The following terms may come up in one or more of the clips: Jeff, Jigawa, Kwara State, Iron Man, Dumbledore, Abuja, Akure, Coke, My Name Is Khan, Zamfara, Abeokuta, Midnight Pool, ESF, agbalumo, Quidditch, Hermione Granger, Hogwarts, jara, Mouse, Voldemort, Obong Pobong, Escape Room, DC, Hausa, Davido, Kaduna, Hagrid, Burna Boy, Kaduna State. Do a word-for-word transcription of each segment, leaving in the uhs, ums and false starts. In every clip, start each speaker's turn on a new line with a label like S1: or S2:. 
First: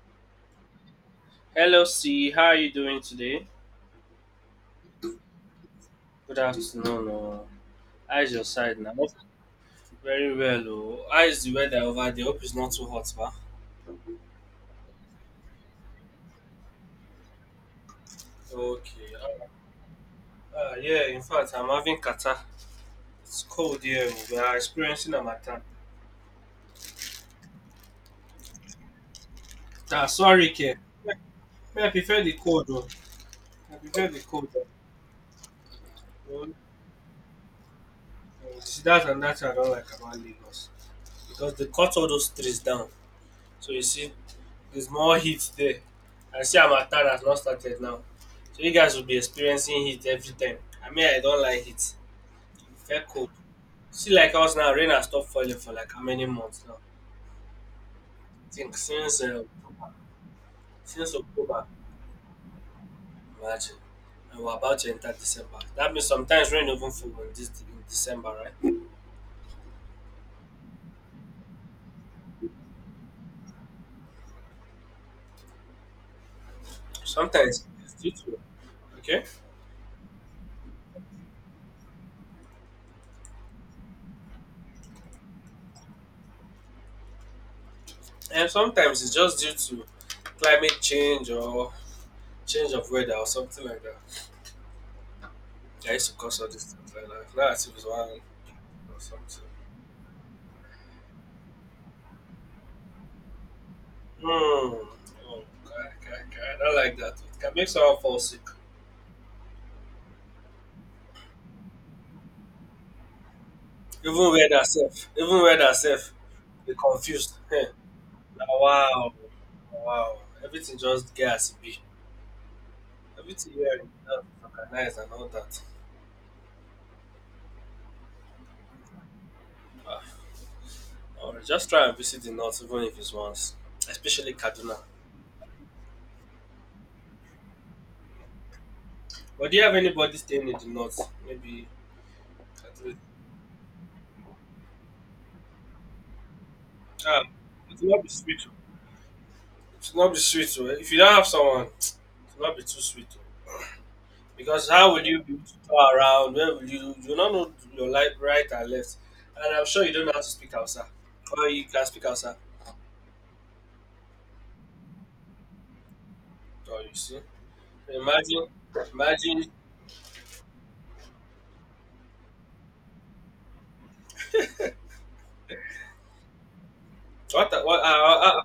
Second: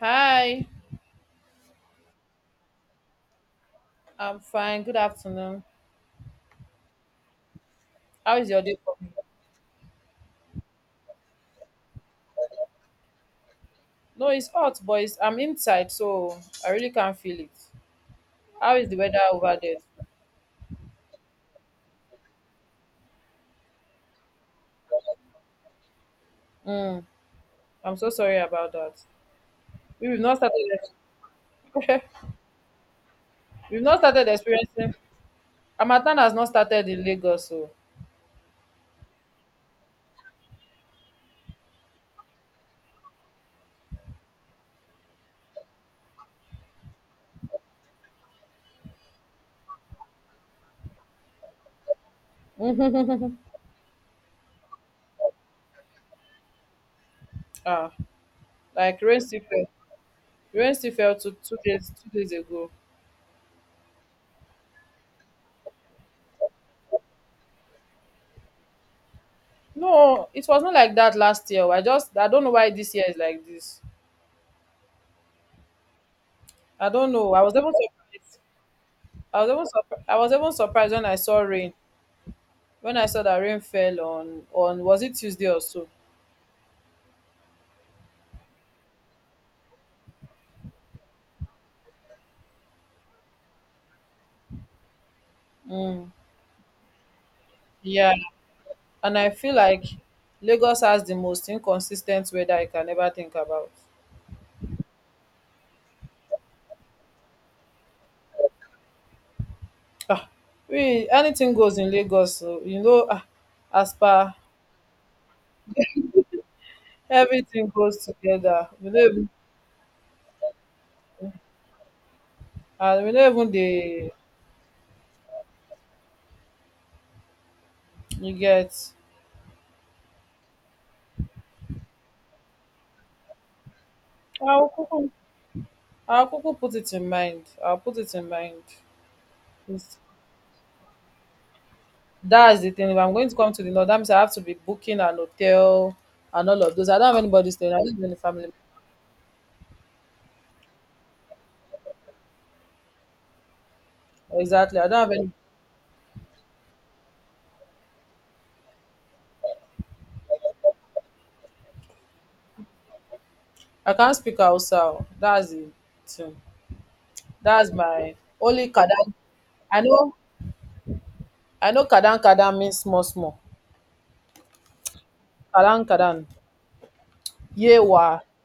S1: Hi,
S2: Hello, C. How are you doing today?
S1: I'm fine. Good afternoon.
S2: Good afternoon. Oh. How's
S1: How
S2: your
S1: is your day
S2: side now?
S1: going?
S2: Very well. Oh. How is the weather over there? Hope it's not too hot, ba.
S1: No, it's hot, but it's, I'm inside, so I really can't feel it. How is the weather
S2: Okay.
S1: over there?
S2: Uh, uh, yeah, in fact, I'm having kata. It's cold here. Oh. We are experiencing Amatan.
S1: Mm, I'm so sorry about that.
S2: Ah,
S1: We- have not
S2: sorry, K.
S1: started.
S2: Me, me, I prefer the cold, though. I
S1: We've not
S2: prefer the
S1: started
S2: cold.
S1: experiencing. Amatan has not
S2: Oh.
S1: started in Lagos, so
S2: Oh, see, that's another thing I don't like about Lagos, because they cut all those trees down. So you see, there's more heat there. And see, harmattan has not started now, so you guys will be experiencing heat every time. I mean, I don't like heat. It felt cold. See, like us now, rain has stopped falling for like how many months now?
S1: ah,
S2: I think
S1: like rain
S2: since
S1: still
S2: uh,
S1: fell. Rain still fell
S2: since
S1: two, two
S2: October,
S1: days two days ago.
S2: imagine. And we're about to enter December. That means sometimes rain even fall in, this, in December, right?
S1: No, it was not like that last year. I just I don't know why this year is like this. I don't know. I was
S2: Sometimes
S1: able to.
S2: it's due to, okay?
S1: I was even surp- I was even surprised when I saw rain. When I saw that rain fell on on was it Tuesday or so?
S2: And sometimes it's just due to climate change or change of weather or something like that. Yeah, I
S1: Mm.
S2: used to cause all these things like that. Not as if it's one
S1: Yeah,
S2: or
S1: and I
S2: something.
S1: feel like Lagos has the most inconsistent weather I can ever think about.
S2: Hmm. Oh, God, God, God. I don't like that. It can make someone fall sick.
S1: Ah, we anything goes in Lagos, so you know. Ah, as
S2: Even
S1: per
S2: wear herself. Even wear herself. Be confused. Heh.
S1: everything goes
S2: Now,
S1: together. We no
S2: wow.
S1: even
S2: Wow. Everything just get as it be.
S1: and we no even
S2: Everything here is
S1: dey
S2: not organized and all that.
S1: you get.
S2: Ah. Or just try and visit the north even if it's once. Especially
S1: I'll
S2: Kaduna.
S1: kuku I'll kuku put it in mind. I'll put it in mind.
S2: But do you have anybody staying in the north? Maybe
S1: That's the thing. If
S2: Kaduna.
S1: I'm going to come to the north, that means I have to be booking an hotel and all of those. I don't
S2: Ah,
S1: have anybody staying. I
S2: it will
S1: live
S2: not be
S1: in a
S2: sweet.
S1: family.
S2: It's not be sweet. Oh. If you don't have someone, it's not be too sweet. Oh. Because
S1: Exactly. I
S2: how
S1: don't
S2: will
S1: have
S2: you
S1: any.
S2: be able to go around? Where will you? You don't know your life right and left. And I'm sure you don't know how to speak Hausa. Or you can speak Hausa.
S1: I can't speak Hausa. That's the thing.
S2: Or you see.
S1: That's my
S2: Imagine,
S1: only Kadan.
S2: imagine.
S1: I know. I know Kadan Kadan means small small. Kadan Kadan.
S2: What? the- What? Uh,
S1: Yewa.
S2: uh, uh,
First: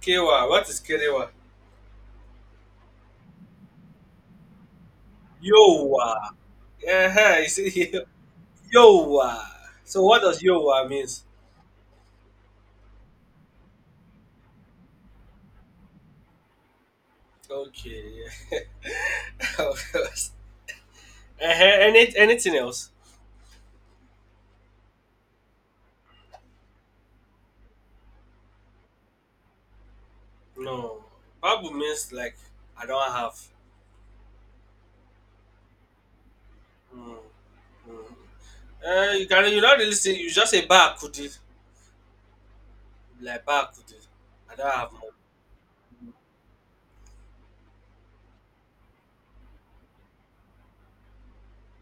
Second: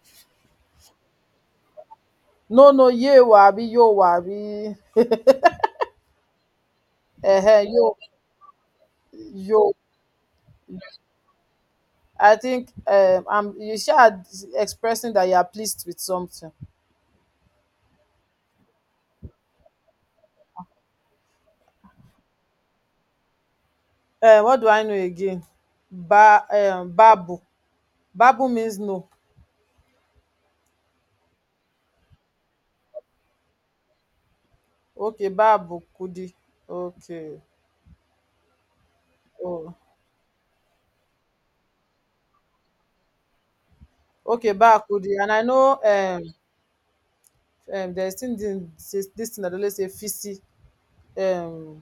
S2: Kewa. What is Kerewa?
S1: No no Yewa. Be Yowa. Be.
S2: Yowa. Yeah, you
S1: Eh
S2: see,
S1: Yo
S2: Yowa.
S1: Yo.
S2: So what does Yowa means?
S1: I think um, I'm. You should expressing that you are pleased with something.
S2: Okay. Yeah. Of course. uh Any, anything else?
S1: Um what do I know again? Ba um Babu. Babu means no.
S2: No, Babu means like I don't have.
S1: Okay, babu kudi.
S2: Mm,
S1: Okay.
S2: mm. Uh, you can you
S1: Oh.
S2: not really say you just say bar could it like bar could it.
S1: Okay,
S2: I don't have money.
S1: bakudi. And I know um um there's still this, this this thing that they always say fisi. Um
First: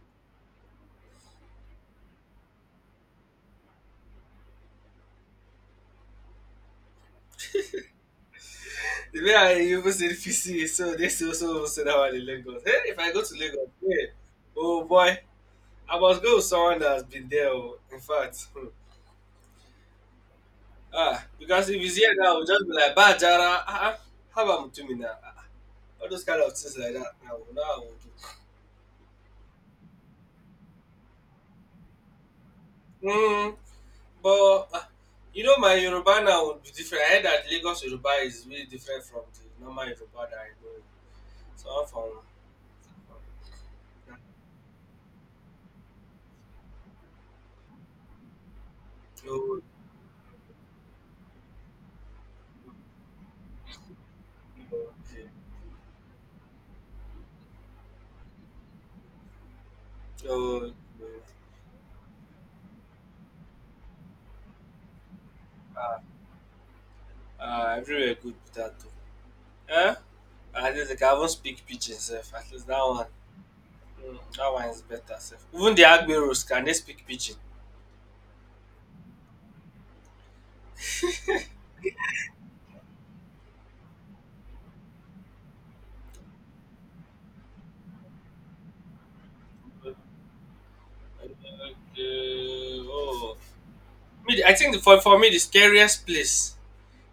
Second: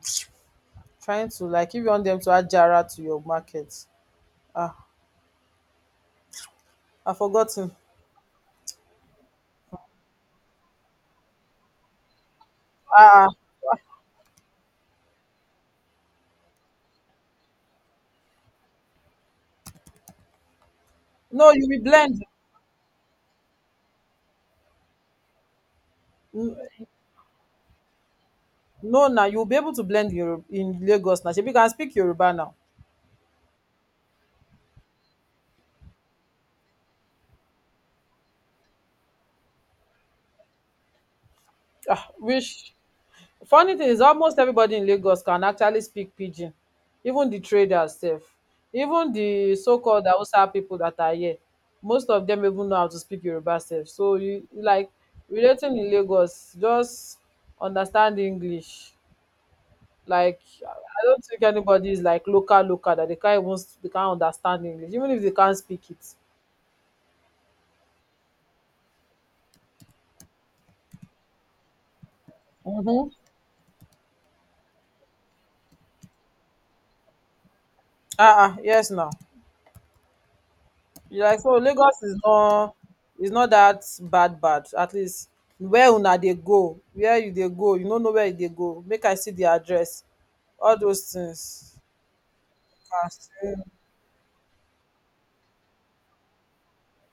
S1: trying to like if you want them to add jara to your market. Ah, I've forgotten.
S2: The way I even said P C, so they still also say that one in Lagos. Hey, if I go
S1: Ah,
S2: to Lagos, hey, oh boy, I must go with someone that has been there. Oh, in fact, hmm, ah,
S1: no, you
S2: because
S1: will
S2: if he's here
S1: blend.
S2: now, we'll just be like bar jara. Ah, ah, how about Mutumina? Ah, ah, all those kind
S1: N-
S2: of things like that. Now, now I will
S1: No, now you'll be able to blend Europe in Lagos now. Shebi you can speak Yoruba now.
S2: do. Hmm. But uh, you know, my Yoruba now would be different. I heard that Lagos Yoruba is really different from the normal Yoruba that I know. So I'm
S1: Ah,
S2: from.
S1: which Funny thing is almost everybody in Lagos can actually speak pidgin, even the traders sef, even the
S2: Oh,
S1: so called Hausa people that are here, most of them even know how to speak Yoruba sef. So you like
S2: okay.
S1: relating in Lagos, just understand English. Like I
S2: Oh,
S1: I
S2: no.
S1: don't think anybody is like local local that they can't even s- they can't understand English, even if they can't speak
S2: Ah,
S1: it.
S2: ah, everywhere good with that too. Eh? At least like, I will speak pidgin sef. At least that one.
S1: Mm-hmm.
S2: Mm, that one is better sef. Even the Agberos can they speak pidgin?
S1: Ah, ah, yes now. Like so Lagos is not is not that bad bad. At least where una dey go, where you dey go, you no know where you dey go. Make I see the address. All those things.
S2: Okay. Oh.
S1: Casting.
S2: Me, the- I think the, for, for me the scariest place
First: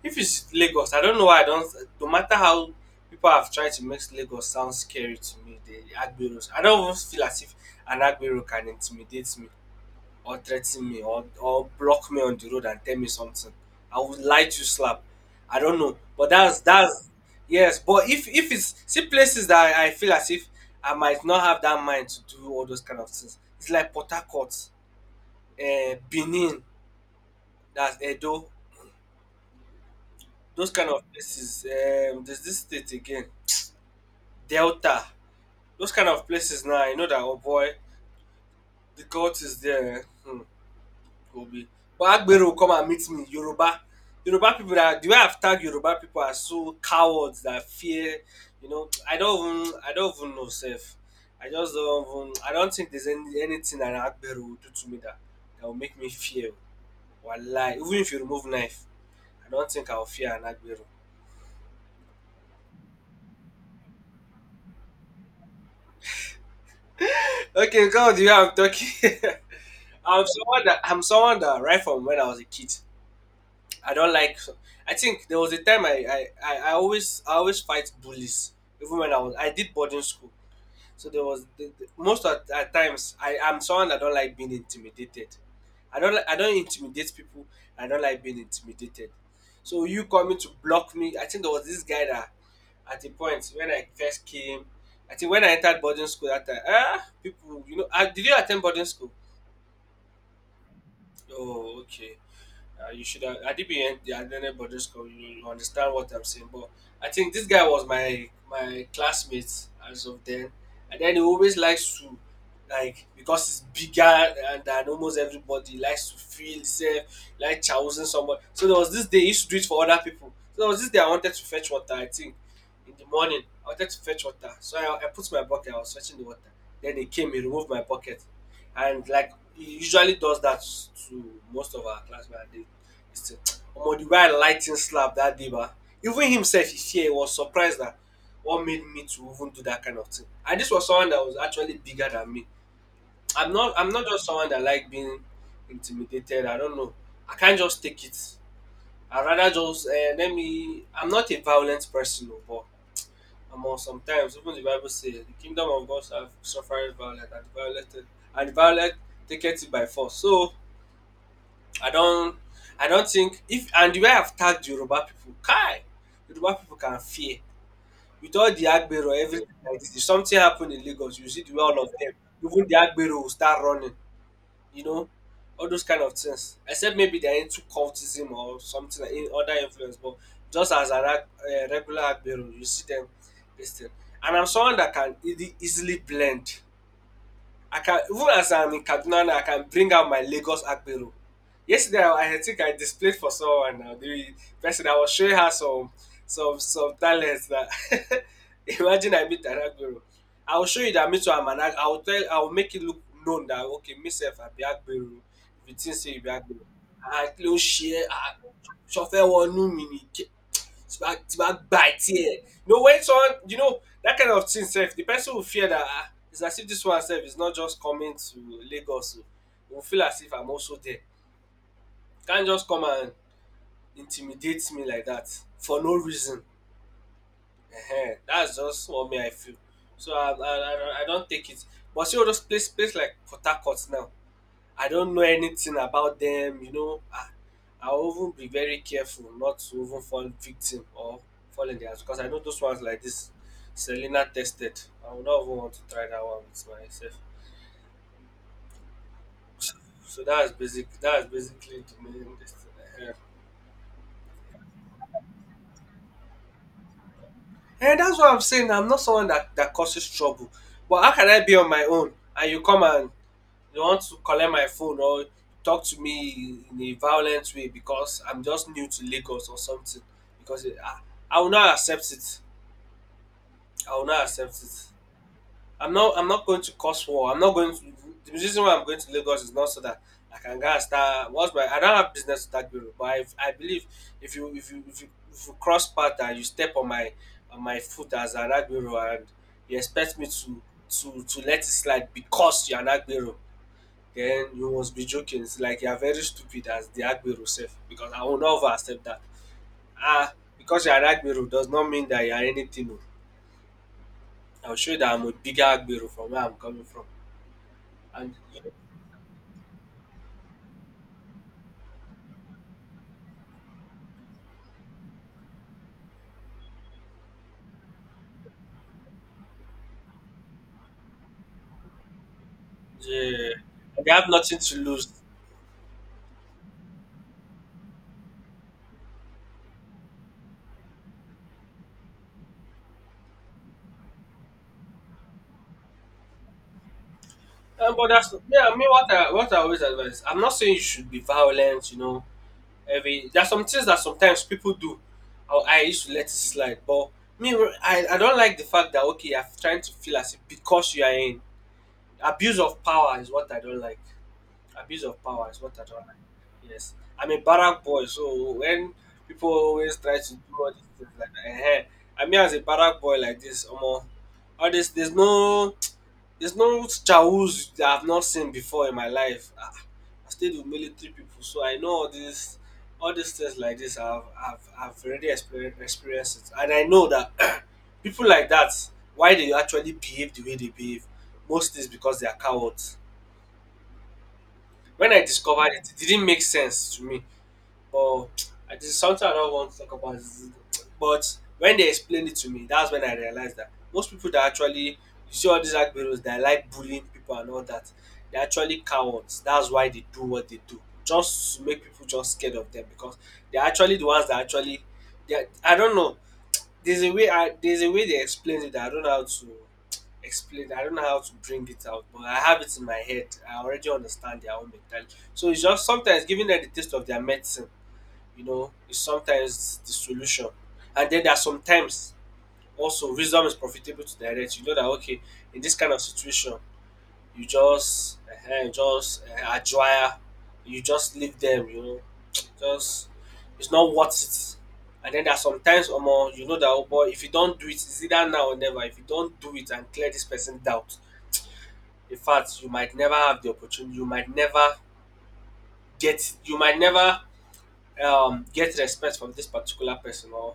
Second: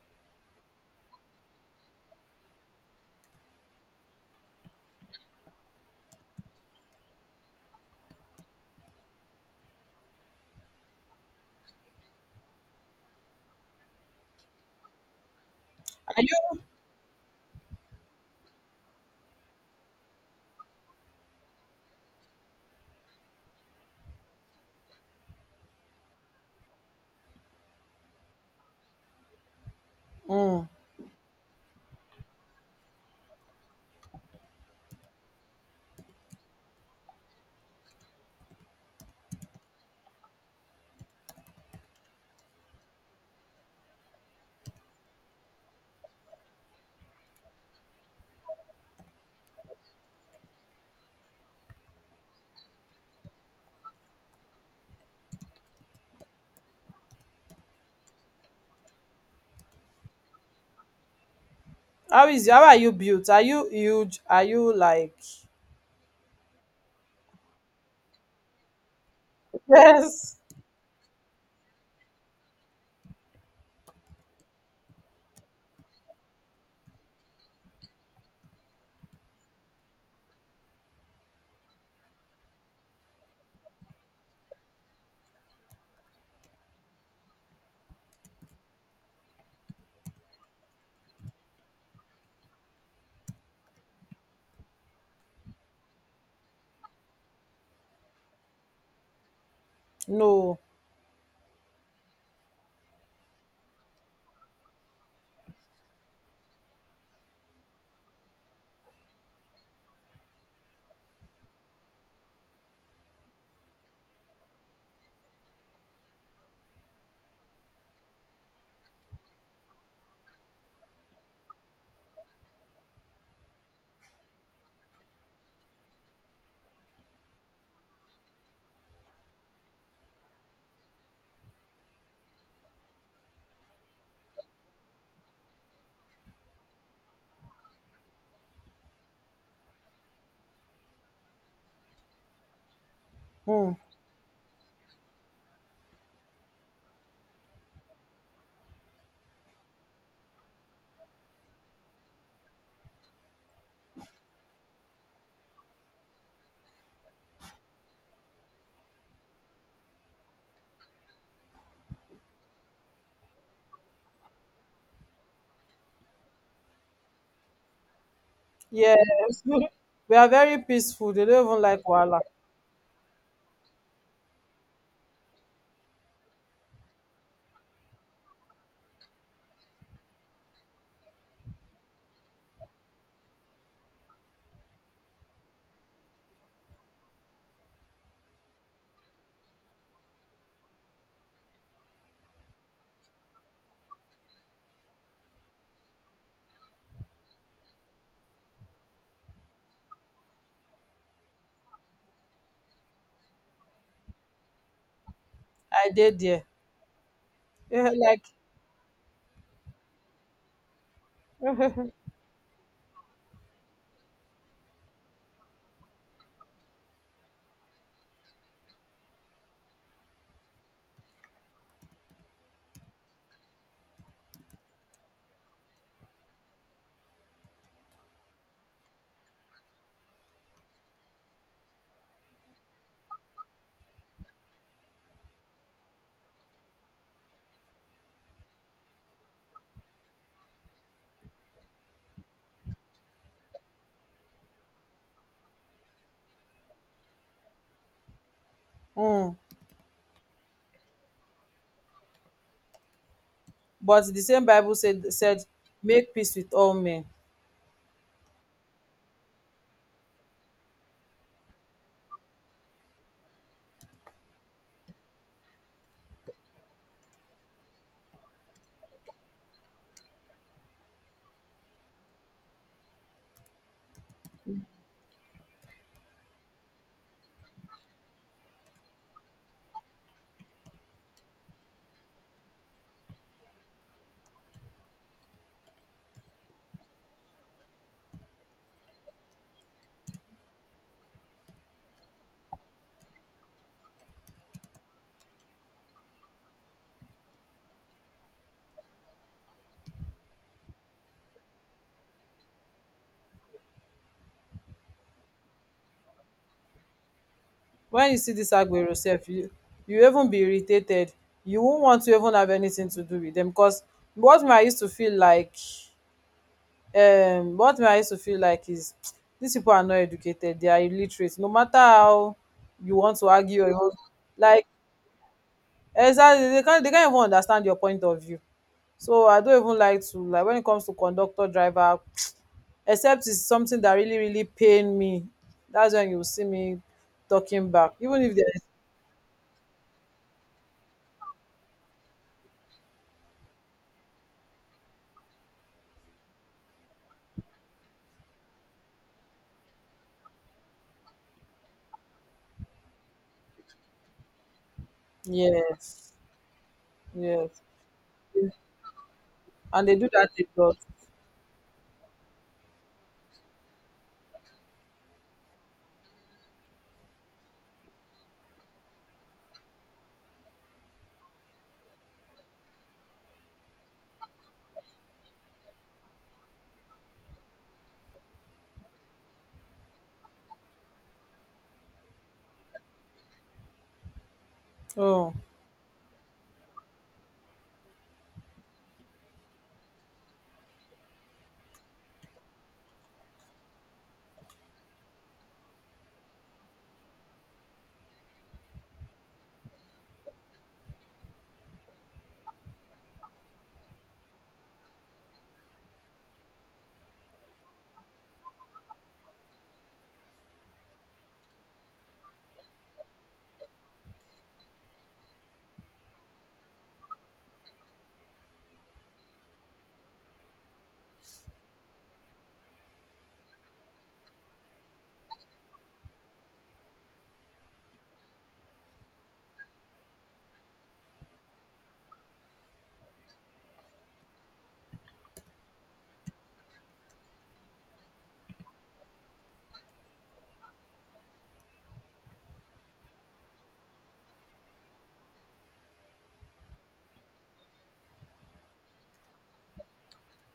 S2: if it's Lagos, I don't know why I don't. No matter how people have tried to make Lagos sound scary to me, the Agberos, I don't even feel as if an Agbero can intimidate me or threaten me or, or block me on the road and tell me something. I would lie to slap. I don't know,
S1: Are
S2: but
S1: you
S2: that's that's yes. But if if it's see places that I, I feel as if I might not have that mind to do all those kind of things. It's like Port Harcourt, uh, Benin, that's Edo,
S1: mm.
S2: those kind of places. Um, there's this state again. Delta, those kind of places now, I know that oh boy, the cult is there. Eh? Hmm, will be. But Agbero will come and meet me. Yoruba, Yoruba people that the way I've tagged Yoruba people are so cowards that fear. You know, I don't even, I don't even know self. I just don't even, I don't think there's any, anything that Agbero will do to me that that will make me fear. Wallahi, even if you remove knife, I don't think I'll fear an Agbero.
S1: How is how are you built? Are you huge? Are you like
S2: Okay, come on, the way I'm talking. I'm
S1: yes?
S2: someone that I'm someone that right from when I was a kid, I don't like. I think there was a time I I, I, I always I always fight bullies. Even when I was I did boarding school, so there was the, the- most of at times I am someone that don't like being intimidated. I don't like I don't intimidate people. I don't like being intimidated. So you coming to block me? I think there was this guy that at a point when I first came, I think when I entered boarding school that time, ah, people, you know, ah, did you attend boarding school?
S1: No.
S2: Oh, okay. Uh, you should have. I did be in the Adene Boarding School. You, you understand what I'm saying, but I think this guy was my my classmate as of then, and then he always likes to like because he's bigger and than almost everybody he likes to feel himself like chousing somebody. So there was this day he used to do it for other people. So there was this day I wanted to fetch water. I think in the morning I wanted to fetch water, so I, I put my bucket. I was fetching the water. Then he came. He removed my bucket, and like he usually does that to most of our classmates. Omo the way I lightning him slap dat day ba, even himself he fear. He was surprised that what made me to even do that kind of thing. And this was someone that was actually bigger than me. I'm not
S1: Mm.
S2: I'm not just someone that like being intimidated. I don't know. I can't just take it. I rather just uh, let me I'm not a violent person oo but omo sometimes even the bible say the kingdom of God suffereth violence and the violent and the violent taketh it by force. So I don't I don't think if and the way I've tagged Yoruba people, Kai, Yoruba people can fear. With all the Agbero,
S1: Yes.
S2: everything like this, if
S1: We are
S2: something
S1: very
S2: happened in
S1: peaceful.
S2: Lagos,
S1: They
S2: you see
S1: don't
S2: the way
S1: even like
S2: all of them,
S1: wahala.
S2: even the Agbero will start running, you know, all those kind of things. Except maybe they're into cultism or something like in other influence, but just as an ag- uh, regular Agbero, you see them this thing. And I'm someone that can easy, easily blend. I can even as I'm in Kaduna now, I can bring out my Lagos Akbero. Yesterday, I, I think I displayed for someone now. The person I was showing her some some some talents that imagine I meet an Akbero. I will show you that me too I'm an Ak- I will tell I will make it look known that okay, myself I be Akbero. If you
S1: I
S2: think
S1: dey
S2: say you be
S1: there.
S2: Akbero, I close
S1: Eh,
S2: share.
S1: like
S2: I chauffeur one new mini. It's bá tí bá gbà ẹ you know when someone you know that kind of thing sef the person will fear that ah it's as if this one sef is not just coming to Lagos oo will feel as if I'm also there can't just come and intimidate me like that for no reason. Um, that's just what me I feel. So I I I I not take it but see all those place place like Port Harcourt now I don't know anything about them, you know. Ah, I'll even be very careful not to even fall victim or fall in their hands because I know those ones like this Selena tested. I would not even want to try that one with myself.
S1: mm.
S2: So that's basic. That's basically the main destiny.
S1: But the same Bible said said make peace with all men.
S2: And that's what I'm saying. I'm not someone that that causes trouble. But how can I be on my own and you come and they want to collect my phone or talk to me in a violent way because I'm just new to Lagos or something because it, I I will not accept it. I will not accept it. I'm not I'm not going to cause war. I'm not going to the reason why I'm going to Lagos is not so that I can go and start what's my I don't have business with that bureau, but I I believe if you if you if you if you cross path and you step on my on my foot as an agbero and you expect me to to to let it slide because you're an agbero then you must be joking. It's like you are very stupid as the Agbero self because I will never accept that. Ah, because you are an Agbero does not mean that you are anything. Oh. I'll show you that I'm a bigger Agbero from where I'm coming from.
S1: When you see
S2: And
S1: this Agbero sef you you even be irritated you won't want to even have anything to do with them, because what me I used to feel like um what me I used to feel like is these people are not educated, they are illiterate. No matter how you want to
S2: yeah,
S1: argue or own,
S2: and they have nothing
S1: like
S2: to lose.
S1: exactly they can't, they can't even understand your point of view, so I don't even like to, like when it comes to conductor driver, except it's something that really really pain me, that's when you see me talking back,
S2: Uh, but
S1: even if
S2: that's
S1: there's
S2: yeah, I mean what I what I always advise. I'm not saying you should be violent, you know. Every There's some things that sometimes people do. I, I used to let it slide. But me, I, I don't like the fact that. Okay, I'm trying to feel as if because you are in abuse of power is what I don't like. Abuse of power is what I don't
S1: yes.
S2: like. Yes, I'm a
S1: Yes.
S2: barrack boy, so when people
S1: And they
S2: always
S1: do
S2: try
S1: that
S2: to do
S1: a
S2: all
S1: lot.
S2: these things like that, eh, eh, I mean as a barrack boy like this, omo, all this, there's no there's no Chahoo's that I've not seen before in my life. Ah, I stayed with military people, so I know all these all these things like this. I've I've, I've already experienced, experienced it, and I know that people like that, why they actually behave the way they behave. Most is because they are cowards. When I
S1: Oh.
S2: discovered it, it didn't make sense to me. But I just, something I don't want to talk about is, but when they explained it to me, that's when I realized that most people that actually you see, all these Agberos that like bullying people and all that, they're actually cowards. That's why they do what they do. Just to make people just scared of them, because they're actually the ones that actually they are, I don't know. There's a way I there's a way they explain it that I don't know how to explain it. I don't know how to bring it out, but I have it in my head. I already understand their own mentality. So it's just sometimes giving them the taste of their medicine, you know, is sometimes the solution. And then there are sometimes also, wisdom is profitable to direct. You know that, okay, in this kind of situation, you just uh, just uh, adjure, you just leave them. You know, just it's not worth it. And then there are sometimes, omo, you know that oh boy, if you don't do it, it's either now or never. If you don't do it and clear this person doubt, in fact, you might never have the opportunity. You might never get. You might never um, get respect from this particular person, or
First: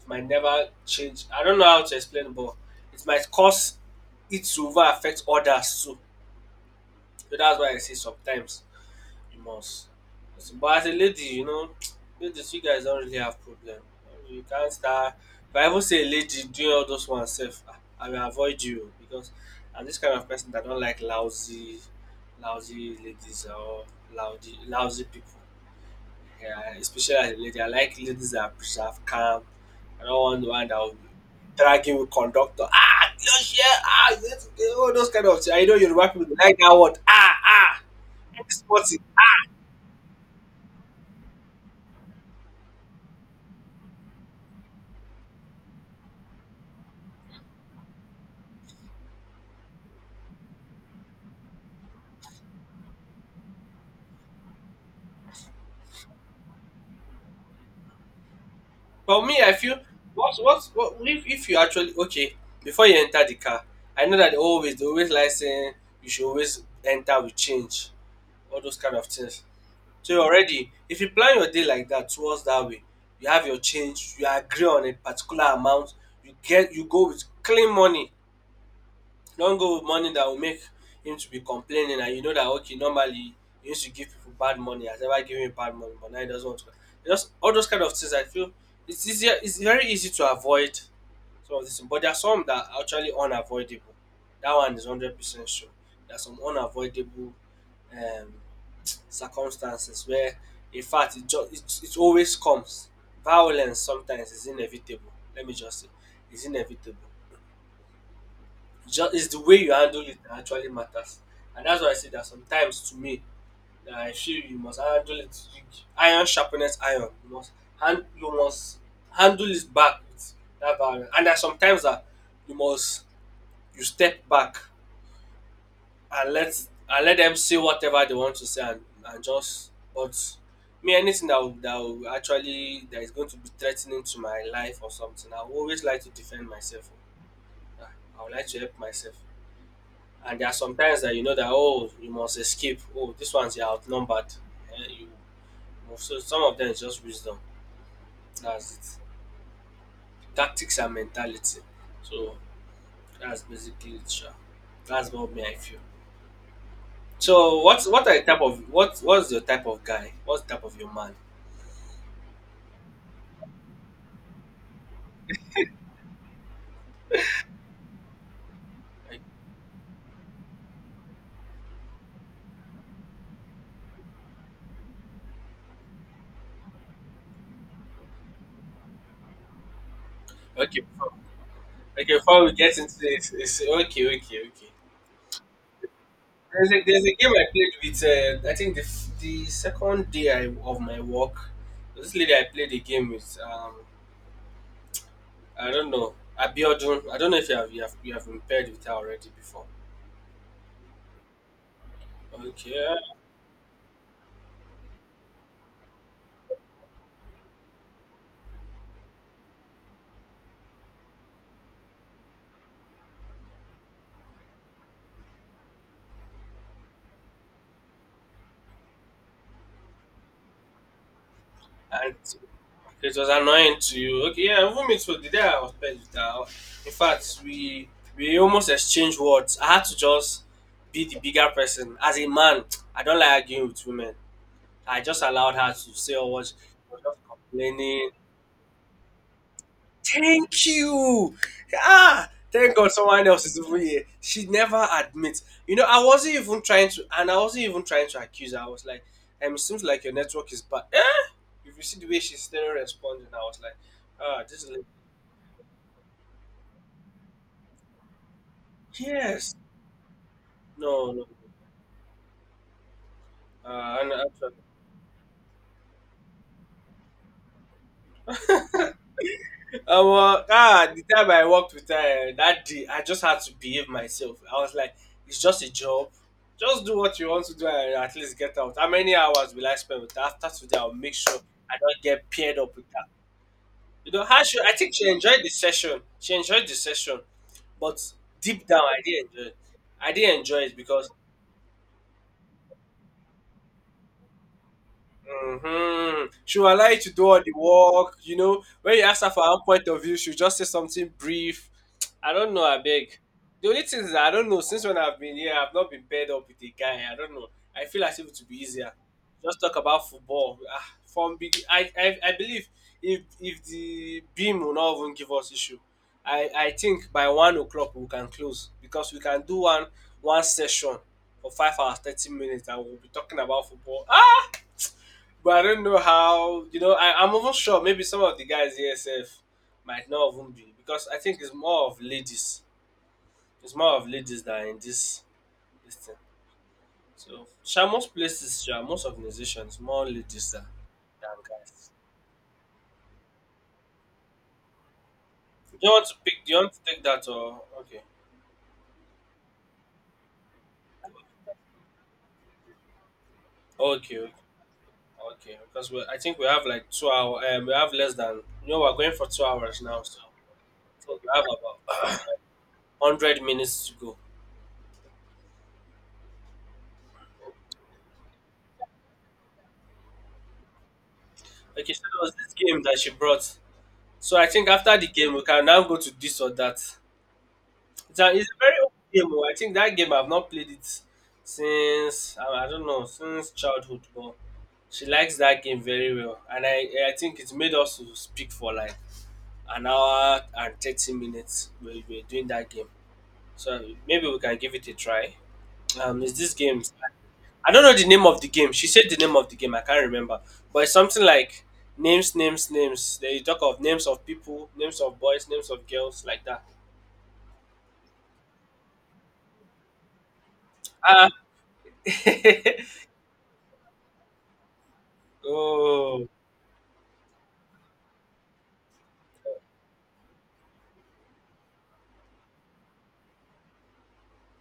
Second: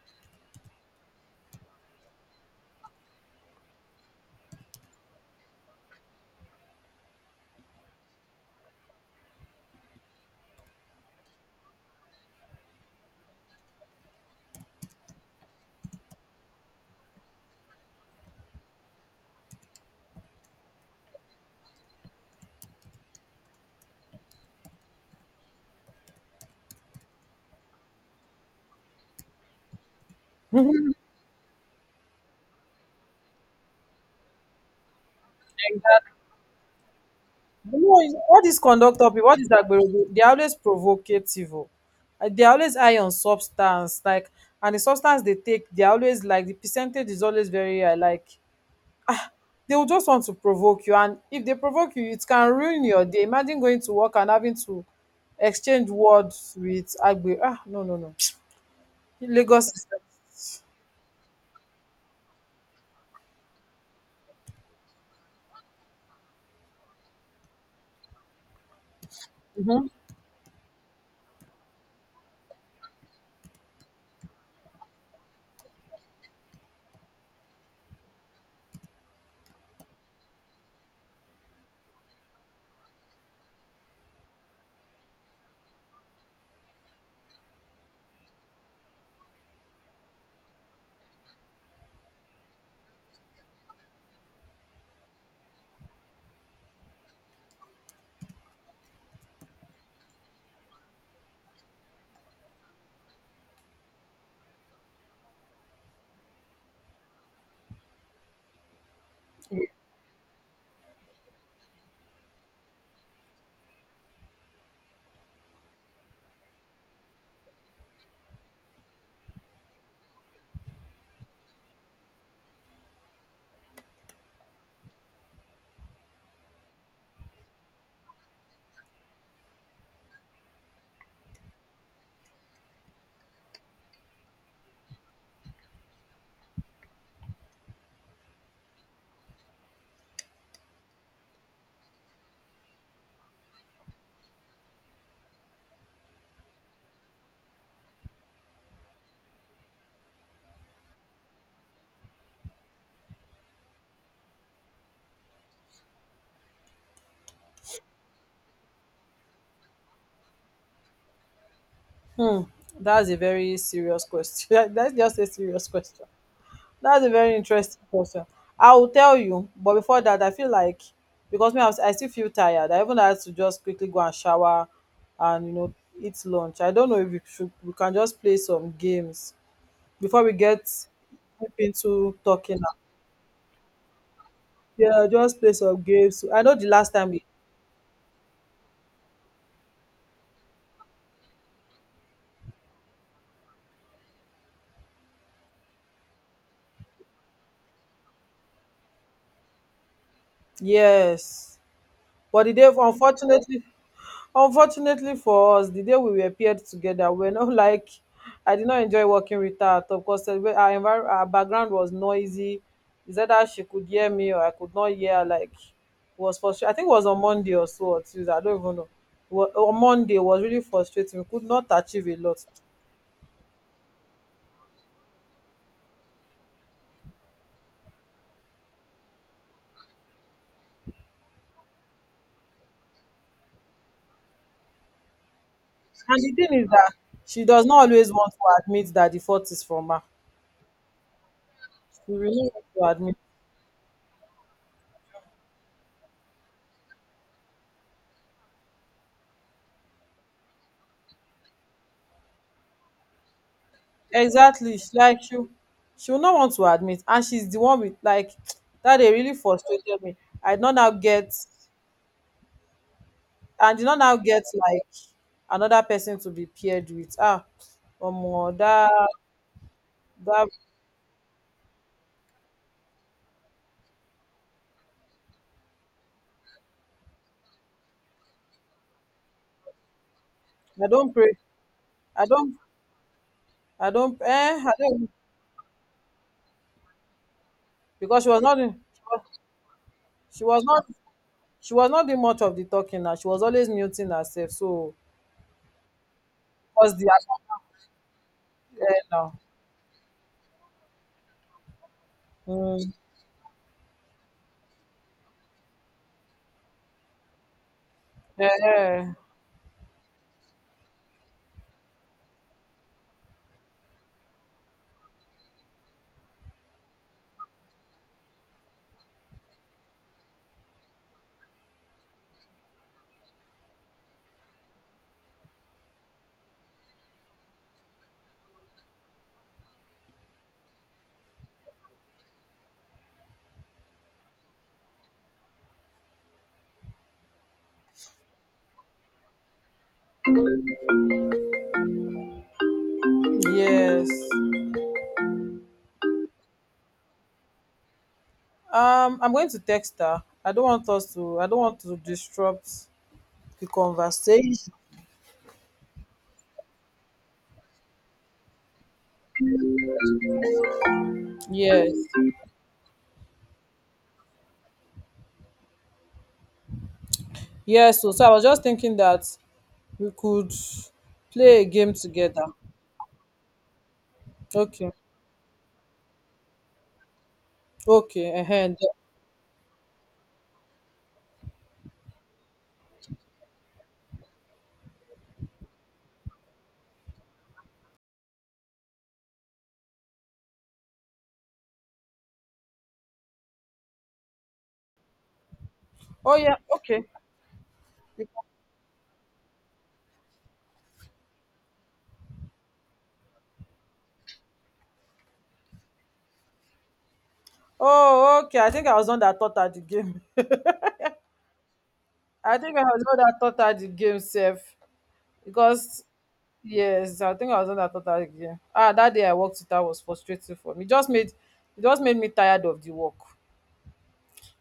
S2: it might never change. I don't know how to explain, but it might cause it to over affect others too. So that's why I say sometimes you must. But as a lady, you know, ladies, you guys don't really have problem. You can't start. If I even say a lady doing all those ones self, ah, I will avoid you because I'm this kind of person that don't like lousy, lousy ladies, or lousy, lousy people. Yeah, especially as a lady. I like ladies that preserve calm. I don't want the one that will be dragging with conductor. Ah, your share. Ah, this, all those kind of things. I know Yoruba people they like that word. Ah,
S1: You
S2: ah.
S1: know, is- all
S2: It's
S1: these
S2: sporty.
S1: conductor people, all these agbero, they they are always provocative. Oh. Uh, they are always high on substance, like, and the substance they take, they are always like the percentage is always very high. Like, ah, they will just want to provoke you, and if they provoke you, it can ruin your day. Imagine going to work and having to exchange words with agbero. Ah, no, no, no.
S2: But me, I
S1: Lagos
S2: feel
S1: system.
S2: what what what if, if you actually, okay, before you enter the car, I know that they always they always like saying you should always enter with change. All those kind of things.
S1: Mm-hmm.
S2: So you already, if you plan your day like that towards that way, you have your change, you agree on a particular amount, you get you go with clean money. Don't go with money that will make him to be complaining, and you know that okay, normally he used to give people bad money, has ever given you bad money, but now he doesn't want to. Just all those kind of things I feel, it's easier, it's very easy to avoid some of dis, but there are some that are actually unavoidable. That one is hundred percent sure. There are some unavoidable um circumstances where in fact it just, it, it always comes. Violence sometimes is inevitable, let me just say. It's inevitable. Just, it's the way you handle it that actually matters. And that's why I say that sometimes, to me, that I feel you must handle it. You, iron sharpness iron, you must hand you must handle it back with that violence. And there's sometimes that you must, you step back and let and let them say whatever they want to say, and, and just. But me, anything that will, that will actually, that is going to be threatening to my life or something, I will always like to defend myself. Ah, I would like to help myself. And there are sometimes that you know that, oh, you must escape. Oh, this one's you're outnumbered. Eh, you move. So some of them is just wisdom. That's it. Tactics and mentality. So that's basically it sha. That's what me I feel. So what's, what are the type of what what's your type of guy? What's the type of your man?
S1: Hmm, that's a very serious question. That's just a serious question. That's a very interesting question. I will tell you, but before that, I feel like because me, I, was, I still feel tired. I even had to just quickly go and shower, and you know, eat lunch. I don't know if we should. We can just play some games before we get
S2: Okay, before-
S1: deep
S2: okay.
S1: into
S2: Before we
S1: talking.
S2: get into this, it's, okay, okay, okay.
S1: Yeah, just play some games. I know the
S2: There's a,
S1: last
S2: there's
S1: time
S2: a
S1: we
S2: game I played with. Uh, I think the f- the second day I, of my work, this lady I played a game with. Um, I don't know. Abiodun. I don't know if you have you have you have been paired with her already before.
S1: yes, but the day
S2: Okay,
S1: unfortunately Unfortunately for us, the day we were paired together, we're not like I did not enjoy working with her at all because our, envir- our background was noisy. Is either she could hear me or I could not hear her, like it was frustrating. I think it was on Monday or so or Tuesday. I don't even know. It Wa- On Monday it was really frustrating. We could not achieve
S2: and
S1: a lot.
S2: it was annoying to you. Okay, yeah, even me too. The day I was paired with her, in fact, we we almost exchanged words. I had to just be the bigger person. As a man, I don't like arguing with women. I just allowed her to say
S1: And the
S2: all what she
S1: thing is that
S2: was just
S1: she does not always
S2: complaining.
S1: want to admit that the fault is from her.
S2: Thank you.
S1: She
S2: Ah,
S1: really wants
S2: thank
S1: to
S2: God
S1: admit.
S2: someone else is over here. She never admits. You know, I wasn't even trying to, and I wasn't even trying to accuse her. I was like, um, it seems like your network is bad. Eh? If you see the way she's still responding, I was like, ah, this is.
S1: Exactly she- like she she will not want to admit and she's the one with like that they really
S2: Yes.
S1: frustrated me. i did not now
S2: No, no.
S1: get I
S2: No.
S1: did not
S2: Uh, and
S1: now get
S2: actually,
S1: like another person to be paired with, ah omo that
S2: um, uh,
S1: that
S2: ah, the time I worked with her uh, that day, I just had to behave myself. I was like, it's just a job. Just do what you want to do and at least get out. How many hours will I spend with her? After today,
S1: i
S2: I'll
S1: don't
S2: make
S1: pray
S2: sure I don't
S1: i
S2: get
S1: don't
S2: paired up with her.
S1: i
S2: You
S1: don't
S2: know, how
S1: eh
S2: she,
S1: I
S2: I think she
S1: don't
S2: enjoyed the session. She enjoyed the session. But
S1: because she was not
S2: deep
S1: doing-
S2: down, I
S1: she was,
S2: didn't enjoy it. I didn't
S1: she
S2: enjoy
S1: was
S2: it
S1: not
S2: because,
S1: she was not doing much of the talking now, she was always muting herself so
S2: hmm, she will allow
S1: what's
S2: you
S1: the
S2: to do all the work. You know, when
S1: eh,
S2: you ask her
S1: now
S2: for her point of view, she'll just say something brief. I don't know, I
S1: mm,
S2: beg. The only thing is, that I don't know, since when I've been here, I've not been paired up with a guy. I don't know. I feel as if it
S1: eh,
S2: would be easier.
S1: eh,
S2: Just talk about football. Ah, from big, I, I, I believe if if the beam will not even give us issue, I, I think by one o'clock we can close because we can do one one session for five hours, thirty minutes, and we'll be talking about football. Ah! But I don't know how, you know, I, I'm even sure maybe some of the guys in E S F might not even be because I think it's more of ladies. It's more of ladies than in this, this thing. So, sha, most places, sha, most organizations, more ladies than, than guys.
S1: yes.
S2: Do you want to pick, do you want to take that or, okay.
S1: Um, I'm going to text her. I don't want us to. I don't want to disrupt the
S2: Okay, okay,
S1: conversation.
S2: okay. Because we, I think we have like two hours, um, we have less than, you know, we're going for two hours now. So, I think we have
S1: Yes,
S2: about one hundred minutes to go.
S1: yes. So, so I was just thinking that we could play a
S2: Okay,
S1: game
S2: so there was
S1: together.
S2: this game that she brought. So I think
S1: Okay,
S2: after the game, we can now go to this or that. It's a,
S1: okay. Uh
S2: it's a very old game. Oh. I think that game I've not played it since I, I don't know, since childhood. But she likes that game very well, and I I think it's made us to speak for like an hour and thirty minutes. We were doing that game, so maybe we can give it a try. Um,
S1: oh
S2: is this
S1: yeah,
S2: game?
S1: okay.
S2: I don't know the name of the game. She said the name of the game. I can't remember, but it's something like names, names, names. They talk of names of people, names of boys, names of girls, like that.
S1: Oh, okay. I think I was on that thought at the game.
S2: Ah,
S1: I think I was on that thought at the game, safe because
S2: oh,
S1: yes, I think I was on that thought at the game. Ah, that day I worked it out was frustrating for me. It just made it just made me tired of the work,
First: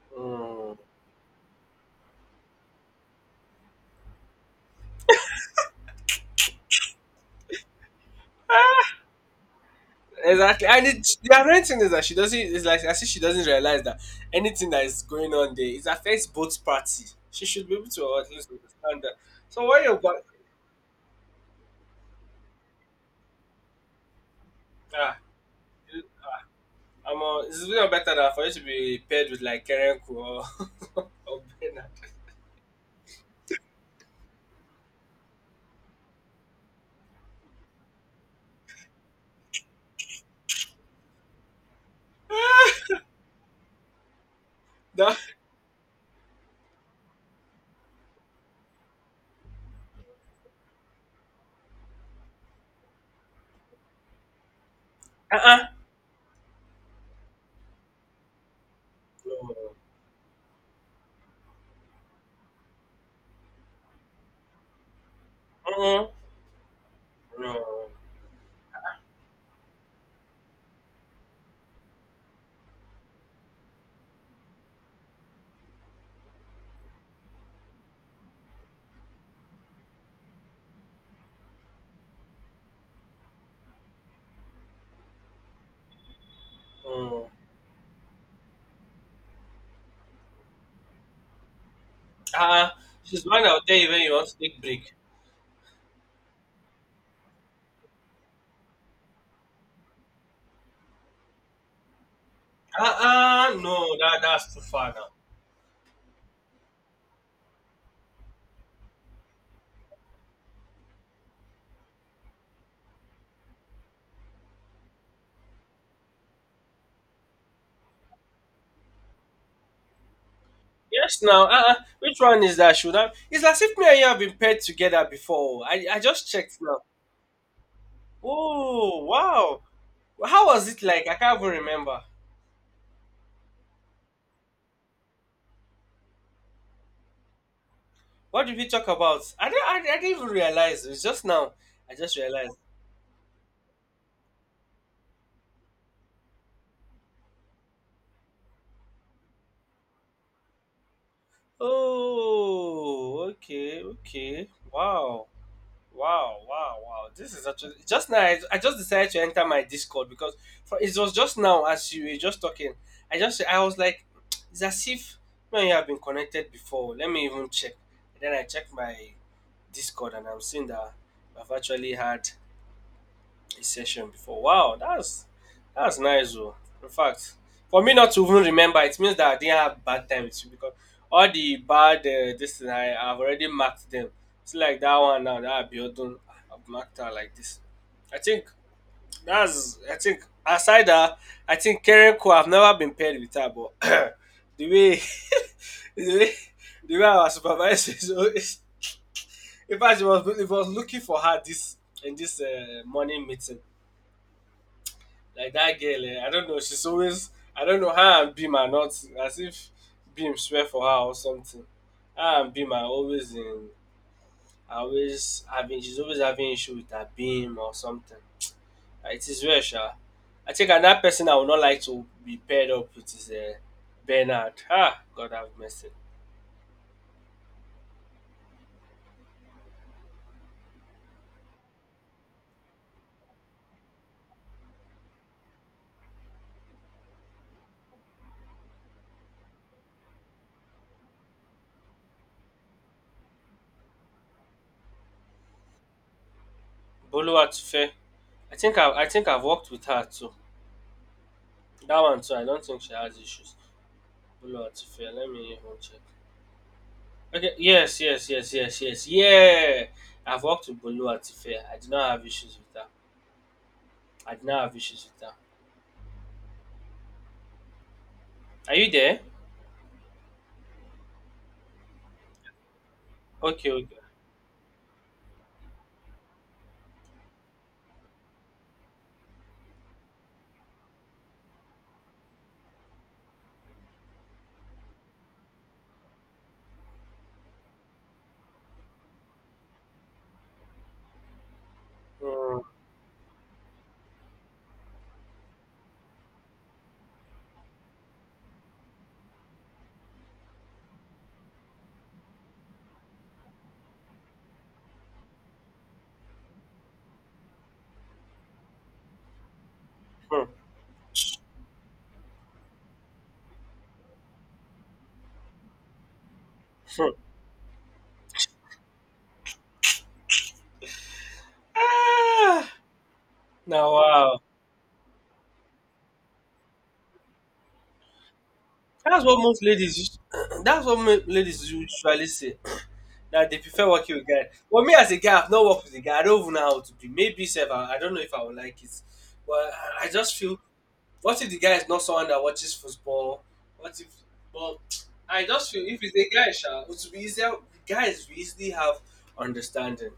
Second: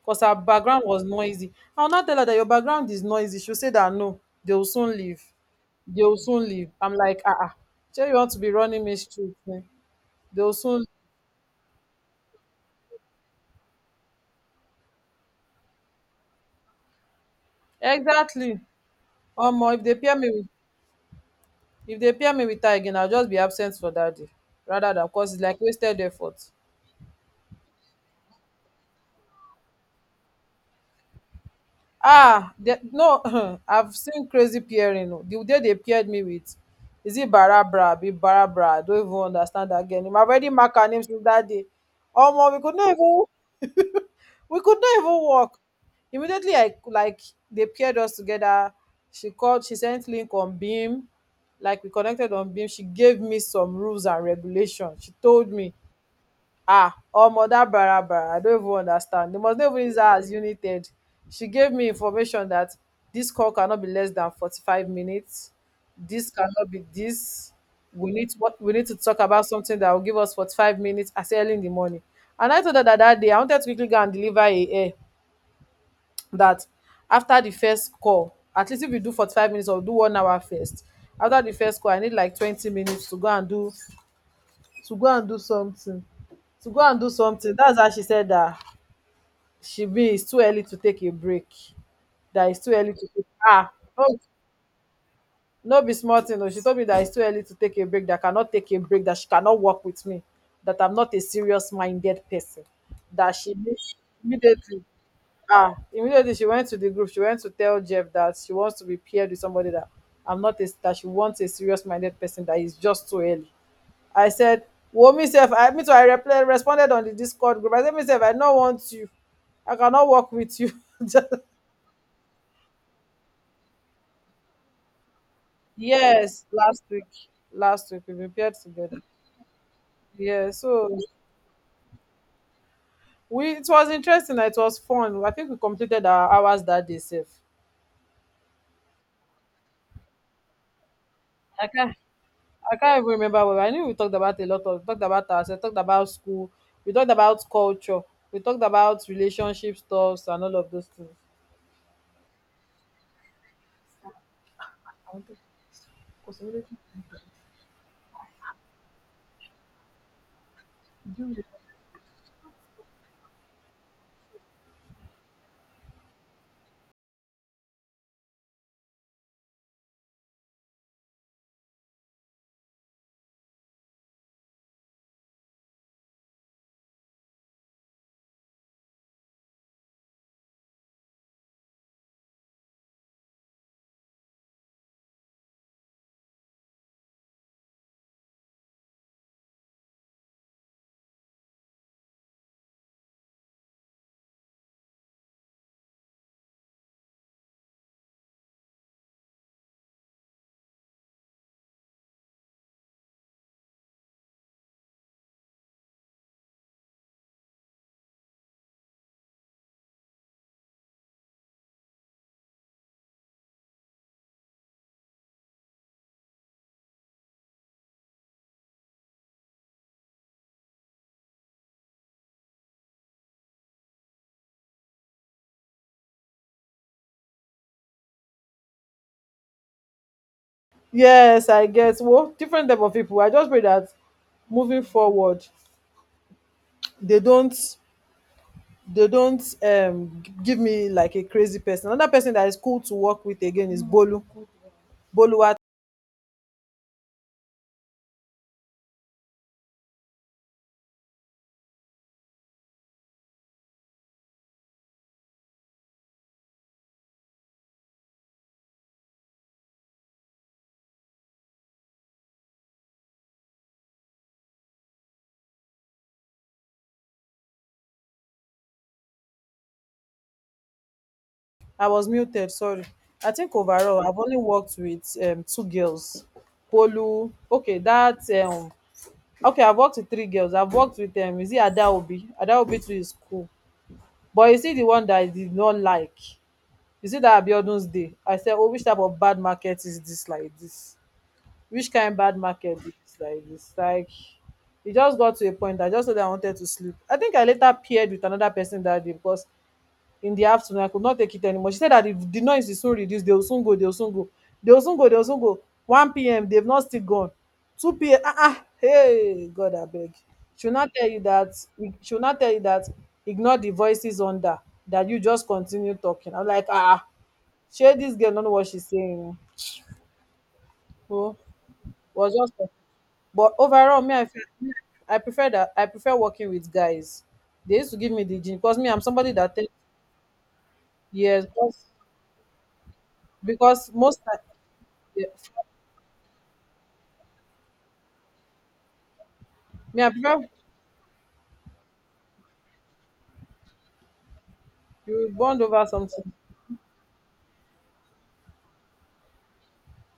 S1: because her
S2: mm.
S1: background was noisy. I'll not tell her that your background is noisy. She'll say that no, they will soon leave. They will soon leave. I'm like, ah, ah. Sure, you want to be running me street? Eh? They will
S2: Exactly.
S1: soon.
S2: And it, the ironic thing is that she doesn't. It's like as if she doesn't realize that anything that is going on there it affects both parties. She should be able to at least
S1: Exactly.
S2: understand that.
S1: Um,
S2: So
S1: if
S2: when
S1: they
S2: you got
S1: pair me with, if they pair me with her again, I'll just be absent for that day, rather than
S2: ah,
S1: cause it's like wasted effort.
S2: I'm uh, it's even better that for you to be paired with like Kerenku or or Bernard.
S1: Ah the, no I've seen crazy pairing o the day they paired me with is it barabra Be barabra I don't even understand that again im already mark our names since that day. Oh omo we could not even we could not
S2: No.
S1: even walk immediately. I like They paired us together, she called, she sent link on beam, like we connected on beam, she gave me some rules and regulations, she told
S2: Uh-uh.
S1: me ah or mother bara I don't even understand. They must not
S2: No.
S1: even use her as unit. She gave me information that this call cannot be less than forty-five minutes.
S2: Uh-uh.
S1: This cannot be this.
S2: No.
S1: We need to, what we need to talk about something that will give us forty-five minutes as early in the morning. And I told her that that day I wanted to quickly go and deliver a, a that after the first call, at least if you do forty-five minutes or do one hour first, after the first call, I need like twenty minutes to go and do to go and do something to go and do
S2: No.
S1: something. That's how she said that she be it's too early to take a break, that it's
S2: Uh-uh.
S1: too early to
S2: She's
S1: take
S2: mine out
S1: ah
S2: there even
S1: no
S2: you want to take break.
S1: no be small thing o. She told me that it's too early to take a break, that I cannot take a break, that she cannot work with me, that I'm not a serious minded person, that she
S2: Uh-uh.
S1: need
S2: No, that, that's too
S1: immediately.
S2: far now.
S1: Ah, immediately she went to the group, she went to tell Jeff that she wants to be paired with somebody, that I'm not a that she wants a serious minded person, that is just too early. I said, well, myself? I Me too, I reply, responded on the Discord group. I said, "Myself, I don't want you. I cannot work with you."
S2: Yes,
S1: Just-
S2: now. Uh-uh. Which one is that? Should I? It's as if me and you have been paired together before. I, I just
S1: yes,
S2: checked now.
S1: last week. Last week we prepared together.
S2: Oh, wow. How
S1: Yeah,
S2: was it
S1: so
S2: like? I can't even remember.
S1: we it was interesting. It was fun. I think we completed our hours that day safe.
S2: What did we talk about? I didn't, I, I didn't even realize. It's just now.
S1: I can't
S2: I just realized.
S1: I can't even remember well. I knew we talked about a lot of talked about ourselves, talked about school, we talked about culture, we talked about relationship stuffs and all of those things.
S2: Oh, okay, okay. Wow. Wow, wow, wow. This is actually just now. I, I just decided to enter my Discord because for, it was just now as you were just talking. I just I was like, it's as if when you have been connected before. Let me even check. And then I checked my Discord and I'm seeing that I've actually had a session before. Wow, that's that's nice though. In fact, for me not to even remember, it means that I didn't have bad time with you because all the bad uh, this thing I have already marked them. It's like that one now that Abiodun I've marked her like this. I think that's I think aside that I think Karen Ko I've never been paired with her but the way the way the way our supervisor is always in fact it was, it was looking for her this in this uh, morning meeting. Like that girl, eh, I don't know. She's always, I don't know. Her and Beam are not as if Beam swear for her or something. Her and Beam are always in, are always having. She's always having issue with her Beam or something. Uh, It is rare, sha. I think another person I would not like to be paired up with is uh, Bernard. Ah, God have mercy.
S1: Yes, I get well, different type of people. I just pray that moving forward, they don't they don't um g- give me like a crazy person. Another person that is cool to work with again is Bolu. Bolu,
S2: Boluwatife. I think I, I think I've worked with her too. That one too. I don't think she has issues. Boluwatife. Let me even check. Okay. Yes, yes, yes, yes, yes. Yeah. I've worked with Bolu Atife. I did not have issues with her. I did not have issues with her. Are you there?
S1: I was muted, sorry. I think
S2: Okay, okay.
S1: overall I've only worked with um two girls. Bolu, okay, that um okay, I've worked with three girls. I've worked with um is it Adaobi? Adaobi too is cool. But you see the one that I did not like. You see that Abiodun's dey, I said, oh, which type of bad market is this? Like this? Which kind bad
S2: Hmm.
S1: market is dis like this? Like it just got to a point that I just know that I wanted to sleep. I think I later paired with another person that day because in the afternoon I could not take it anymore. She said that if the noise is so reduced, they will soon go, they will soon go, they will soon go, they will soon go. one p m they've not still gone, two p m, ah ah, hey god abeg.
S2: Hmm.
S1: She will not tell you that, she will now tell you that, ignore the voices under, that you just continue talking. I'm like, ah ah,
S2: Mm.
S1: shey dis girl no know what she's saying o. was just
S2: Ah,
S1: But
S2: now,
S1: overall, me, I
S2: wow.
S1: feel i prefer that I prefer working with guys. They used to give me the gist because me, I'm
S2: That's
S1: somebody
S2: what
S1: that
S2: most
S1: take.
S2: ladies use- that's what most
S1: Yes,
S2: ladies
S1: because
S2: usually say. That they prefer
S1: because
S2: working
S1: most
S2: with
S1: time,
S2: guys. Well, me as a
S1: yeah,
S2: guy, I've not worked with a guy. I don't even know how to be. Maybe self, I I don't know if I would like it. But
S1: me,
S2: I
S1: I
S2: I just
S1: prefer,
S2: feel what if the guy is not someone that watches football? What if? But
S1: you
S2: I
S1: bond
S2: just
S1: over
S2: feel if it's a
S1: something.
S2: guy, sha, it would be easier. Guys we easily have understanding.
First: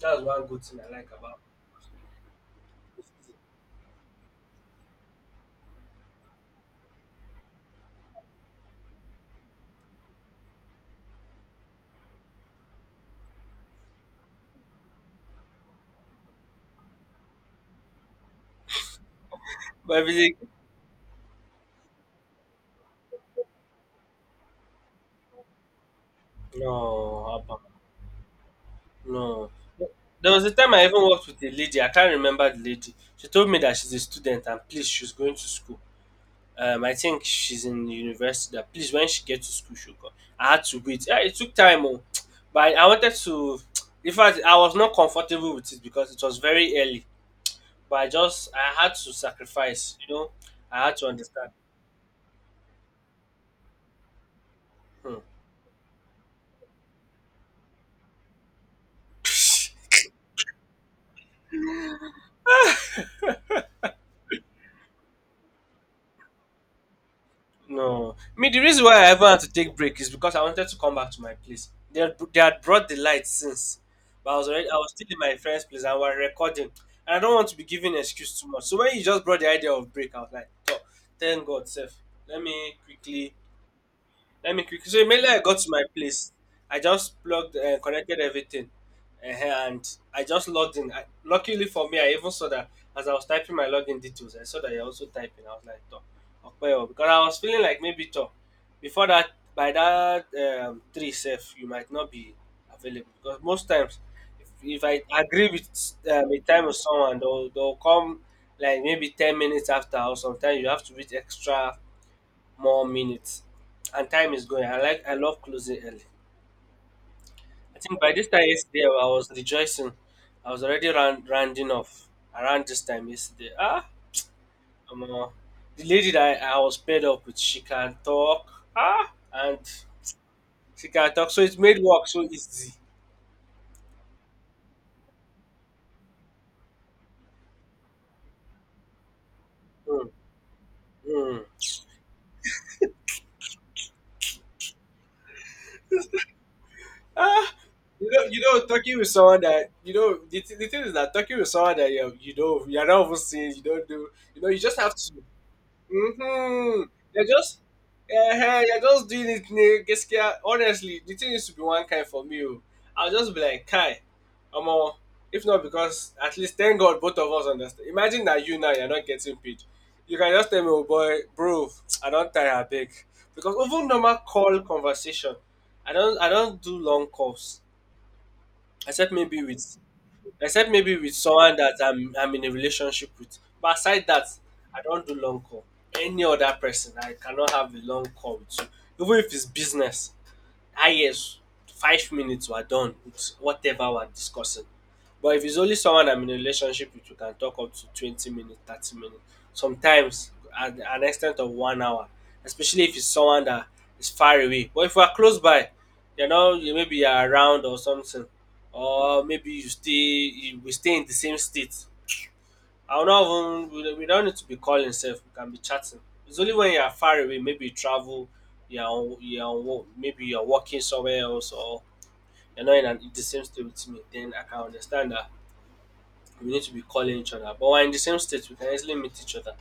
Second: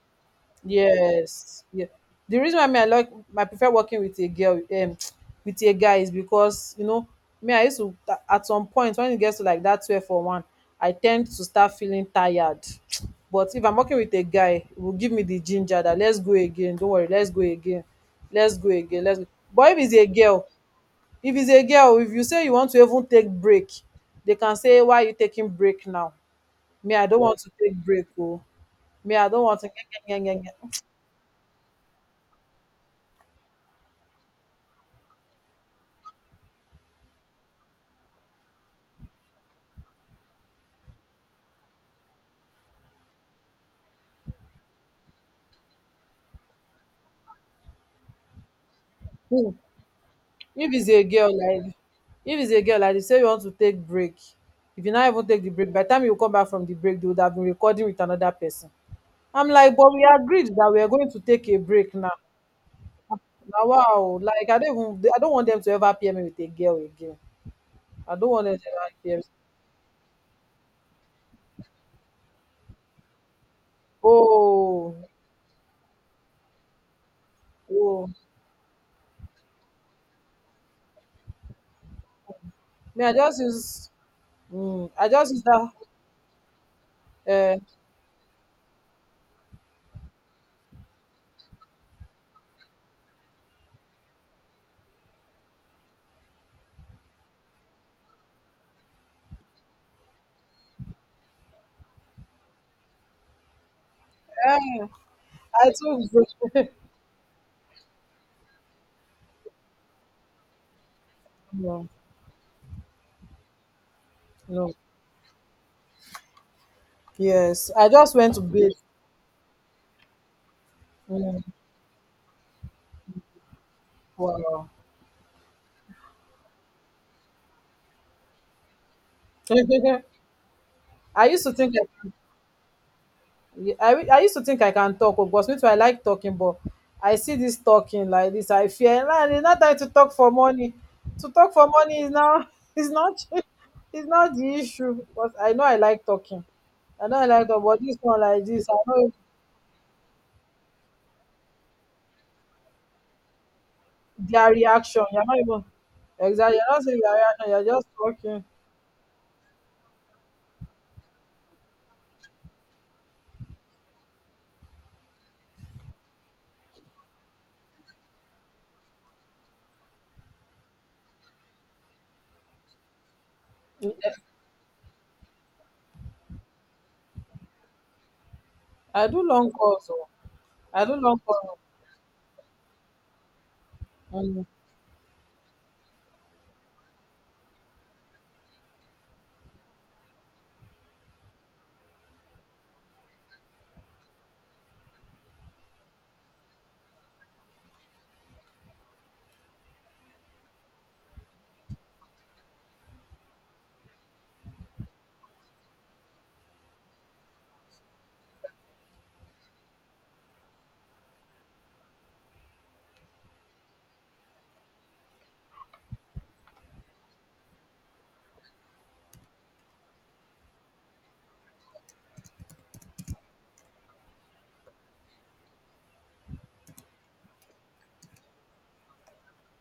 S2: That's one good thing I like about.
S1: Yes. Yeah. The reason why me I like I prefer working with a girl um with a guy is because you know me I used to at some point when it gets to like that twelve or one, I tend to start feeling tired. But if I'm working with a guy, it will give me the ginger that let's go again. Don't worry, let's go again. Let's go again. Let's go. But if it's
S2: But
S1: a
S2: if it's
S1: girl, if it's a girl, if you say you want to even take break, they can say why are you taking break now?
S2: a
S1: Me I don't
S2: no,
S1: want to
S2: Abba,
S1: take break. Oh, me I don't
S2: no.
S1: want to.
S2: There was a time I even worked with a lady. I can't remember the lady. She told me that she's a student and please, she's going to school. Um, I think she's in university. That please, when she gets to school, she'll come. I had to wait. Eh, it took time, oh, but I wanted to. In fact, I was not comfortable with it because it was very early. But I just, I had to sacrifice. You know,
S1: if
S2: I
S1: it's
S2: had
S1: a
S2: to
S1: girl
S2: understand.
S1: like if it's a girl like you say you want to take break, if you not
S2: Hmm.
S1: even take the break, by the time you come back from the break, they would have been recording with another person. I'm like, but we agreed that we are going to take a break now, now wow, like i don't even I don't want them to ever pair me with a girl again. I
S2: No,
S1: don't want
S2: me
S1: them
S2: the
S1: to
S2: reason
S1: ever
S2: why I
S1: pair me.
S2: ever had to take break is because I wanted to come back to my place. They had, they had brought the light since, but I was already I was
S1: Oh.
S2: still in my friend's place and we were recording, and I don't want to be giving
S1: Oh,
S2: excuse too much. So when you just brought the idea of break, I was like, oh, thank God, Seth. Let me
S1: me, I
S2: quickly
S1: just use,
S2: let me quick.
S1: mm,
S2: So
S1: I just
S2: immediately I
S1: use
S2: got
S1: that,
S2: to my place, I just
S1: uh,
S2: plugged, uh, connected everything, uh, and I just logged in. I, luckily for me, I even saw that as I was typing my login details, I saw that you're also typing. I was like, "Toh, okay, oh," because I was feeling like maybe toh. Before that, by that um, three self, you might not be available because most times, if, if
S1: eh,
S2: I agree with
S1: I took
S2: um, a time
S1: break.
S2: with someone, they'll, they'll come like maybe ten minutes after, or sometimes you have to wait extra
S1: No,
S2: more minutes. And time is going.
S1: no,
S2: I like I love closing early.
S1: yes,
S2: I
S1: I
S2: think by
S1: just
S2: this
S1: went to
S2: time
S1: bed.
S2: yesterday I was rejoicing. I was already round,
S1: Mm,
S2: rounding off around this time yesterday. Ah,
S1: wow.
S2: I'm, uh, the lady that I, I was paired up with she can talk. Ah and she can
S1: I
S2: talk. So
S1: used to
S2: it
S1: think
S2: made work
S1: I
S2: so easy.
S1: Yeah, I, I used to think I can talk, oh, because me too I like talking, but I see this talking like this. I fear "Nah, it's not time to
S2: Mm,
S1: talk for money." To
S2: mm.
S1: talk for money is now is not is not the issue because I know I like talking. I know I like
S2: Ah,
S1: talk, but this
S2: you
S1: one
S2: know, you
S1: like this,
S2: know,
S1: I
S2: talking with
S1: know
S2: someone that you know the, th- the thing is that talking with someone that you you know you're not even seeing, you don't do, you know,
S1: their
S2: you just have
S1: reaction,
S2: to
S1: you're not even exactly. You're not
S2: Mm-hmm.
S1: saying their
S2: You're
S1: reaction.
S2: just,
S1: You're just talking.
S2: uh, you're just doing it. ne- Gaskiya. Honestly, the thing used to be one kind for me. Oh. I'll just be like, Kai, I'm all, if not because at least thank God both of us understand. Imagine that you now you're not getting paid. You can just tell me, oh boy, bro, I don't tire big because even normal call conversation, I don't, I don't do long calls
S1: I
S2: except
S1: do
S2: maybe
S1: long
S2: with
S1: calls. Oh.
S2: except
S1: I do
S2: maybe with
S1: long calls.
S2: someone
S1: Oh.
S2: that I'm I'm in a relationship with. But aside that,
S1: Mm.
S2: I don't do long call. Any other person, I cannot have a long call with you, even if it's business ah yes, five minutes we're done with whatever we're discussing. But if it's only someone I'm in a relationship with, we can talk up to twenty minutes, thirty minutes. Sometimes at an extent of one hour, especially if it's someone that is far away. But if we're close by, you know, you maybe you're around or something, or maybe you stay, you, we stay in the same state. I will not even we we don't need to be calling sef, we can be chatting. It's only when you are far away, maybe you travel, you are on you are on wo maybe you are working somewhere else or you're not in an in the same state with me, then I can understand that we need to be calling each other. But when in the same state, we can easily meet each other.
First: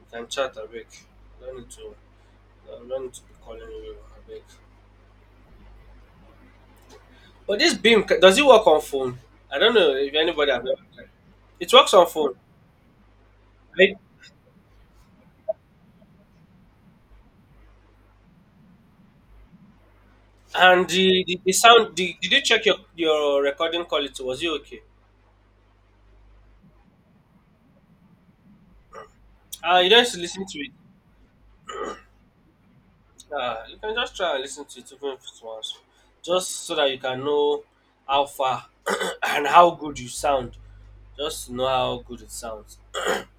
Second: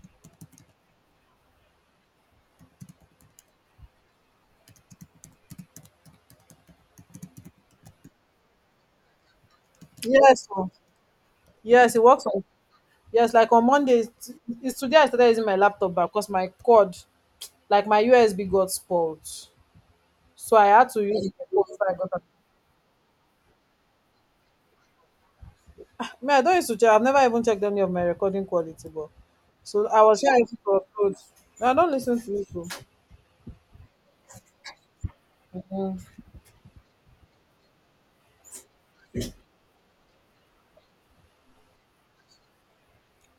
S2: We can chat abeg. We no need to we no need to be calling you a bit. But this beam ca does it work on phone? I don't know if
S1: Yes.
S2: anybody has
S1: Oh.
S2: ever tried. It works
S1: Yes. It
S2: on
S1: works
S2: phone,
S1: on. Yes, like on
S2: right?
S1: Monday, it's it's today I started using my laptop back because my cord, like my U S B got spoiled. So I had
S2: And
S1: to
S2: the
S1: use it
S2: the the
S1: before I
S2: sound
S1: got
S2: the
S1: am.
S2: did you check your your recording quality? Was it okay?
S1: Me, I don't used to check. I've never even checked any of my recording quality, but
S2: Uh,
S1: so
S2: you
S1: I
S2: just
S1: was
S2: listen
S1: trying to
S2: to it.
S1: upload. No, I don't listen to you, bro.
S2: Uh, you can just try and listen to it even if it's once, just so that you can know how far and how good you sound. Just to know how good it sounds.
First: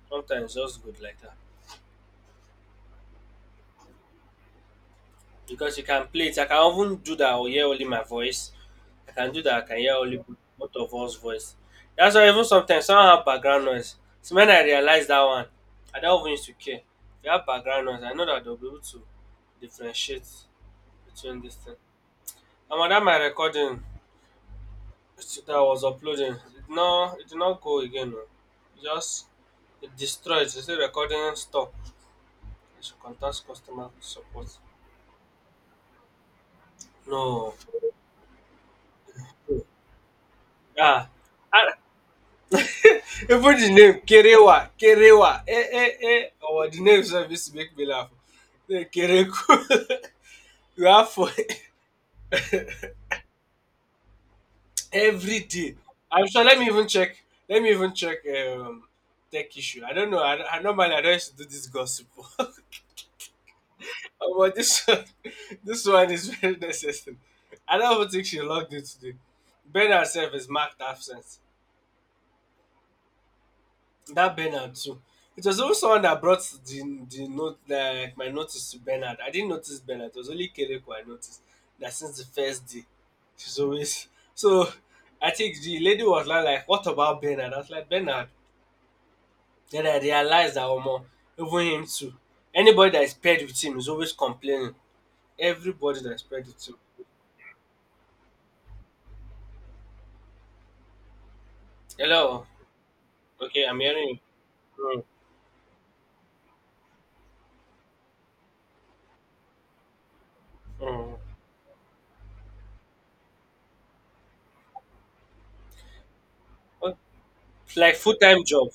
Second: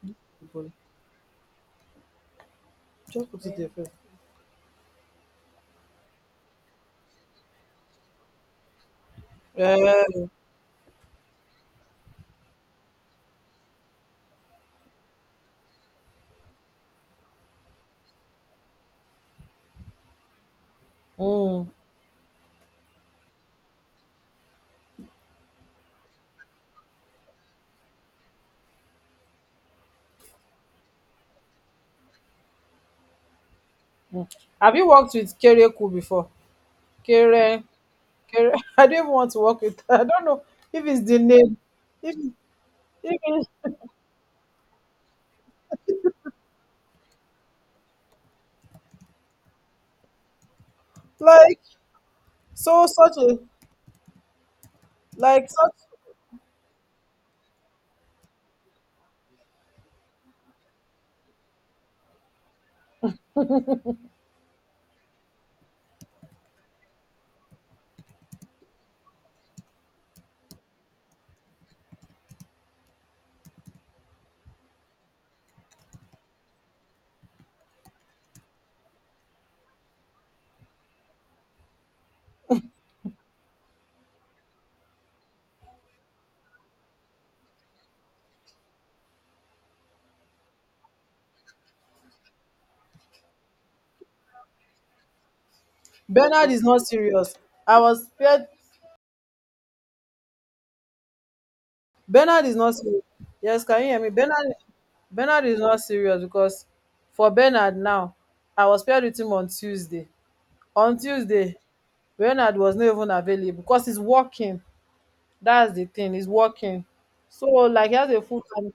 S2: Sometimes
S1: Bro,
S2: just good like that
S1: just put it there first.
S2: because you can play it. I can even do that or hear only my voice. I can do that. I can hear
S1: Yeah.
S2: only both of us voice. That's why even sometimes someone have background noise. So when I realize that one, I don't even used to care. If you have background noise, I know that they'll be able to differentiate between this
S1: Mm,
S2: thing. And am on my recording. That I was uploading. It now it did not go again. No. It just it destroyed. It said recording stop. You should contact customer
S1: mm.
S2: support.
S1: Have you worked with Kereku before?
S2: No.
S1: Kere, Kere. I don't even want to work with. I don't know if it's
S2: Ah.
S1: the name.
S2: Ah,
S1: If, if
S2: even
S1: it's
S2: the name Kerewa, Kerewa, eh, eh, eh. Our the name service make me laugh. Eh, Kereku. You have for
S1: like, so such a,
S2: every
S1: like such,
S2: day. I'm sure. Let me even check. Let me even check. Um, tech issue. I don't know. I, I normally I don't used to do this gossip. Oh, but this one, this one is very necessary. I don't even think she logged in today. Ben herself is marked absent. That Bernard too. It was also someone that brought the the note like my notice to Bernard. I didn't notice Bernard. It was only Kereko I noticed that since the first day, she's always so. I think the lady was like, like "What about Bernard?" I was like, "Bernard." Then I realized that Omo, even him too. Anybody that is paired with him is always complaining. Everybody that is paired
S1: Bernard is
S2: with him.
S1: not serious. I was scared. Bernard
S2: Hello.
S1: is not serious. Yes,
S2: Okay, I'm
S1: can you hear me?
S2: hearing
S1: Bernard,
S2: you. Mm,
S1: Bernard is not serious because for Bernard now, I was paired with him on Tuesday. On
S2: mm.
S1: Tuesday, Bernard was not even available because he's working. That's the thing. He's working.
S2: Oh,
S1: So like he
S2: like
S1: has
S2: full
S1: a full
S2: time job.
S1: time.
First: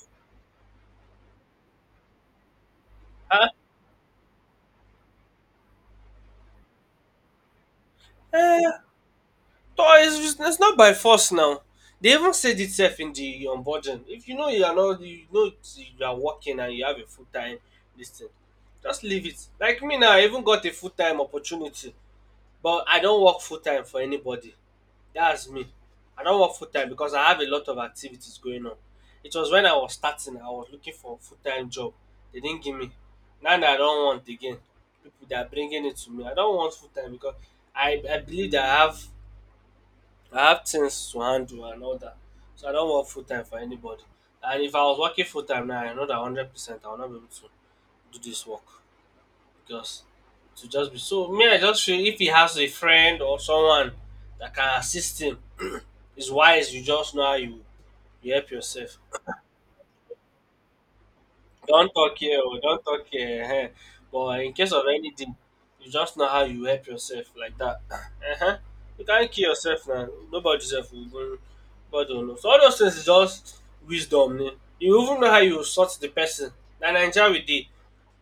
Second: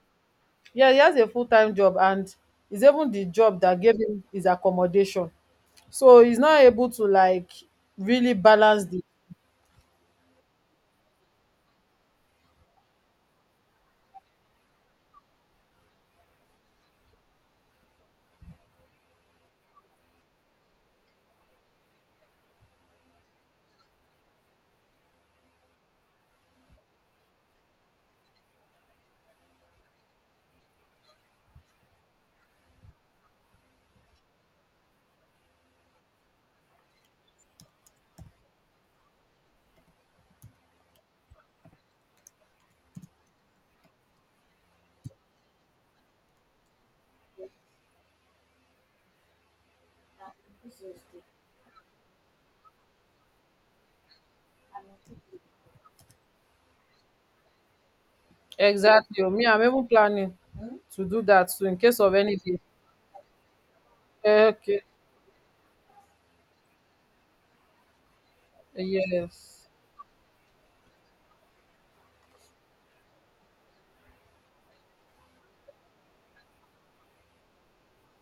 S1: Yeah, he has a full time job, and it's even the
S2: Huh?
S1: job that gave him his accommodation. So he's not able to like really
S2: Eh,
S1: balance the.
S2: no, it's, just- it's not by force now. They even said itself in the onboarding. If you know you are not, you know it's- you are working and you have a full time listing, just leave it. Like me now, I even got a full time opportunity, but I don't work full time for anybody. That's me. I don't work full time because I have a lot of activities going on. It was when I was starting, I was looking for a full time job. They didn't give me. Now that I don't want again, people they are bringing it to me. I don't want full time because I, I believe that I have I have things to handle and all that. So I don't work full time for anybody. And if I was working full time now, I know that hundred percent I will not be able to do this work. Just to just be So me, I just feel if he has a friend or someone that can assist him, it's wise you just know how you, you help yourself.
S1: Exactly. Me, I'm even planning to do that. So in
S2: Don't
S1: case of
S2: talk here
S1: anything,
S2: or don't talk here. Ehen. But in case
S1: okay,
S2: of anything, you just know how you help yourself like that. Uh huh. You can't kill
S1: yes,
S2: yourself now. Nobody's self will go God don't know. So all those things is just wisdom. Ne? You even know how you sort the person. Na Nigeria we dey.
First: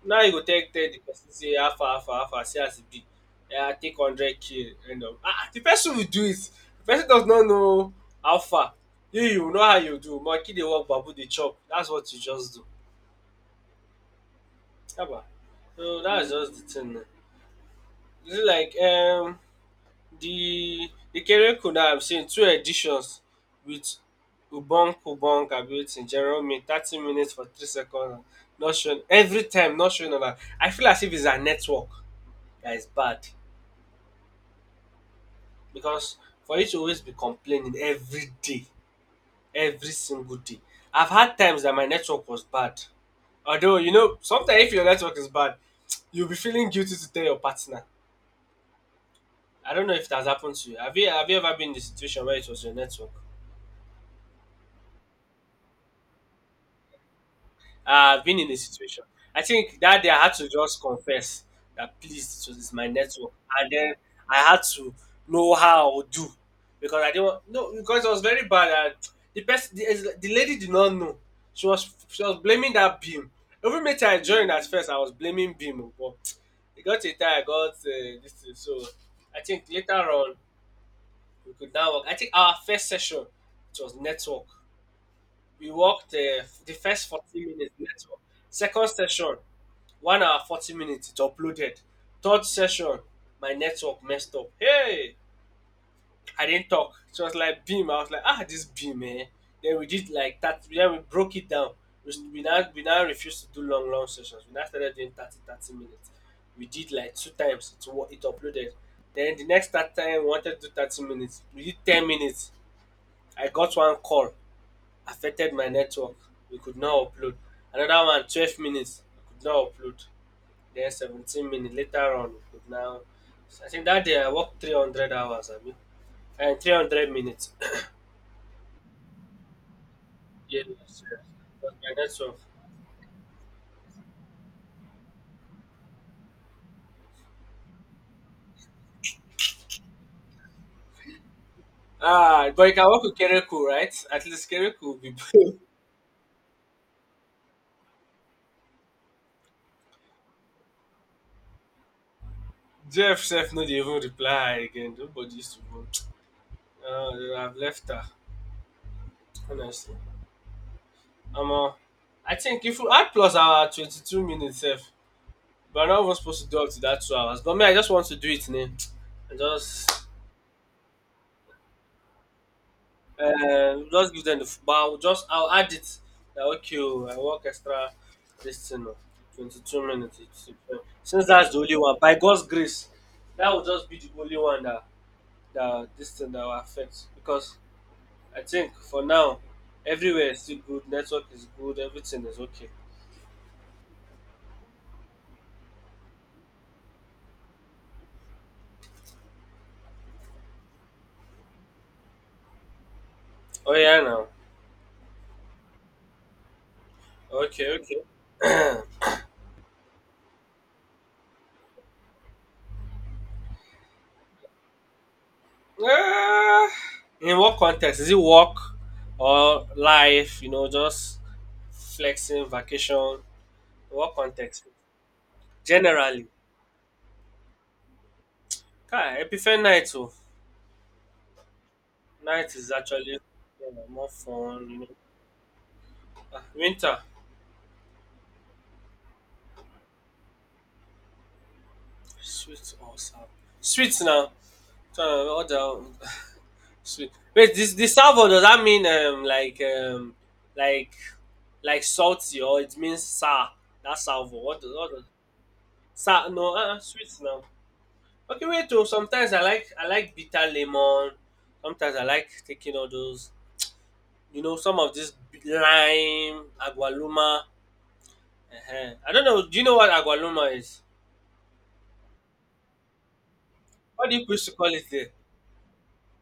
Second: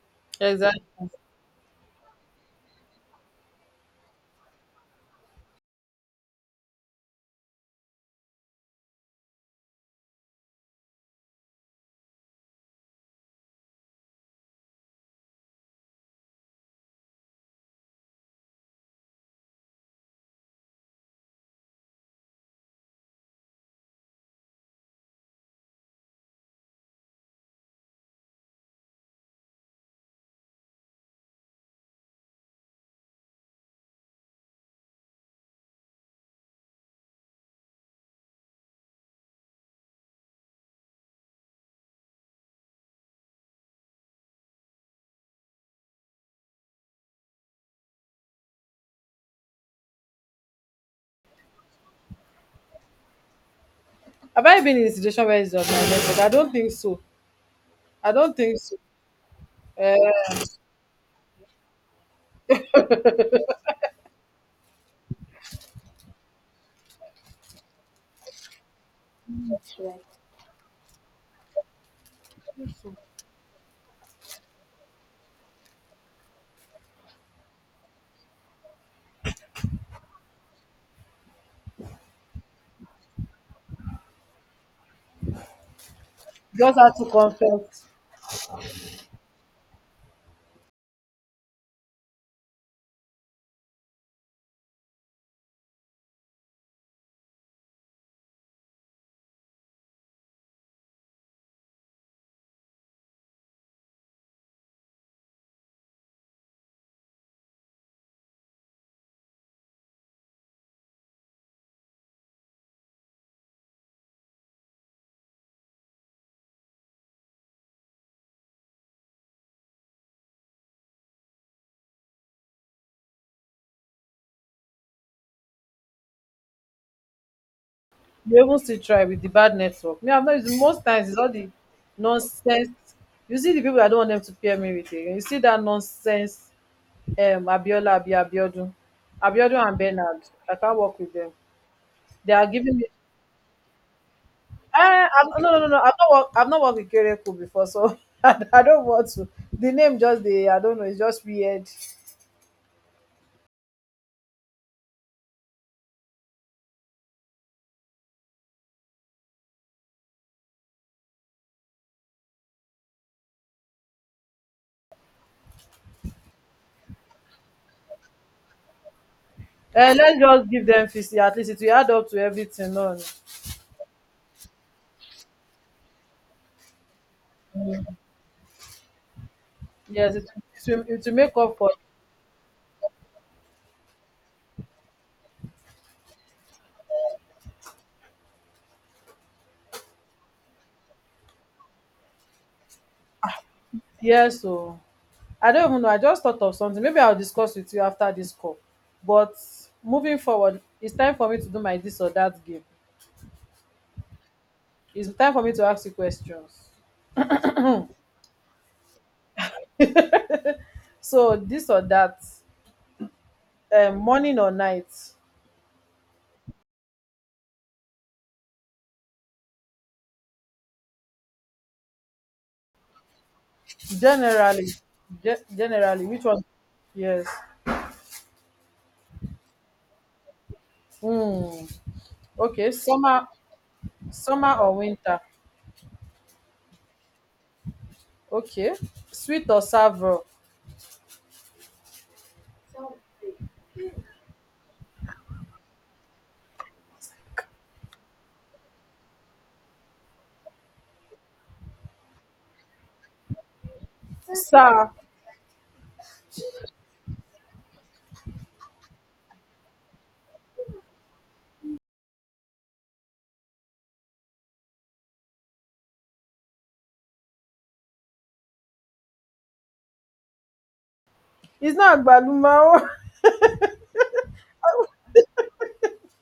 S2: Now you go take
S1: exactly.
S2: tell the person say alpha alpha alpha far see as e be. Um take hundred k end of um the person will do it. The person does not know how far. You you know how you do. Monkey dey work bamboo dey chop. That's what you just do. Haba! So that's just the thing now. You see, like um the Ikereku, now I'm seeing two editions with Obong Pobong abi wetin general mean thirty minutes for three seconds, not showing every time, not showing on am. I feel as if it's her network that is bad. Because for you to always be complaining every day, every single day. I've had times that my network was bad. Although, you know, sometimes if your network is bad, you'll be feeling guilty to tell your partner. I don't know if it has happened to you. Have you have you ever been in a situation where it was your network?
S1: Have I been in a situation where it's just my method? I don't think so. I
S2: Uh, I've
S1: don't
S2: been in
S1: think
S2: this
S1: so.
S2: situation. I think that day I had
S1: Uh,
S2: to just confess that please, it was my network, and then I had to know how I would do because I didn't want, no, because it was very bad. And the person, the, the lady did not know. She was she was blaming that beam. Every meeting I joined at first, I was blaming beam, but it got a time I got, uh, this thing. So I think later on we could now work. I think our first session it was network. We walked, uh, the
S1: just have to
S2: first forty minutes
S1: confess.
S2: network. Second session, one hour forty minutes, it uploaded. Third session, my network messed up. Hey, I didn't talk. So I was like beam. I was like, ah, this beam, eh. Then we did like that. Then we broke it down. We, s- we now we now refused to do long long sessions. We now started doing thirty thirty minutes. We did like two times. It wa- it uploaded. Then the next that time we wanted to do thirty minutes. We did ten minutes. I got one call affected my network. We could not upload. Another one, twelve minutes, we could not upload. Then seventeen minutes later on, we could now. So I think that day I worked three hundred hours, I mean, and three hundred minutes.
S1: You even still try with the bad network. Me, I'm not using
S2: Yes,
S1: most
S2: yes,
S1: times. It's all the
S2: but my network.
S1: nonsense. You see the people I don't want them to pair me with. Again. You see that nonsense. Um, Abiola, Abi, Abiodun, Abiodun and Bernard. I can't work with them. They are
S2: Ah, but you
S1: giving me.
S2: can work with Kereku, right? At least Kereku will
S1: Uh,
S2: be.
S1: I'm, no, no, no, no. I've not worked I've not worked with Kereku before, so I, I don't want to. The name just the I don't know. It's just weird.
S2: Jeff chef, not even reply again. Nobody used to go. Uh, I've left her, honestly. Um, uh, I think if we add plus our twenty-two minutes, sef. But I'm not even supposed to do up to that two hours. But me, I just want to do it now. I
S1: Uh,
S2: just
S1: let's just give them fifty. At least it will add up to everything. On,
S2: uh, just give them the f- but I'll just I'll add it. That okay, oh, I work extra this thing, oh, twenty-two
S1: yes,
S2: minutes.
S1: it,
S2: It's,
S1: it,
S2: uh,
S1: will, it will
S2: since
S1: make
S2: that's
S1: up
S2: the
S1: for,
S2: only one, by God's grace, that will just be the only one, that that this thing that will affect. Because I think for now, everywhere is still good, network is good, everything is okay.
S1: yes. So I don't even know. I just thought of something. Maybe I'll discuss with you after this call. But moving forward, it's time for me to do my this or that game.
S2: Oh yeah now.
S1: It's time for me to ask you questions.
S2: Okay, okay.
S1: So this or that, um, morning or night.
S2: Ah, in what context? Is it work or life? You know, just flexing, vacation. In what context?
S1: Generally. Ge- generally which
S2: Generally,
S1: one? Yes.
S2: ah, Epiphany night. Oh,
S1: um
S2: night
S1: okay,
S2: is actually,
S1: summer.
S2: yeah, more
S1: Summer
S2: fun.
S1: or
S2: You know,
S1: winter?
S2: ah, winter.
S1: Okay, sweet or serve raw?
S2: Sweet or sour? Sweet now. Uh, all the sweet. Wait, this this sour, does that mean um like um like like salty, or it means sour? That's sour. What does what
S1: Sir,
S2: does sa no uh, uh, sweet now? Okay, wait, oh, sometimes I like I like bitter lemon. Sometimes I like taking all those, you know, some of this b- lime, agualuma. uh I don't know. Do you know what agualuma is?
S1: it's not agbalumo.
S2: What do you used to call it there?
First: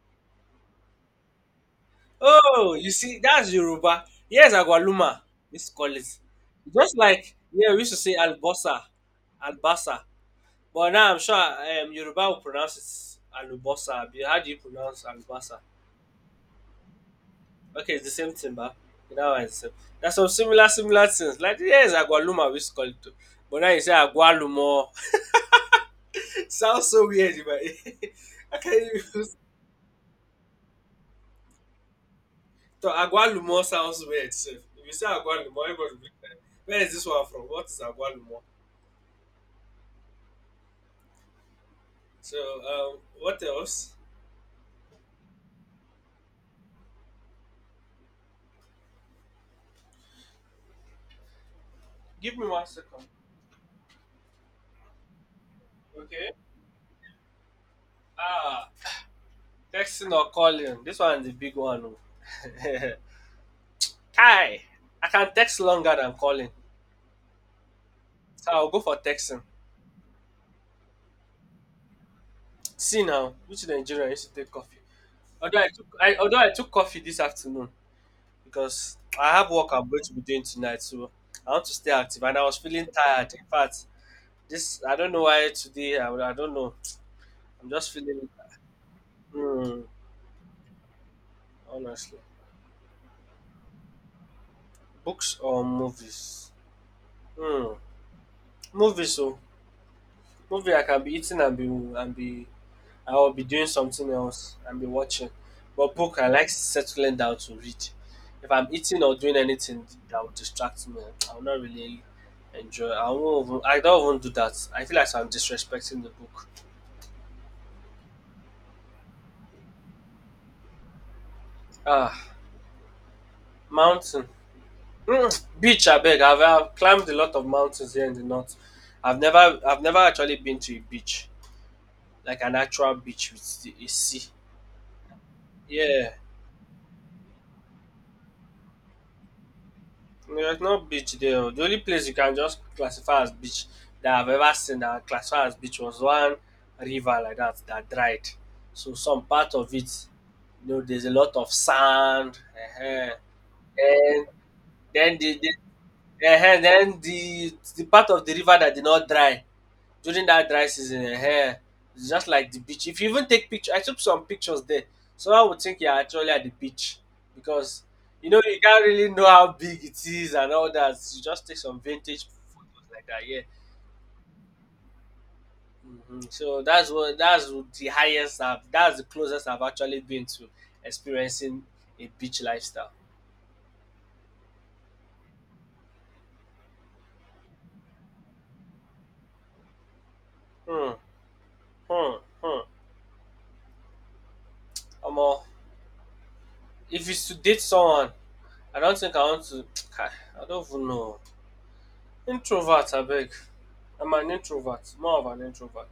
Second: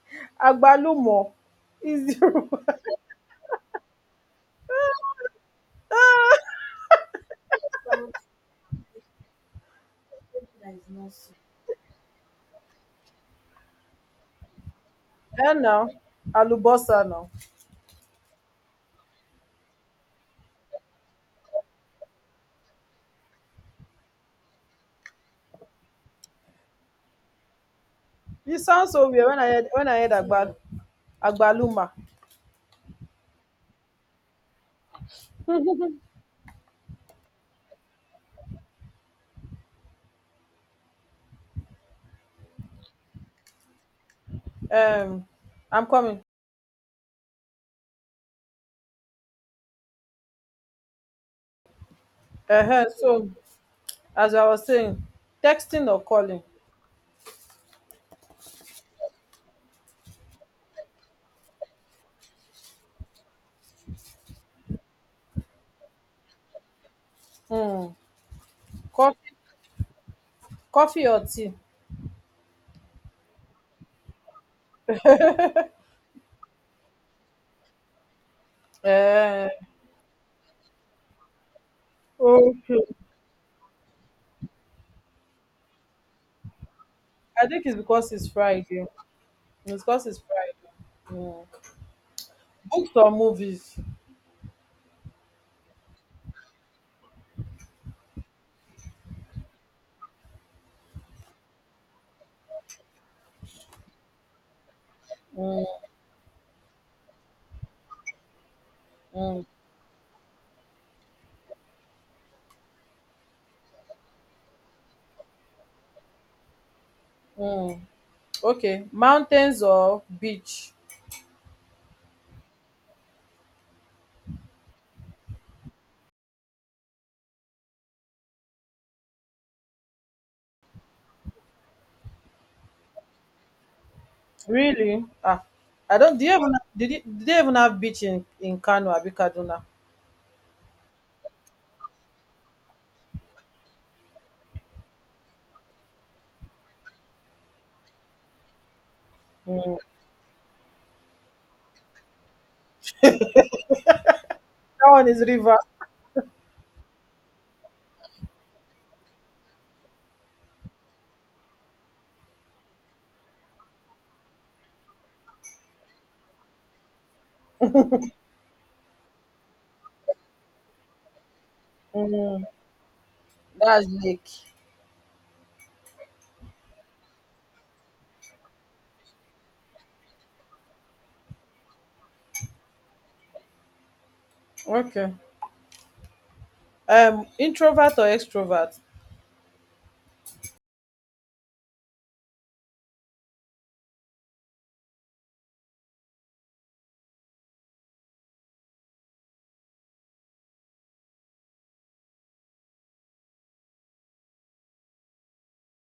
S1: Agbalumo is Yoruba.
S2: Oh, you see, that's Yoruba. Yes, agualuma. Let's call it. Just like, yeah, we used to say albosa, albasa. But now I'm sure, um, Yoruba will pronounce it alubosa. How do you pronounce
S1: Eh,
S2: albasa?
S1: now, alubosa now.
S2: Okay, it's the same thing, but that one is the same. There's some similar, similar things. Like, yes, Agualuma, we used to call it too. But now you say Agualumo. sounds so weird, but
S1: You
S2: I can't
S1: sound so
S2: even.
S1: weird when I heard when I heard agbal agbaluma.
S2: So Agualumo sounds weird. So if you say Agualumo, everybody will be like, where is this one from? What is Agualumo? So, um, what else?
S1: Um, I'm coming.
S2: Give me one
S1: Uh-huh.
S2: second.
S1: So, as I was saying, texting or
S2: Okay.
S1: calling.
S2: Ah, texting or calling. This one is the big one, oh. Kai, I can text longer than calling.
S1: Um,
S2: So I'll go for
S1: coffee
S2: texting.
S1: coffee or tea.
S2: See now, which Nigerian used to take coffee? Although I took I, although I took coffee this afternoon, because I
S1: Uh,
S2: have work I'm going to be doing tonight, so I want to stay active. And I was
S1: okay.
S2: feeling tired. In fact, this, I don't know why today, I, I don't know.
S1: I think
S2: I'm
S1: it's
S2: just
S1: because it's
S2: feeling,
S1: Friday.
S2: hmm,
S1: It's because it's Friday. Mm.
S2: honestly.
S1: Books or movies?
S2: Books or movies? Hmm. Movies. So movie I can be eating and be and be, I'll be doing something else and be watching.
S1: Mm,
S2: But book, I like settling down to read. If I'm eating or doing
S1: mm,
S2: anything that would distract me, I will not really enjoy. I won't even, I don't even do that. I feel like I'm disrespecting the book.
S1: mm. Okay. Mountains or beach?
S2: Ah, mountain. Mm, beach. I beg. I've, I've climbed a lot of mountains here in the north. I've never, I've never actually been to a beach, like an actual beach with the- a sea.
S1: Really? Ah, I
S2: Yeah,
S1: don't. Do you even did you, do they even have beach in in Kano Abi Kaduna?
S2: there's no beach there, oh. The only place you can just classify as beach that I've ever seen that classified as beach was one river like that that dried. So some part of
S1: Mm.
S2: it, you know, there's a lot of sand. uh Then
S1: That one
S2: then
S1: is
S2: the, the
S1: river.
S2: ehen, then the the part of the river that did not dry during that dry season, ehen, it's just like the beach. If you even take picture, I took some pictures there. Someone would think you're actually at the beach because, you know, you can't really know how big it is and all that. You just take some vintage
S1: Mm.
S2: photos like that, yeah.
S1: That's lake.
S2: Mhm. So that's what that's the highest I've that's the closest I've actually been to experiencing a beach lifestyle.
S1: Okay. Um, introvert or extrovert?
S2: Hmm, hmm, hmm. Omo, if it's to date someone, I don't think I want to. I don't even know. Introvert, I beg. I'm an introvert, more of an introvert.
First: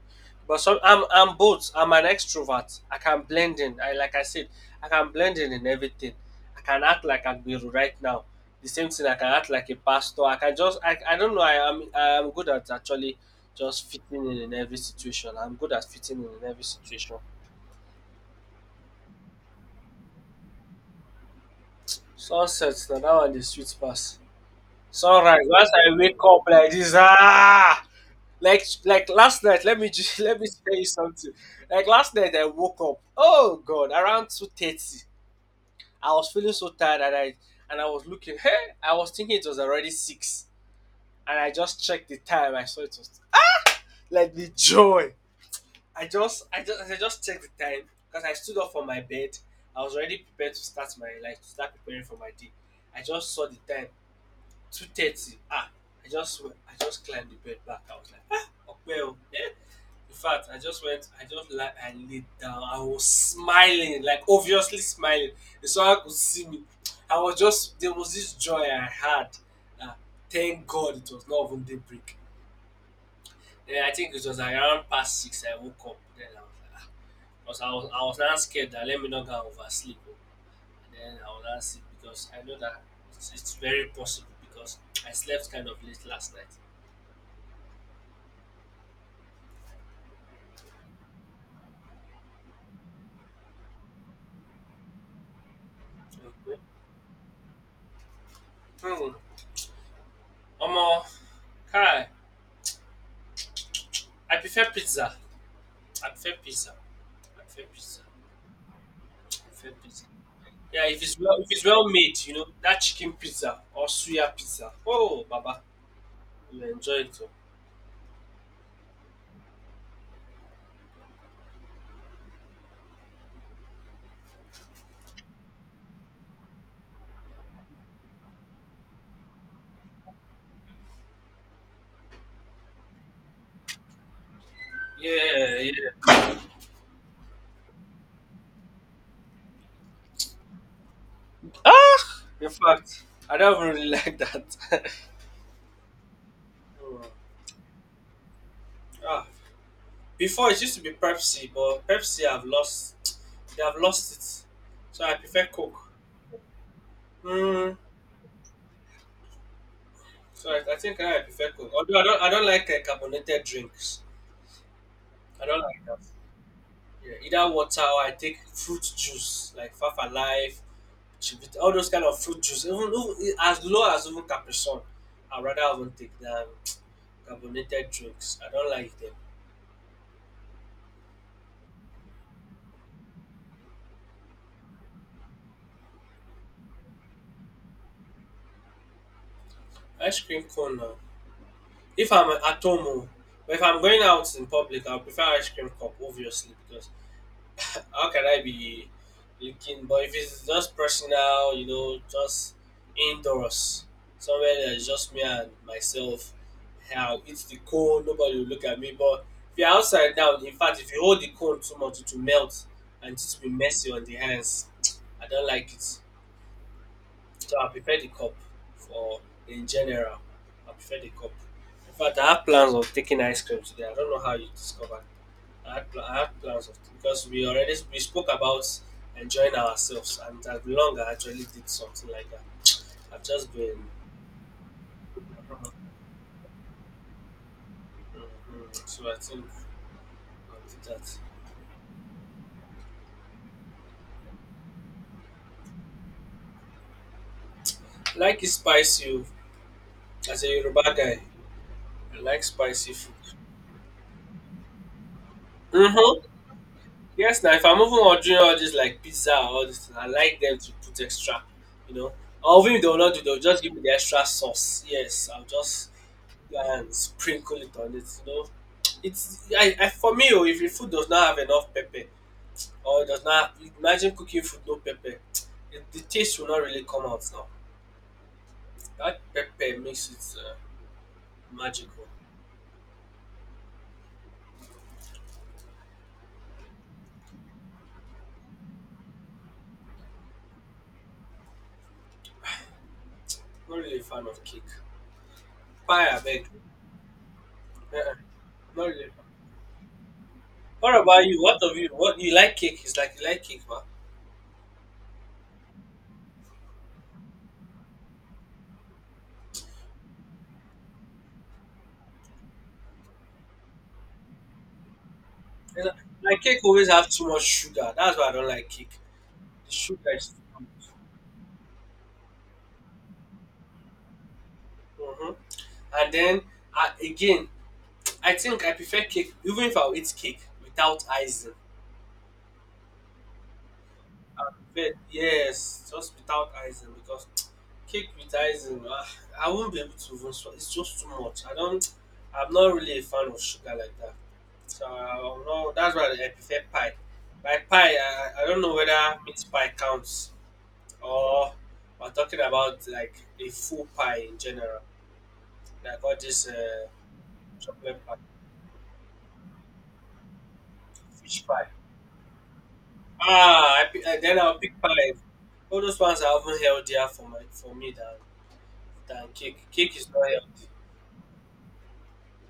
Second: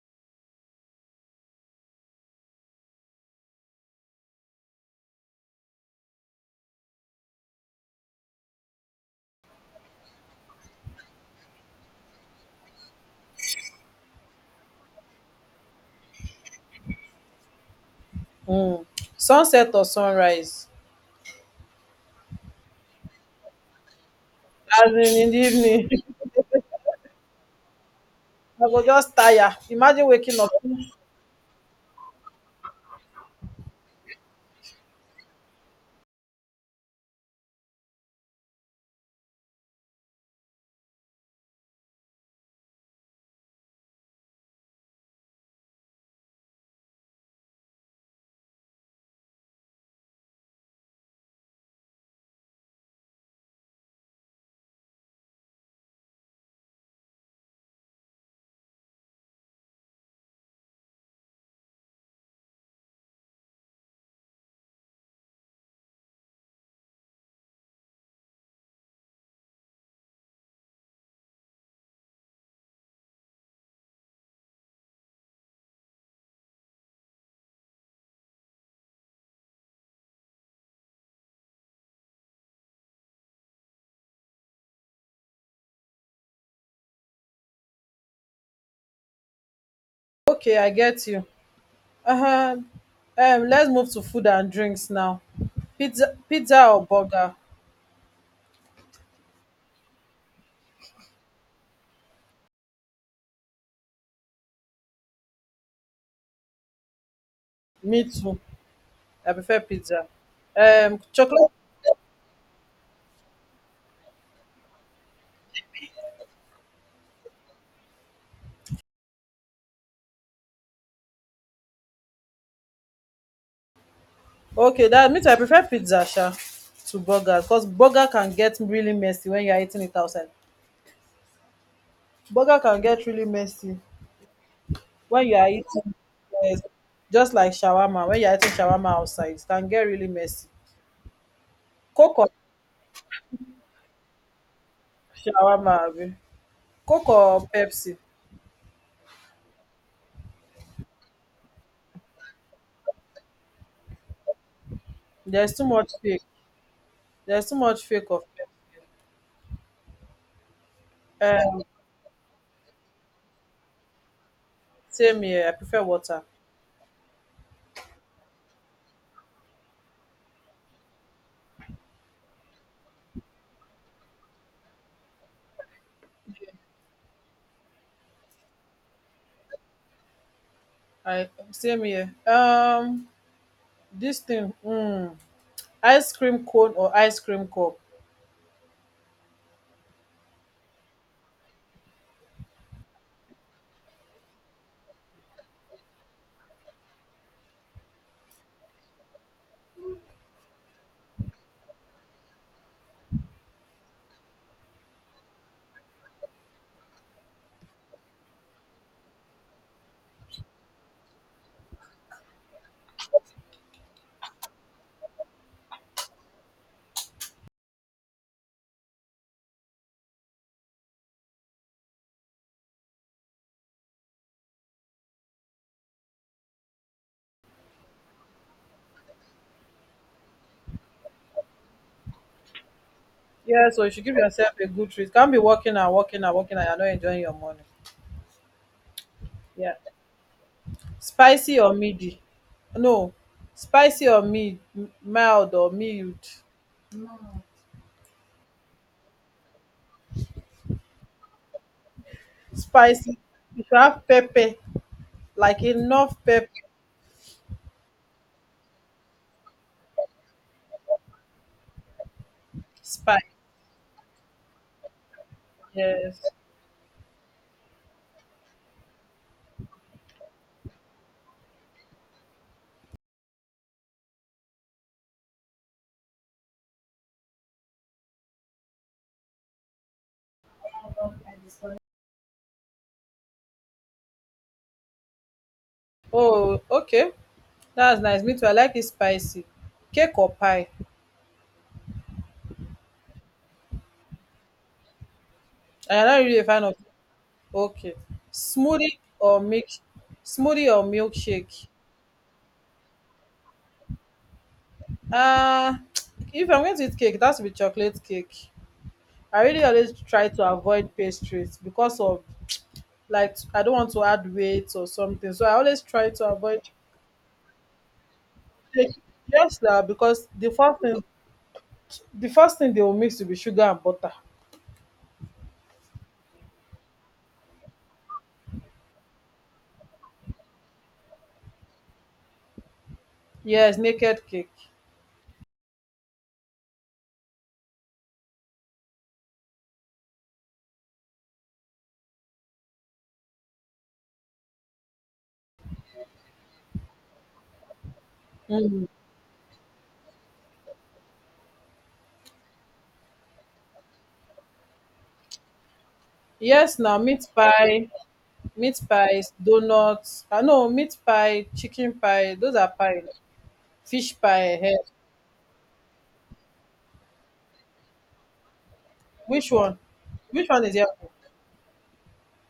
S2: But some, I'm I'm both. I'm an extrovert. I can blend in. I like I said, I can blend in in everything. I can act like Agbiru right now. The same thing. I can act like a pastor. I can just. I, I don't know. I am I am good at actually just fitting in in every situation. I'm good at fitting in in every situation.
S1: Mm. Sunset or sunrise?
S2: Sunset. Now that one the sweet pass.
S1: As in in the
S2: Sunrise. Once
S1: evening.
S2: I wake up like this, ah. like
S1: I go
S2: like
S1: just
S2: last
S1: tire.
S2: night, let me
S1: Imagine
S2: just
S1: waking
S2: let me
S1: up.
S2: tell you something. Like last night I woke up, oh god, around two thirty. I was feeling so tired and i and i was looking, hey, I was thinking it was already six, and I just checked the time, I saw it was, like, the joy. I just i just i just checked the time because I stood up from my bed. I was already prepared to start my, like to start preparing for my day. I just saw the time, two thirty, ah. I just i just climbed the bed back. I was like, ah well, eh, in fact I just went, I just like I laid down. I was smiling, like obviously smiling, if someone could see me. I was just, there was this joy I had. Ah, thank god it was not even daybreak. Then I think it was like around past six I woke up, then I was like, ah. Because i was i was not scared that, let me not go and oversleep, then I will ask it, because I know that it's, it's very possible because I slept kind of late last night.
S1: Okay, I get you. Uh-huh. Um, let's move to food and drinks now. Pizza
S2: Okay.
S1: pizza or burger?
S2: Hmm. Omo, Kai, I prefer pizza. I prefer pizza. I prefer pizza.
S1: Me too.
S2: I
S1: I prefer
S2: prefer pizza.
S1: pizza.
S2: Yeah,
S1: Um,
S2: if it's well, if
S1: chocolate.
S2: it's well made, you know, that chicken pizza or suya pizza. Oh, Baba, you enjoy it too.
S1: Okay, that means I prefer pizza, sha, to burger. Because burger can get really messy when you are eating it outside. Burger can get really messy when you are
S2: Yeah,
S1: eating,
S2: yeah.
S1: yes, just like shawarma. When you are eating shawarma outside, it can get really messy. Coke
S2: Ah,
S1: or
S2: in fact, I don't even really like that.
S1: shawarma, abi?
S2: Hmm.
S1: Coke or Pepsi?
S2: Ah, before it used to be Pepsi, but Pepsi have lost. They have lost it. So I prefer
S1: There's too
S2: Coke.
S1: much fake. There's too
S2: Mm,
S1: much fake of.
S2: so I, I think I prefer
S1: Um,
S2: Coke. Although I don't, I don't like uh, carbonated drinks.
S1: same
S2: I
S1: here. I
S2: don't
S1: prefer
S2: like that.
S1: water.
S2: Yeah, either water or I take fruit juice like Fafa Life, Chivita, all those kind of fruit juice. Even, even as low as even Capri Sun, I rather even take than carbonated drinks. I don't like them.
S1: I same here. Um, this thing, mm, ice cream cone or ice cream cup.
S2: Ice cream cone now. If I'm at home, oh, but if I'm going out in public, I'll prefer ice cream cup, obviously, because how can I be looking? But if it's just personal, you know, just indoors, somewhere that's just me and myself, I'll eat the cone, nobody will look at me. But if you're outside now, in fact, if you hold the cone too much, it will melt and it will be messy on the hands. I don't like it. So I prefer the cup for in general. I prefer the cup. In fact, I have plans of taking ice cream today. I don't know how you discovered. I have, pl- I have plans of, because we already we spoke about enjoying ourselves, and that long I actually did something like that. I've just
S1: Yeah,
S2: been,
S1: so you should give yourself a good treat. Can't be walking and
S2: mhm,
S1: walking and walking and you're not enjoying your morning.
S2: so I think
S1: Yeah.
S2: I'll do that.
S1: Spicy or midi? No. Spicy or mild, mild or mild.
S2: Like it spicy, oh. As a Yoruba guy, I like spicy food.
S1: Spicy. You should have pepper, like enough
S2: Mm-hmm.
S1: pepper.
S2: Yes, now if I'm even ordering all this like pizza or all this, I like them to put extra, you know. Or even if they will not do, they'll
S1: Spice.
S2: just give me the extra sauce. Yes, I'll just
S1: Yes.
S2: and sprinkle it on it, you know. It's, I, I for me, oh, if the food does not have enough pepper or does not have, imagine cooking food no pepper, the, the taste will not really come out now. That pepper makes it uh, magical.
S1: Oh, okay. That's nice. Me too. I like it spicy. Cake or pie?
S2: Not really a fan of cake.
S1: I am
S2: Pie,
S1: not
S2: I
S1: really a
S2: beg.
S1: fan of. Okay.
S2: Uh-uh. Not
S1: Smoothie
S2: really.
S1: or milk? Smoothie or
S2: What about you? What
S1: milkshake?
S2: of you? What, you like cake? It's like you like cake, man.
S1: Uh, if I'm going to eat cake, that's with chocolate cake. I really always try to avoid pastries because of, like, I don't want to add weight or something. So I always
S2: It's like,
S1: try to
S2: my cake
S1: avoid
S2: always have too much sugar. That's why I don't like cake.
S1: cake. Yes,
S2: The
S1: now
S2: sugar
S1: because
S2: is
S1: the
S2: too
S1: first thing the first thing they will mix will be sugar and butter.
S2: much. Hmm. And then uh, again, I think I prefer cake, even if I'll eat cake without icing.
S1: Yes, naked
S2: I
S1: cake.
S2: prefer, yes, just without icing because cake with icing, ah, I won't be able to even swallow. It's just too much. I don't. I'm not really a fan of sugar like that. So I'm not, that's why I prefer pie. By pie, I, I don't know
S1: Mm.
S2: whether meat pie counts or we're talking about like a full pie in general. Like all this
S1: Yes,
S2: uh,
S1: now meat pie.
S2: chocolate pie,
S1: Meat pies, donuts. Ah, no, meat
S2: fish
S1: pie,
S2: pie.
S1: chicken pie. Those are pie.
S2: Ah, I, pi-
S1: Fish
S2: uh, then I'll
S1: pie. Eh. Eh.
S2: pick pie. All those ones are even healthier for my for me than than
S1: Which
S2: cake.
S1: one?
S2: Cake is not
S1: Which one
S2: healthy.
S1: is healthy?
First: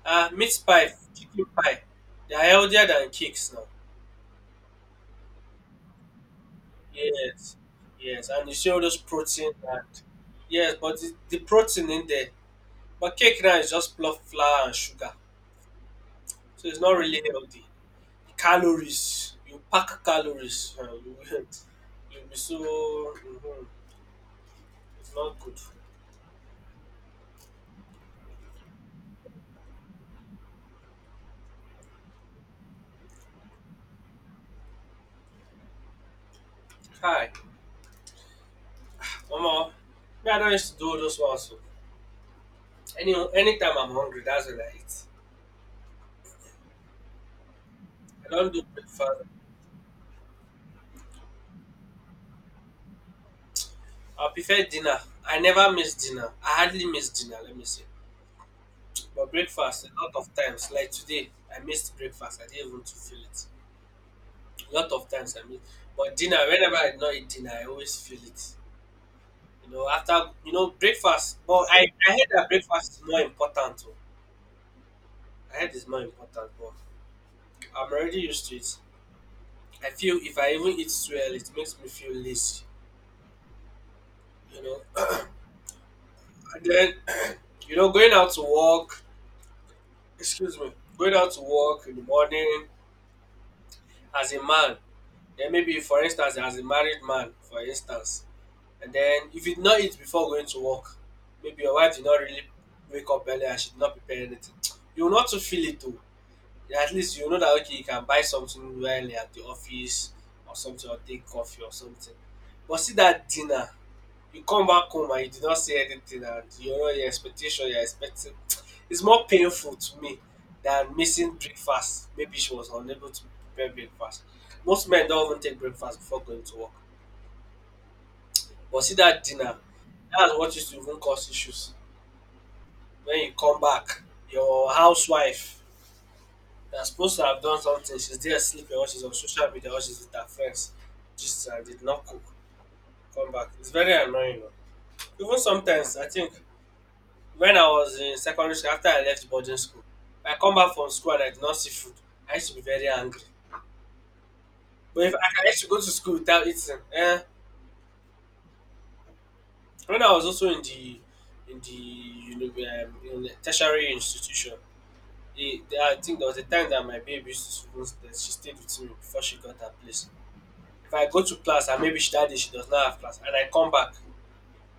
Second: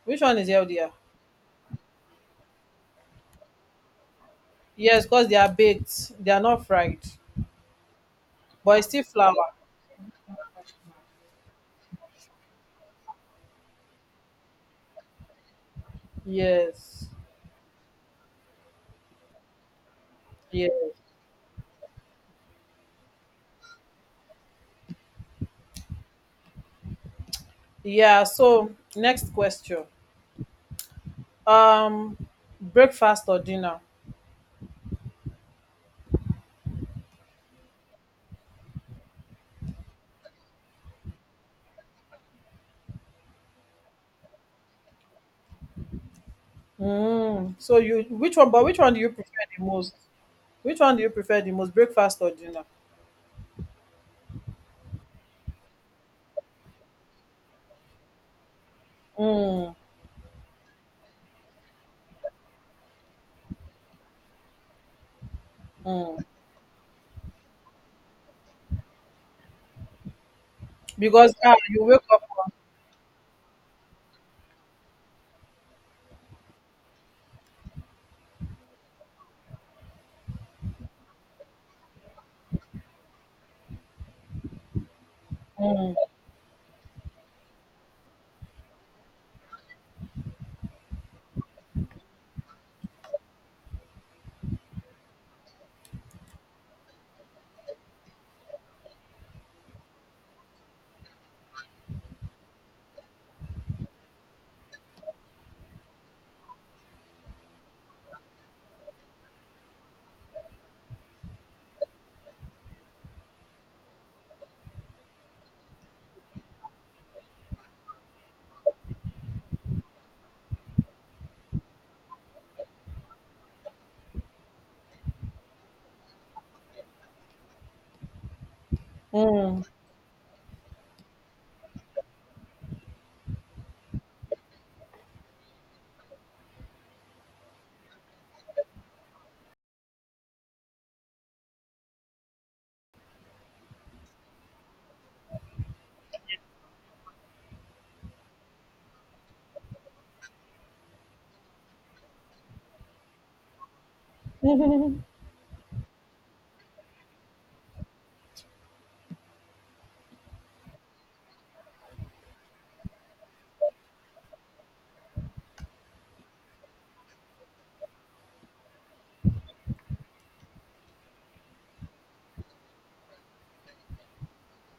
S1: Which
S2: Ah,
S1: one is
S2: meat
S1: healthier?
S2: pie, chicken pie, they are healthier than cakes now.
S1: Yes, because they are baked. They are not fried,
S2: Yes, yes, and you see
S1: but
S2: all
S1: it's
S2: those
S1: still flour.
S2: protein and yes, but the, the protein in there. But cake now is just pure flour and sugar, so it's not
S1: Yes.
S2: really healthy. Calories, you pack calories. Uh, you
S1: Yes.
S2: will you'll be so. Mhm, it's not good.
S1: Yeah. So next question. Um, breakfast or dinner?
S2: Hi, Mama. Me, I don't used to do all those ones, oh. Any anytime I'm hungry, that's when I eat.
S1: Mm. So you,
S2: I
S1: which one?
S2: don't do
S1: But which one do
S2: breakfast.
S1: you prefer the most? Which one do you prefer the most? Breakfast or dinner?
S2: I prefer dinner. I never miss dinner. I hardly miss dinner. Let me say, but
S1: Mm.
S2: breakfast a lot of times. Like today, I missed breakfast. I didn't even to feel it. A lot of times I miss. But
S1: Mm.
S2: dinner, whenever I not eat dinner, I always feel it. You know, after you know
S1: Because
S2: breakfast.
S1: ah,
S2: But
S1: you
S2: I
S1: wake
S2: I
S1: up.
S2: heard that breakfast is more important, oh. I heard it's more important. But I'm already used to it. I feel if I even eat too early, it makes me feel lazy. You know, and then, you know, going out to work, excuse me, going out to work in the morning as a man, then maybe, for instance, as a married man, for instance, and then if you did not eat before going to work, maybe your wife did not really wake up early and she did not prepare anything, you will not to feel it though. At least you know that, okay, you can buy something early at the office or something, or take coffee or something. But see that dinner, you come back home and you did not see anything and you know your expectation, you're expecting, it's more painful to me than missing breakfast. Maybe she was unable to prepare breakfast. Most men don't even take breakfast before going to work. But see that dinner,
S1: Mm.
S2: that's what used to even cause issues. When you come back, your housewife that's supposed to have done something, she's there sleeping or she's on social media or she's with her friends. Just uh, did not cook. Come back. It's very annoying, oh. Even sometimes I think, when I was in secondary school, after I left boarding school, if I come back from school and I did not see food, I used to be very angry.
S1: me
S2: But if I I used to go to school without eating, eh, when I was also in the in the you know, um, in the tertiary institution, eh, there- I think there was a time that my baby used to, that she stayed with me before she got her place. If I go to class and maybe she, that day she does not have class and I come back,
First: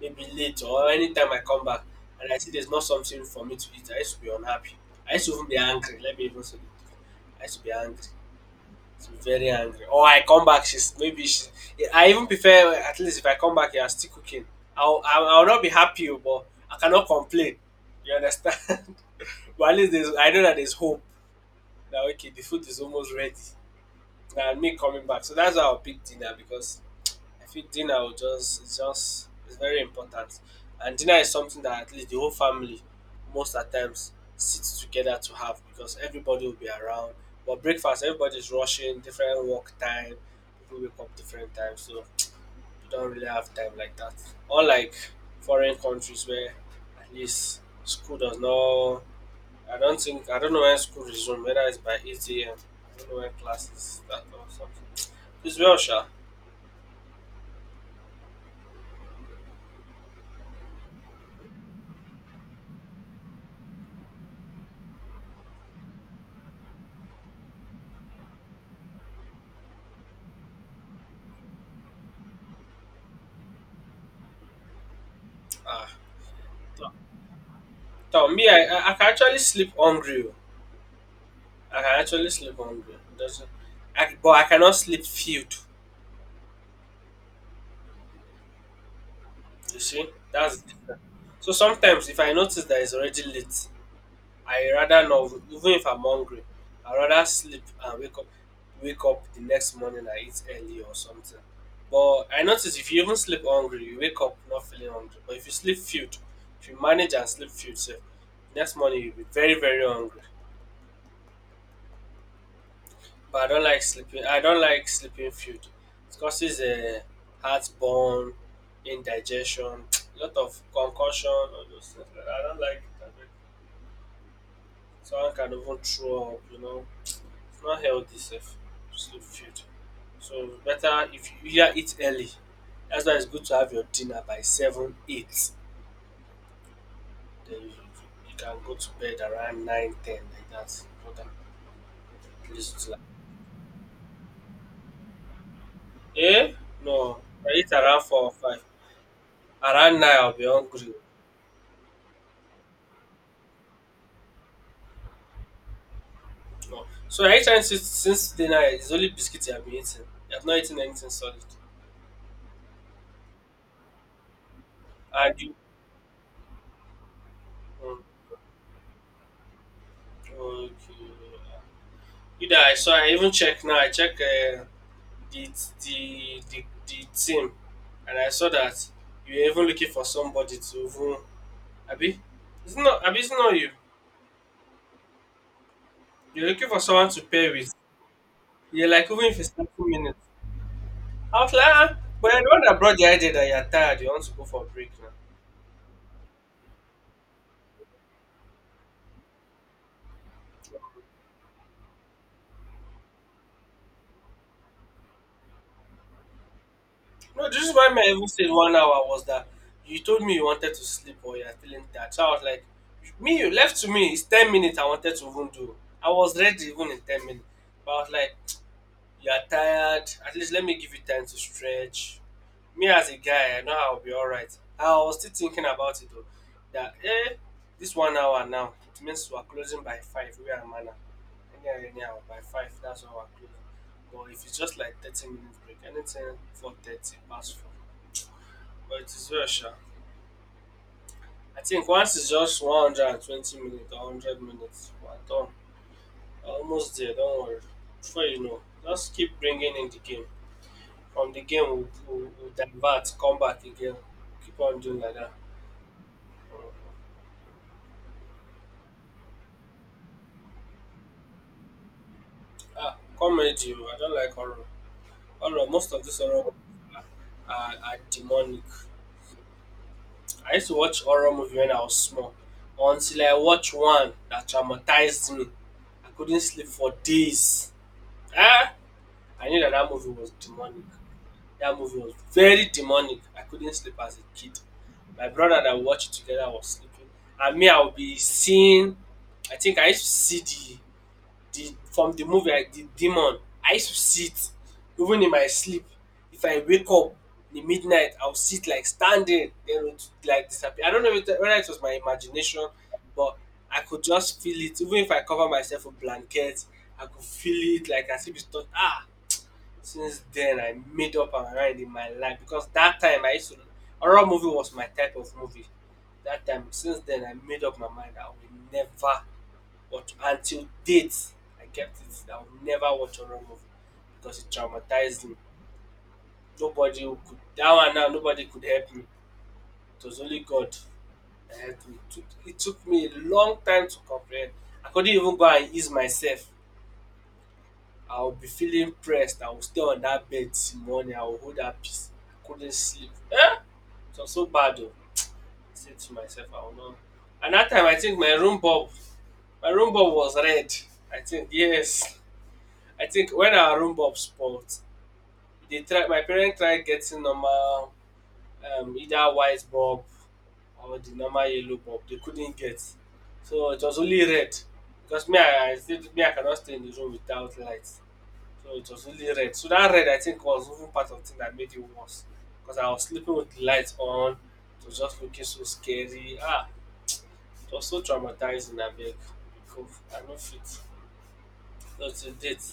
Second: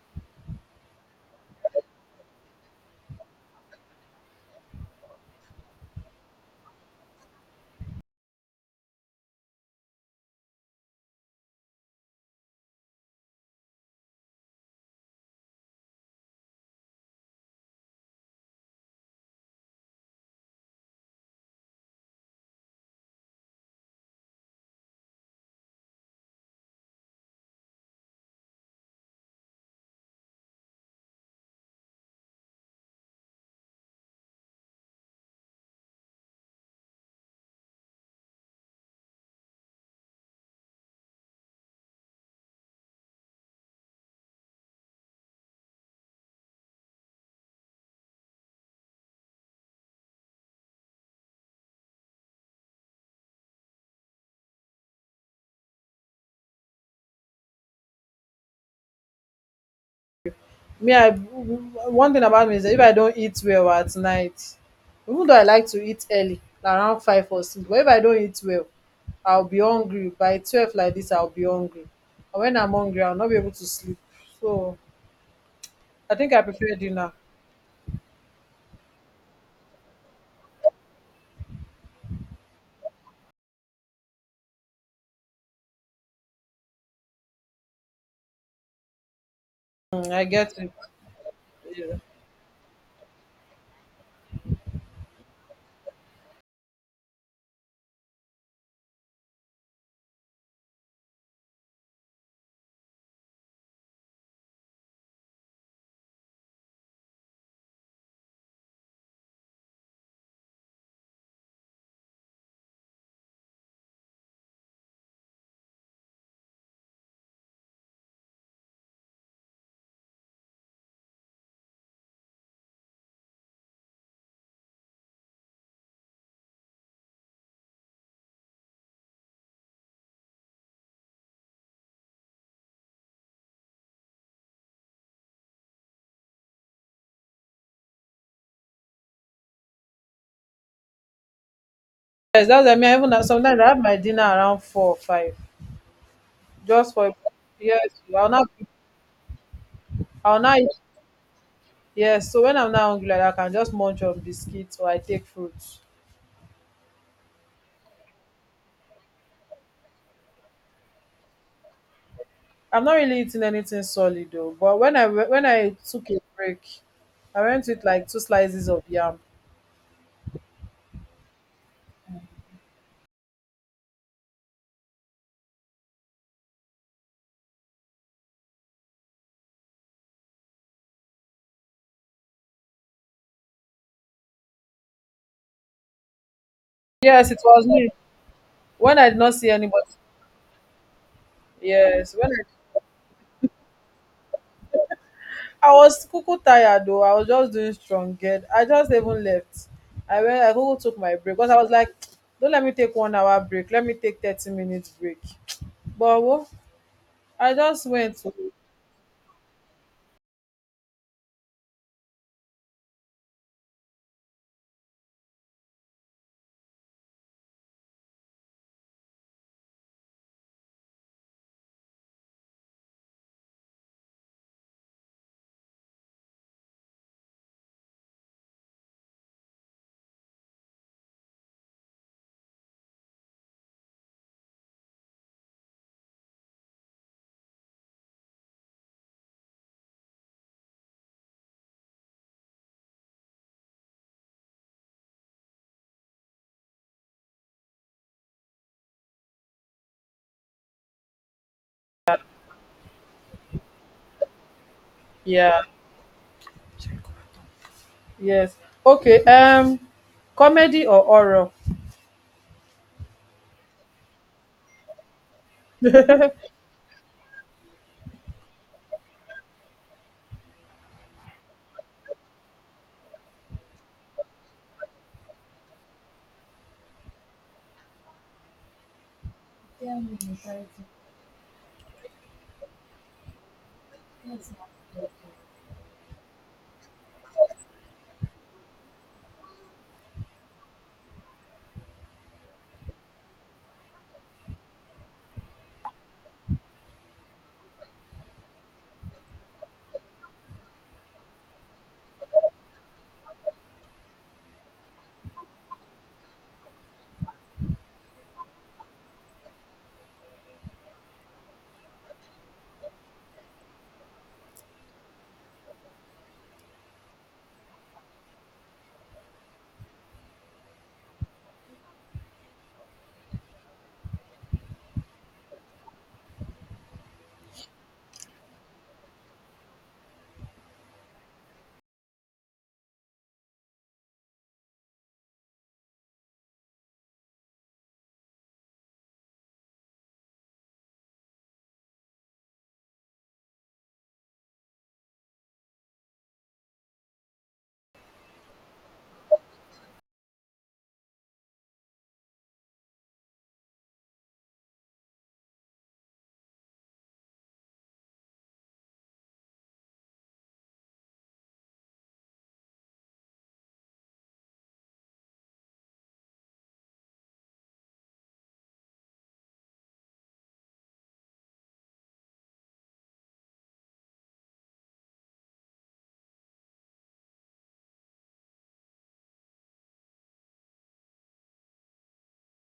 S2: maybe late or anytime I come back and I see there's not something for me to eat, I used to be unhappy. I used to even be angry. Let me even say it. I used to be angry. To be very angry. Or I come back, she's maybe she. I even prefer at least if I come back, you are still cooking. I'll I'll, I'll not be happy, oh, but I cannot complain. You understand? But at least there's, I know that there's hope. Now okay, the food is almost ready. Now me coming back, so that's how I pick dinner because I feel dinner will just, it's just, it's very important. And dinner is something that at least the whole family most at times sits together to have because everybody will be around. But breakfast, everybody's rushing, different work time, people wake up different times, so you don't really have time like that. Unlike foreign countries where at least school does not, I don't think I don't know when school resumes, whether it's by eight A M, I don't know when classes start or something. It's well sure.
S1: I One thing about me is that if I don't eat well at night, even though I like to eat early like around five or six, but if I don't eat well, I'll be hungry by twelve like this, I'll be hungry. And when I'm hungry, I'll not be able to sleep. So
S2: Ah,
S1: I think I prefer dinner.
S2: toh, me I I I can actually sleep hungry, oh. I can actually sleep hungry. It doesn't, I but I cannot sleep filled, you see?
S1: Mm, I get
S2: That's the
S1: it.
S2: difference. So
S1: Yeah.
S2: sometimes if I notice that it's already late, I rather not, even if I'm hungry, I rather sleep and wake up wake up the next morning, I eat early or something. But I notice if you even sleep hungry, you wake up not feeling hungry. But if you sleep filled, if you manage and sleep filled sef, next morning you'll be very, very hungry. But I don't like sleeping. I don't like sleeping food. It causes a heartburn, indigestion, a lot of concussion, all those things, like that. I don't like it. I mean, someone can even throw up. You know, it's not healthy, safe to sleep food. So it's better if you either eat early. That's why it's good to have your dinner by seven, eight. Then you, you can go to bed around nine, ten, like that. But then
S1: Yes,
S2: at
S1: that's, i
S2: least
S1: mean I
S2: like,
S1: even have- sometimes I have my dinner around four or five
S2: eh?
S1: just for
S2: No, I eat
S1: yes.
S2: around four
S1: i'll
S2: or
S1: not
S2: five. Around nine, I'll
S1: I'll
S2: be
S1: not eat.
S2: hungry.
S1: Yes, so when I'm not hungry like that, I can just munch on biscuits or I take fruit.
S2: No. So are you trying to say since dinner it's only biscuits you have been eating? You have not eaten anything solid.
S1: I am not really eating anything solid though, but when I we-
S2: And
S1: when
S2: you,
S1: I took a break, I went with
S2: mm,
S1: like two slices of yam.
S2: okay. You that, I saw, I even check now, I check uh, the, the the the team, and I saw that you were even looking for somebody to even, Abi? It's not Abi, it's not you. You're looking for someone to
S1: Yes, it
S2: pair
S1: was
S2: with.
S1: me.
S2: You're
S1: When
S2: like,
S1: I did
S2: even
S1: not
S2: if it's
S1: see
S2: thirty
S1: anybody,
S2: minutes. I was like, ah,
S1: yes, when
S2: but you're the one
S1: I,
S2: that brought the idea that you're tired, you want to go for a break now.
S1: I was cuckoo tired though, I was just doing strong get. I just even left. I went. I cuckoo took my break because I was like, don't let me take one hour break. Let me take thirty minutes break. But wo-
S2: No,
S1: I
S2: the reason
S1: just
S2: why my
S1: went
S2: even
S1: to,
S2: said one hour was that you told me you wanted to sleep or you're feeling tired. So I was like, me, you left to me, it's ten minutes I wanted to even do. I was ready even in ten minutes. But I was like, you're tired, at least let me give you time to stretch. Me as a guy, I know I'll be alright. I was still thinking about it though. That, eh, this one hour now, it means we're closing by five, we are manner. Anyhow, anyhow, by five, that's when we're closing. But if it's just like thirty minutes break, anything four thirty, past four, but it is well sha. I think once it's just one hundred and twenty minutes or one hundred minutes, we're done. Almost there, don't worry. Before you know, just keep bringing in the game. From the game, we'll, we'll, we'll divert, come back again. Keep on doing like that.
S1: yeah.
S2: Mm.
S1: Yes. Okay. Um, comedy or horror?
S2: Ah, comedy, I don't like horror. Horror, most of this horror movies are, are demonic. I used to watch horror movie when I was small. Until I watched one that traumatized me. I couldn't sleep for days. Ah! I knew that that movie was demonic. That movie was very demonic. I couldn't sleep as a kid. My brother that we watched it together was sleeping, and me I would be seeing. I think I used to see the the from the movie I the demon. I used to see it even in my sleep. If I wake up in the midnight, I'll see it like standing, then it would like disappear. I don't know if it- whether it was my imagination, but I could just feel it. Even if I cover myself with blanket, I could feel it like as if it's not ah since then, I made up my mind in my life because that time I used to horror movie was my type of movie. That time, since then, I made up my mind I will never watch until date. I kept it. I will never watch horror movie because it traumatized me. Nobody who could that one now. Nobody could help me. It was only God that helped me. It took, it took me a long time to comprehend. I couldn't even go and ease myself. I will be feeling pressed. I will stay on that bed till morning. I will hold that peace. I couldn't sleep. Eh! It was so bad oh. I said to myself, I will not. And that time I think my room bulb, my room bulb was red. I think yes. I think when our room bulb spoiled, they tried my parents tried getting normal um either white bulb or the normal yellow bulb. They couldn't get. So it was only red. Because me I, I said me I cannot stay in the room without light. So it was really red. So that red, I think, was even part of the thing that made it worse. Because I was sleeping with the lights on. It was just looking so scary. Ah, it was so traumatizing. I beg. Because I know fit. So to date,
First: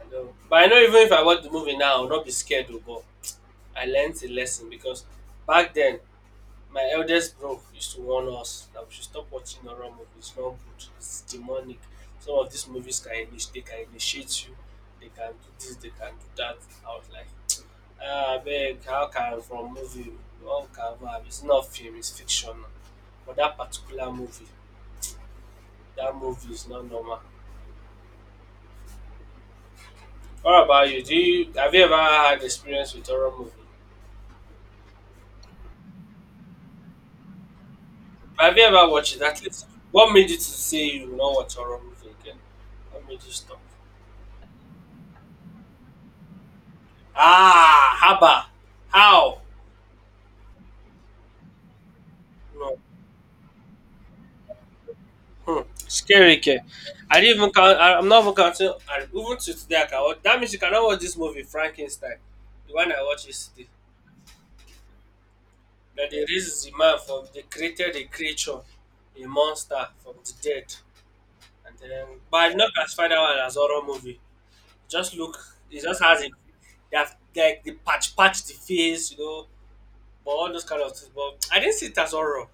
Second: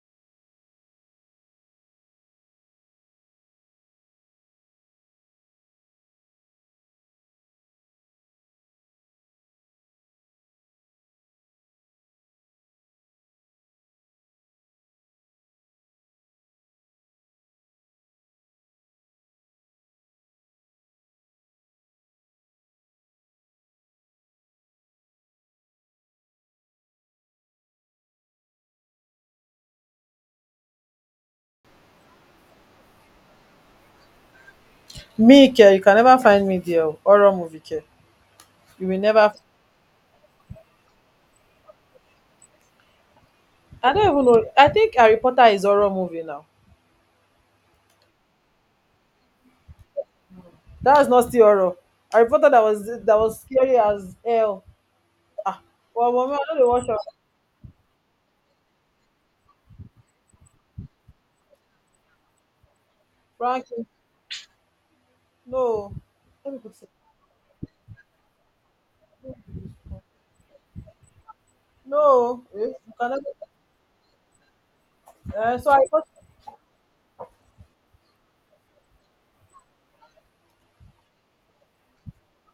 S2: I know. But I know even if I watch the movie now, I will not be scared. Though, but I learned a lesson because back then, my eldest bro used to warn us that we should stop watching horror movies. It's not good. It's demonic. Some of these movies can initiate, they can initiate you. They can do this. They can do that. I was like. Ah, abeg how can from movie one can have it's not film, it's fiction now. But dat particular movie, that movie is not normal. What about you? Do you have you ever had experience with horror movie?
S1: Me, care. You can never find me there. Oh, horror movie, care.
S2: Have you
S1: You
S2: ever
S1: will
S2: watched it?
S1: never.
S2: At least what made you to say you will not watch horror movie again? What made you stop?
S1: I don't even know. I think Harry Potter is horror movie now.
S2: Ah! Haba! How?
S1: That's not still horror. Harry Potter, that
S2: No.
S1: was that was scary as hell. Ah,
S2: Hmm.
S1: well, mama, I
S2: Scary ke.
S1: don't dey watch am.
S2: I didn't even count I I'm not even counting and even to today I can watch. That means you cannot watch this movie Frankenstein, the one I watched yesterday.
S1: Frankie, no.
S2: That they
S1: Let me
S2: raised
S1: put
S2: the
S1: it.
S2: man from they created a creature, a monster from the dead. And then but
S1: No,
S2: I did not
S1: eh, you
S2: classify that
S1: cannot.
S2: one as horror movie. Just look
S1: Uh, so
S2: it
S1: Harry
S2: just
S1: Potter.
S2: has a they have like the patch patch the face, you know, but all those kind of things. But I didn't see it as horror.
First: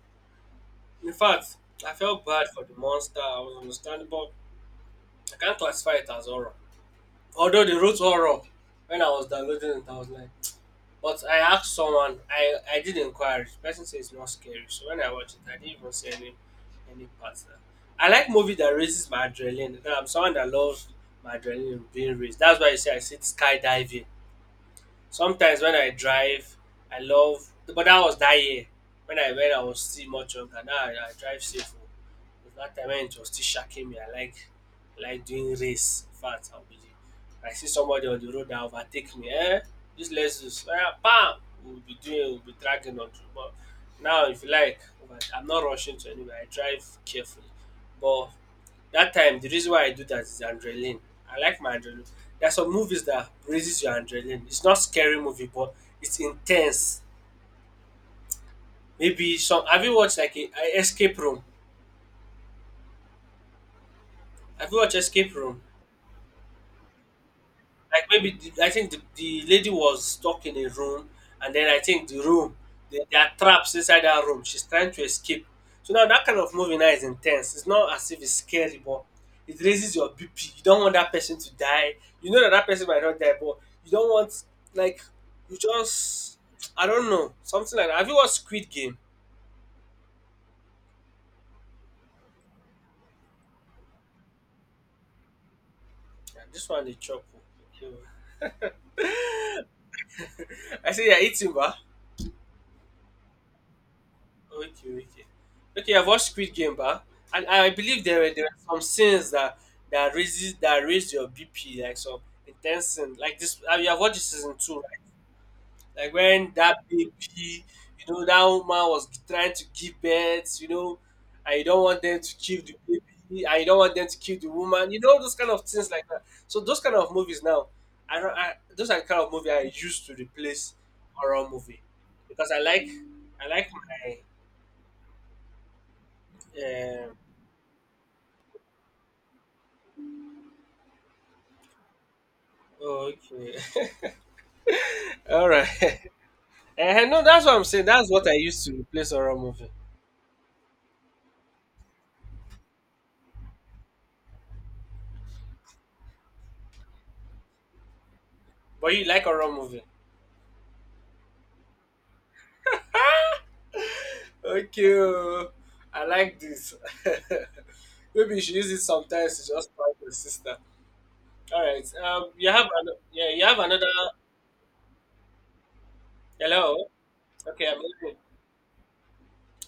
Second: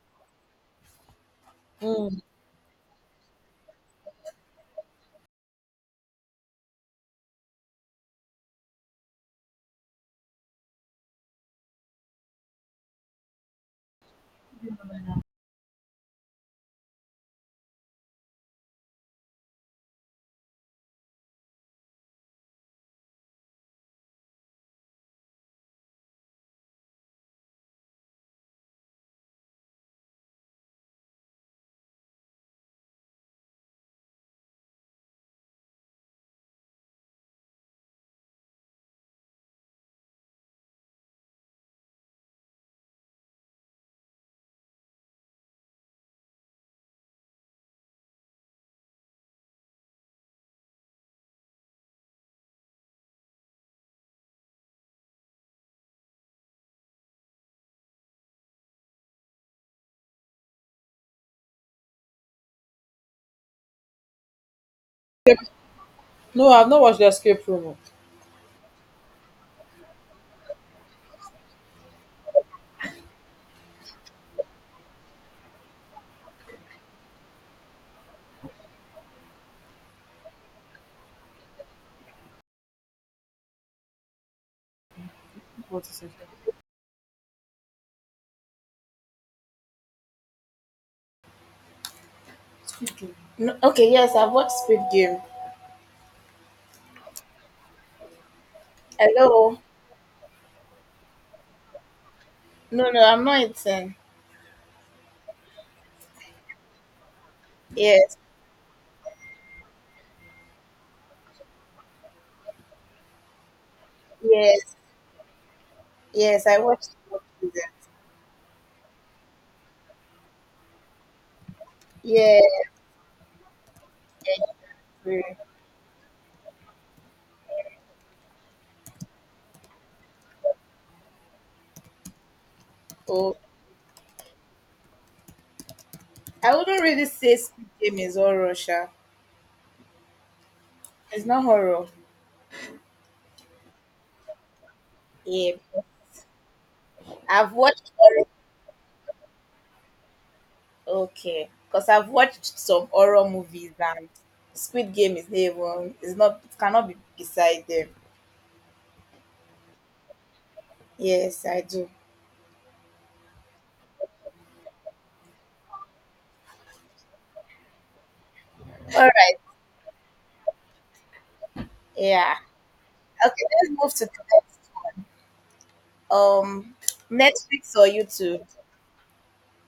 S2: In fact, I
S1: Mm.
S2: felt bad for the monster, I was understandable. I can't classify it as horror. Although they wrote horror when I was downloading it, I was like. But I asked someone, I, I did inquire. The person said it's not scary. So when I watched it, I didn't even see any any parts. That- I like movie that raises my adrenaline. Now, I'm someone that loves my adrenaline being raised. That's why I say I sit skydiving. Sometimes when I drive, I love, but that was that year when I when I was still much younger. Now I, I drive safe. Oh. But that time when it was still shacking me, I like I like doing race. In fact, I'll be I see somebody on the road that overtake me. Eh, this lessons, eh, bam, we'll be doing, we'll be dragging on. To- But now, if you like, but I'm not rushing to anywhere. I drive carefully, but that time the reason why I do that is adrenaline. I like my adrenaline. There are some movies that raises your adrenaline. It's not scary movie but it's intense. Maybe some have you watched like a a escape room? Have you watched Escape Room?
S1: No, I've not watched the escape room. Oh.
S2: Like maybe the, I think the, the lady was stuck in a room, and then I think the room there there are traps inside that room. She's trying to escape. So now that kind of movie now is intense. It's not as if it's scary, but it raises your B P. You don't want that person to die. You know that that person might not die, but you don't want like you
S1: What is it?
S2: just I don't know something like that. Have you watched Squid Game?
S1: Okay. No, okay, yes, I've watched Squid Game.
S2: Yeah, this one they chop.
S1: Hello.
S2: I say you're eating, bah.
S1: No, no, I'm not eating.
S2: Okay, okay. Okay, I've watched Squid Game, bah, and I believe
S1: Yes,
S2: there were there were some scenes that that raises that raised your B P, like some intense scene. Like this, I mean, I've watched this season
S1: yes,
S2: two, right? Like
S1: yes,
S2: when
S1: I
S2: that
S1: watched
S2: baby,
S1: Squid Game.
S2: you know, that woman was trying to give birth, you know, and you don't want them to kill
S1: Yes.
S2: the baby, and you don't want them to kill the woman, you know, those
S1: Eh,
S2: kind of things like that. So those kind of movies now, I don't, I, those are the kind of movie I used to replace horror movie because I like
S1: oh,
S2: I like my.
S1: I wouldn't really
S2: Um,
S1: say Squid Game is horror, sha. It's not horror.
S2: Oh, okay. All
S1: Yeah,
S2: right. Eh, no, that's
S1: I've
S2: what I'm saying.
S1: watched
S2: That's
S1: horror.
S2: what I used to replace horror movie.
S1: Okay, because I've watched some horror movies and Squid Game is not even. It's not. It cannot be beside them.
S2: But you like horror movie?
S1: Yes, I do.
S2: Okay. Oh, I like this. Maybe you should use it
S1: All right.
S2: sometimes to just find your sister. All right. Um,
S1: Yeah.
S2: you have an, yeah,
S1: Okay.
S2: you have
S1: Let's
S2: another.
S1: move to the next. um
S2: Hello. Okay,
S1: Netflix
S2: I'm
S1: or
S2: listening.
S1: YouTube.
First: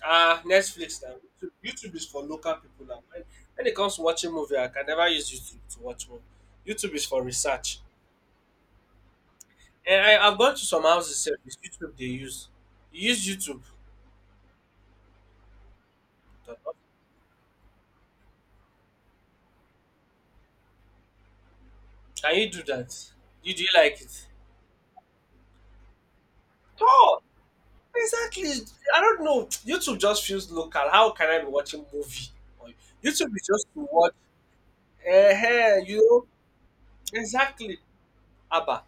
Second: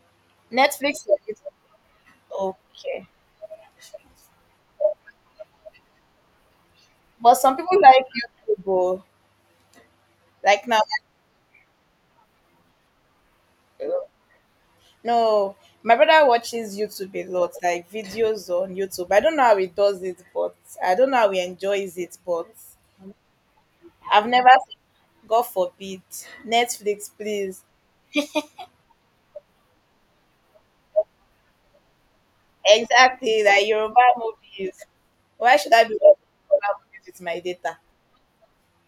S2: Ah, Netflix
S1: Netflix
S2: now.
S1: or
S2: YouTube,
S1: YouTube.
S2: YouTube is for local people now.
S1: Okay.
S2: When, when it comes to watching movie, I can never use YouTube to watch movie. YouTube is for
S1: But some people
S2: research.
S1: like YouTube. Oh.
S2: And I, I've gone to
S1: Like now,
S2: some houses. Sef, it's YouTube they use. You use YouTube.
S1: no, my brother
S2: Can
S1: watches YouTube a lot, like videos on YouTube. I don't know how he does it, but I don't know how he enjoys it, but
S2: you do that? You do you like
S1: I've
S2: it?
S1: never seen, God forbid, Netflix,
S2: Oh,
S1: please.
S2: exactly. I don't know. YouTube just feels local. How can I be watching movie? Or- YouTube
S1: Exactly,
S2: is just
S1: like
S2: to
S1: Yoruba
S2: watch.
S1: movies. Why should
S2: Uh,
S1: I be watching
S2: you
S1: Yoruba movies
S2: know
S1: with my data?
S2: exactly. Abba,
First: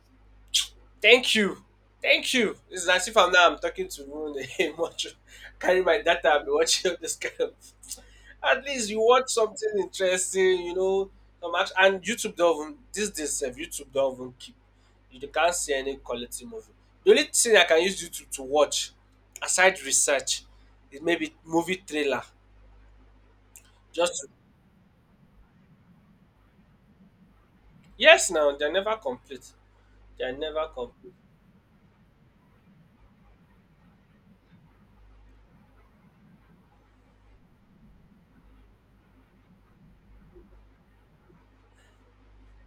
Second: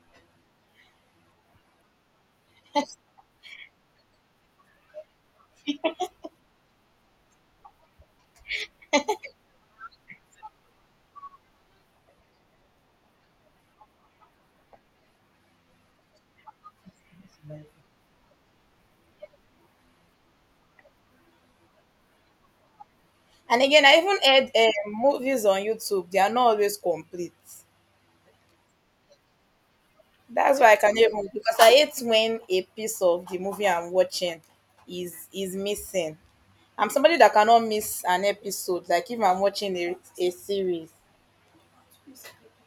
S2: thank you, thank you. It's as if I'm now I'm talking to Rune much. Carry my data. I've been watching all this kind of. At least you watch something interesting, you know. Some action. And YouTube don't even, these days, sef, YouTube don't even keep. You can't see any quality movie. The only thing I can use YouTube to watch, aside research, is maybe movie trailer.
S1: And again, I
S2: Just
S1: even
S2: to,
S1: heard um, movies on YouTube, they are not always complete.
S2: yes, now they're never complete. They're
S1: That's
S2: never
S1: why I can
S2: complete.
S1: even, because I hate when a piece of the movie I'm watching is is missing. I'm somebody that cannot miss an episode. Like if I'm watching a, a series,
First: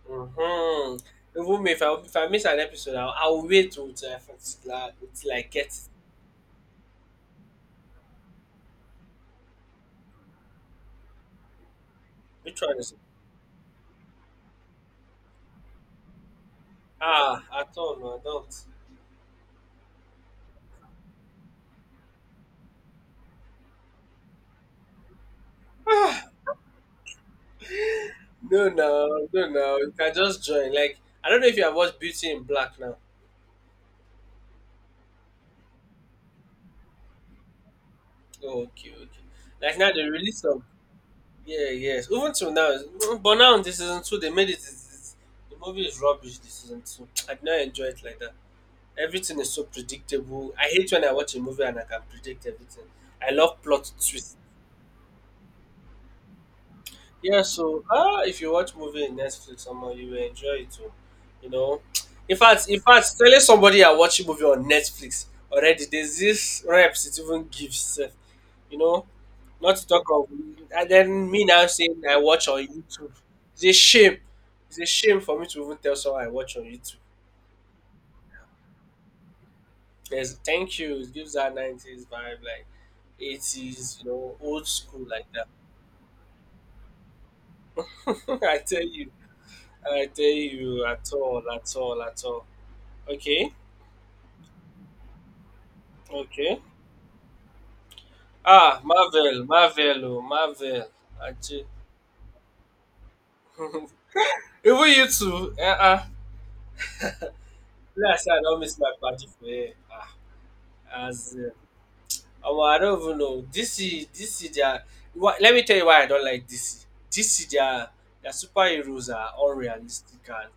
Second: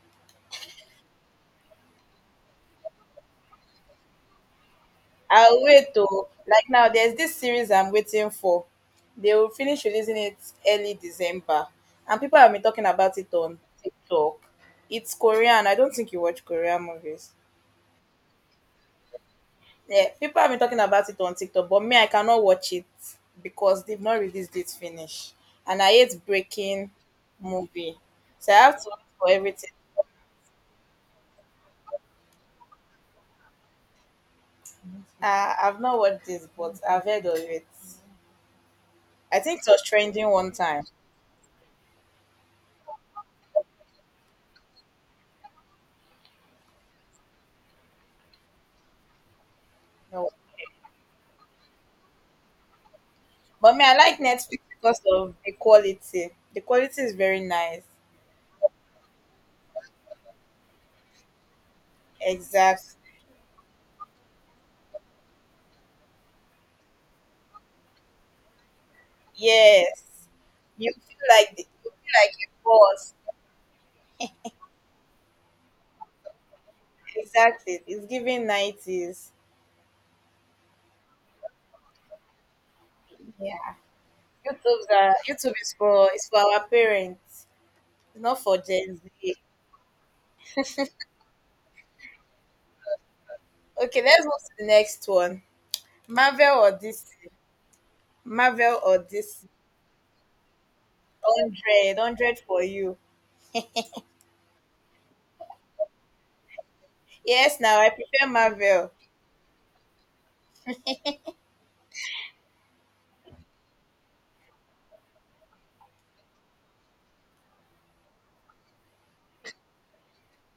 S2: Hmm. Even if I if I miss an episode, I'll, I'll wait till till I, till I till I
S1: I'll
S2: get it.
S1: wait to like now. There's this series I'm waiting for. They will finish releasing it early December, and people have been
S2: Which one
S1: talking
S2: is it?
S1: about it on TikTok. It's Korean. I don't think you watch Korean movies.
S2: Ah, at all, no, I don't.
S1: Yeah, people have been talking about it on TikTok, but me, I cannot watch it because they've not released it finish, and I hate breaking movie, so I
S2: No,
S1: have to wait
S2: no,
S1: for
S2: no,
S1: everything.
S2: no. You can just join. Like I don't know if you have watched Beauty in Black now.
S1: Uh, I've not watched this, but I've heard of it.
S2: Oh, okay, okay.
S1: I think it
S2: Like
S1: was
S2: now the
S1: trending
S2: release
S1: one
S2: of
S1: time.
S2: yeah, yes. Even till now, it's- but now in this season two they made it. It's, it's, the movie is rubbish. This season two, I did not enjoy it like that. Everything is so
S1: No.
S2: predictable. I hate when I watch a movie and I can predict everything. I love
S1: But me,
S2: plot
S1: I like
S2: twists.
S1: Netflix because of the quality. The quality is very
S2: Yeah,
S1: nice.
S2: so uh, if you watch movie in Netflix, somehow you will enjoy it too. You know, in fact, in
S1: Exactly.
S2: fact, telling somebody I watch a movie on Netflix already, there's this reps it even gives. sef. You know, Not to
S1: Yes.
S2: talk of, and
S1: You feel
S2: then me
S1: like the,
S2: now
S1: you feel
S2: saying I
S1: like
S2: watch
S1: a
S2: on YouTube.
S1: boss.
S2: It's a shame. It's a shame for me to even tell someone I watch on YouTube.
S1: Exactly. It's giving nineties.
S2: There's thank you. It gives that nineties vibe, like
S1: Yeah.
S2: eighties, you know, old
S1: YouTube's
S2: school
S1: are,
S2: like that.
S1: YouTube is for, it's for our parents. It's not for
S2: I tell
S1: Gen
S2: you,
S1: Z.
S2: I tell you, at all, at all, at all. Okay,
S1: Okay, let's move to the next one.
S2: okay.
S1: Marvel or D C? Marvel
S2: Ah,
S1: or
S2: Marvel,
S1: D C?
S2: Marvel, oh, Marvel. Ajay.
S1: one hundred, one hundred for you.
S2: Even you too. Uh-uh.
S1: Yes, now I
S2: Me, I
S1: prefer
S2: say I don't miss
S1: Marvel.
S2: my party for here. Ah, as uh, omo, I don't even know. D C, D C, they are. Wha- let me tell you why I don't like D C. D C, their their superheroes are unrealistic and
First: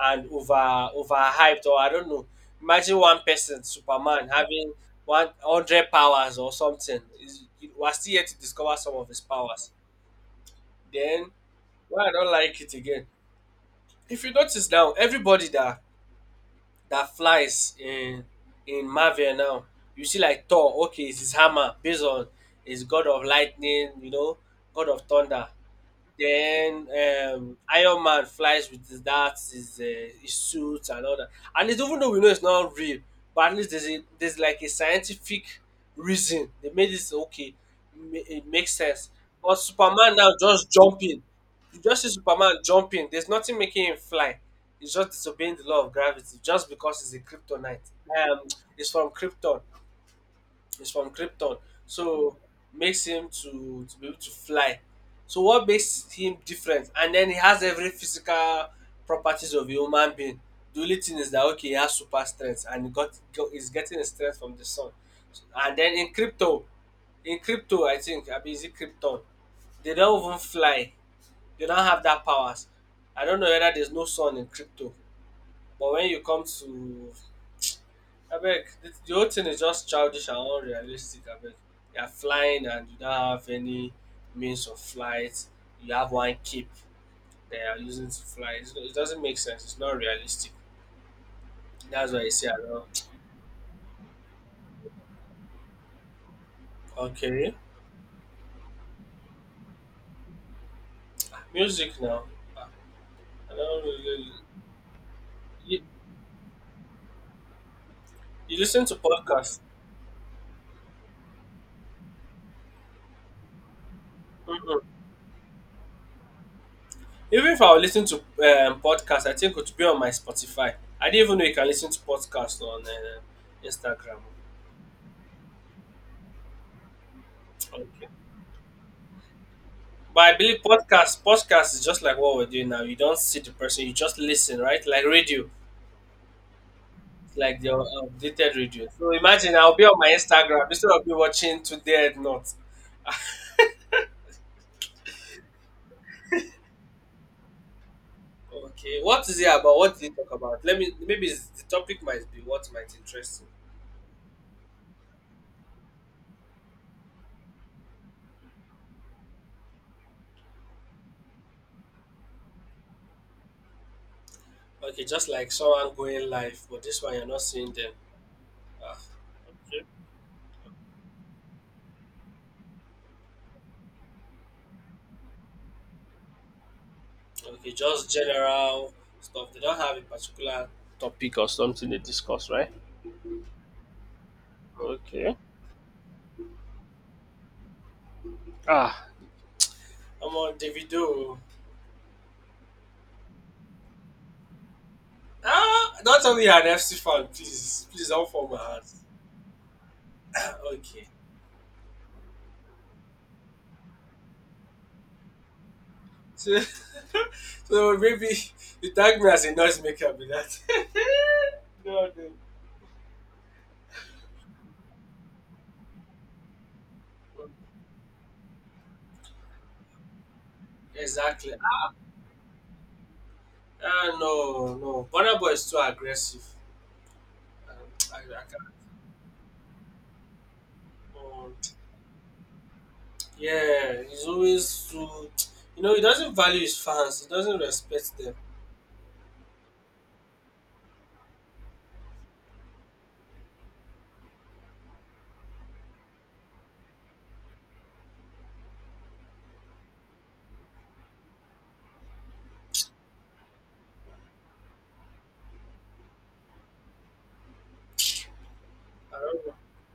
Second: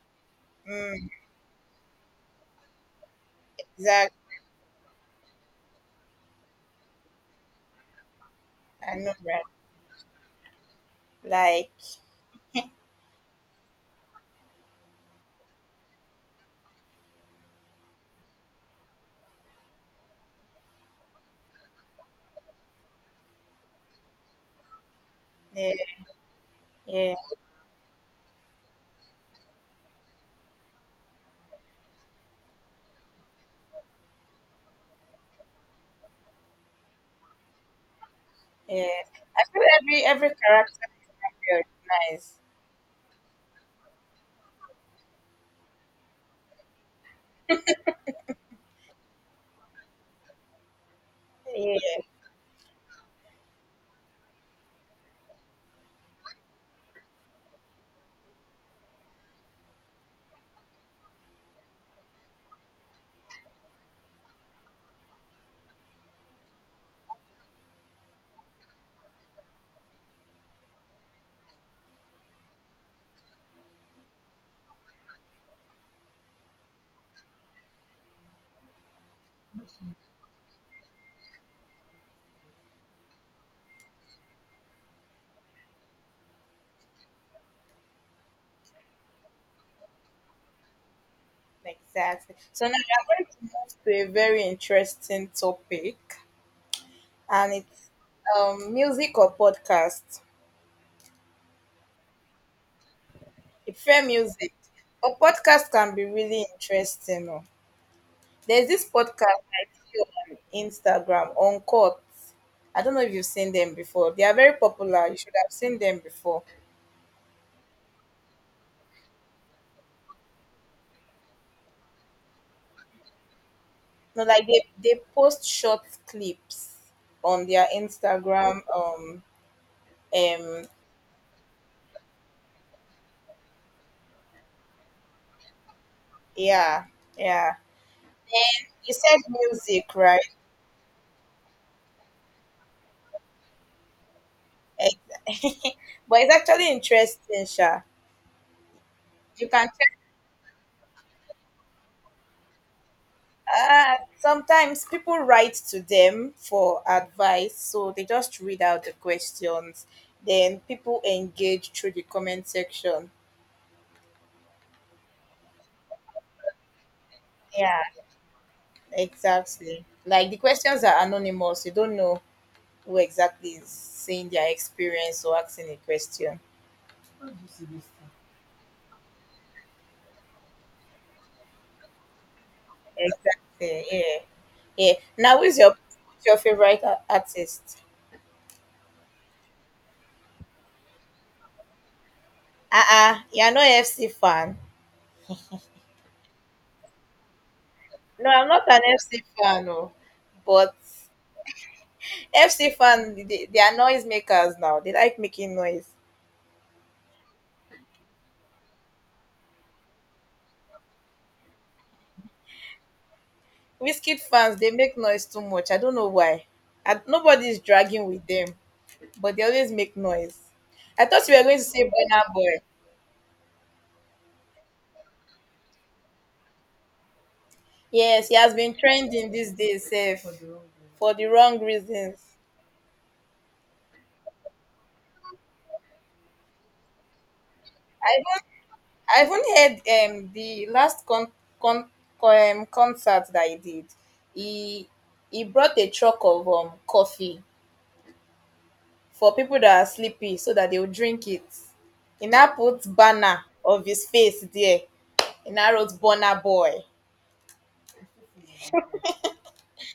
S2: and over
S1: Mm,
S2: overhyped, or I don't know. Imagine one person,
S1: exactly.
S2: Superman, having one hundred powers or something. Is- We're still yet to discover
S1: I
S2: some of
S1: know,
S2: his
S1: right?
S2: powers. Then
S1: Like,
S2: why I don't like it again? If you notice now, everybody that that flies in in Marvel now, you see like Thor. Okay, it's his hammer based on his god of lightning, you know, god of thunder.
S1: yeah,
S2: Then
S1: yeah,
S2: um, Iron Man flies with his, that his, uh, his suit and all that. And it's, even though we know it's not real, but at least there's a, there's like a scientific reason they made this okay. ma- It makes
S1: yeah.
S2: sense.
S1: I
S2: But
S1: feel like every
S2: Superman
S1: every
S2: now just
S1: character
S2: jumping.
S1: build
S2: You just see
S1: nice.
S2: Superman jumping. There's nothing making him fly. He's just disobeying the law of gravity just because he's a Kryptonite. Um, he's from Krypton. He's from Krypton,
S1: Yeah,
S2: so makes him to to be able to fly. So what makes him different? And then he has every physical properties of a human being. The only thing is that okay, he has super strength and he got go- he's getting his strength from the sun. So, and then in crypto, in crypto, I think I mean, is it Krypton? They don't even fly. They don't have that powers. I don't know whether there's no sun in crypto, but when you come to Abeg, the, the whole thing is just childish and unrealistic. I Abeg, you are flying and you don't have any means of flight. You have one cape that you are using to fly. It's, it doesn't make sense. It's not realistic. That's why I
S1: exactly.
S2: say I
S1: So now we
S2: don't.
S1: are going to move to a very interesting topic, and
S2: Okay,
S1: it's um music or podcast.
S2: music now. I
S1: If
S2: don't really,
S1: fair
S2: really, really.
S1: music, a podcast
S2: You,
S1: can be really interesting. Oh.
S2: you
S1: There's this
S2: listen to
S1: podcast
S2: podcasts.
S1: I see on Instagram on Court. I don't know if you've seen them before. They are very
S2: Mhm.
S1: popular. You should have seen them before.
S2: Even if I were listening to um, podcasts, I think it would be on my Spotify. I didn't even know you can listen to podcasts on uh, Instagram.
S1: No, like they they post short clips on their
S2: Okay.
S1: Instagram. Um,
S2: But I believe
S1: um,
S2: podcast podcast is just like what we're doing now. You don't see the person, you just listen, right? Like radio,
S1: yeah, yeah.
S2: like the uh, updated radio.
S1: You
S2: So
S1: said
S2: imagine I'll be
S1: music,
S2: on my
S1: right?
S2: Instagram instead of me watching Today and Not.
S1: Ex- but it's actually interesting, sha.
S2: Okay, what is it
S1: You can
S2: about?
S1: check.
S2: What did you talk about? Let me, maybe it's, the topic might be what might interest
S1: Uh, sometimes people write to them for advice, so they just read out the questions. Then people engage through the comment section.
S2: you. Okay, just like someone going live, but this one you're not seeing
S1: Yeah,
S2: them. Ah,
S1: exactly.
S2: okay.
S1: Like the questions are anonymous. You don't know who exactly is saying their experience or asking a question.
S2: Okay, just general stuff. They don't have a particular topic or something they discuss, right?
S1: Exactly. Yeah. Yeah.
S2: Okay.
S1: Now, who's your who's your favorite a- artist?
S2: I'm on Davido.
S1: Uh uh, you're not F C fan.
S2: Ah, don't tell me you're an F C fan, please. Please
S1: No,
S2: don't
S1: I'm
S2: fall my
S1: not an
S2: heart.
S1: F C fan. No,
S2: Ah,
S1: but
S2: okay.
S1: F C fan, they, they are noise makers now. They like making noise.
S2: So, so maybe you tag me as a noise maker with that. no, no.
S1: Whiskey fans, they make noise too much. I don't know why. And nobody is dragging with them, but they always make noise. I thought you were
S2: Exactly.
S1: going to say
S2: Ah,
S1: Burna Boy.
S2: ah, no, no. Burna Boy is too aggressive. Um, I,
S1: Yes, he
S2: I
S1: has
S2: can't.
S1: been trending these days, sef, for the
S2: Um,
S1: wrong reasons.
S2: yeah, he's always too. You know, he doesn't value his fans. He doesn't
S1: I
S2: respect them.
S1: even, I even heard um the last con, con, con um, concert that he did. He he brought a truck of um coffee for people that are sleepy so that they will drink it. He now put banner of his face there. He now wrote Bonner Boy.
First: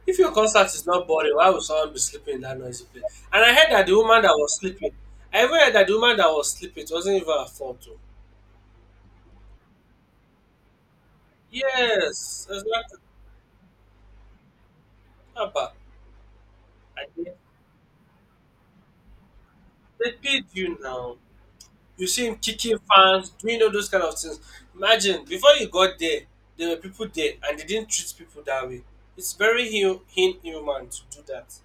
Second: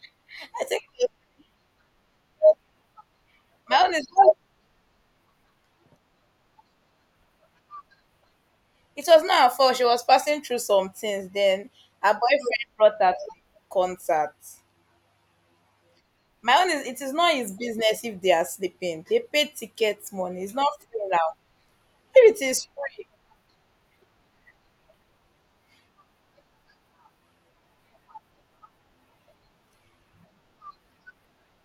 S2: If your
S1: I
S2: concert
S1: think
S2: is not
S1: it-
S2: boring, why would someone be sleeping in that noisy place? And I heard
S1: my
S2: that
S1: own
S2: the
S1: is
S2: woman that
S1: not-
S2: was sleeping, I even heard that the woman that was sleeping, it wasn't even her fault. Too.
S1: it was not her fault. She was passing through some things. Then her
S2: Yes, it's
S1: boyfriend
S2: not
S1: brought her to the concert.
S2: Abba.
S1: My own is, it
S2: I
S1: is
S2: did.
S1: not his business if they are sleeping. They pay ticket
S2: They
S1: money.
S2: paid
S1: It's
S2: you
S1: not free
S2: now.
S1: now.
S2: You see
S1: If
S2: him
S1: it is
S2: kicking
S1: free,
S2: fans, doing all those kind of things. Imagine before you got there, there were people there, and they didn't treat people that way. It's very hu- inhuman to do that.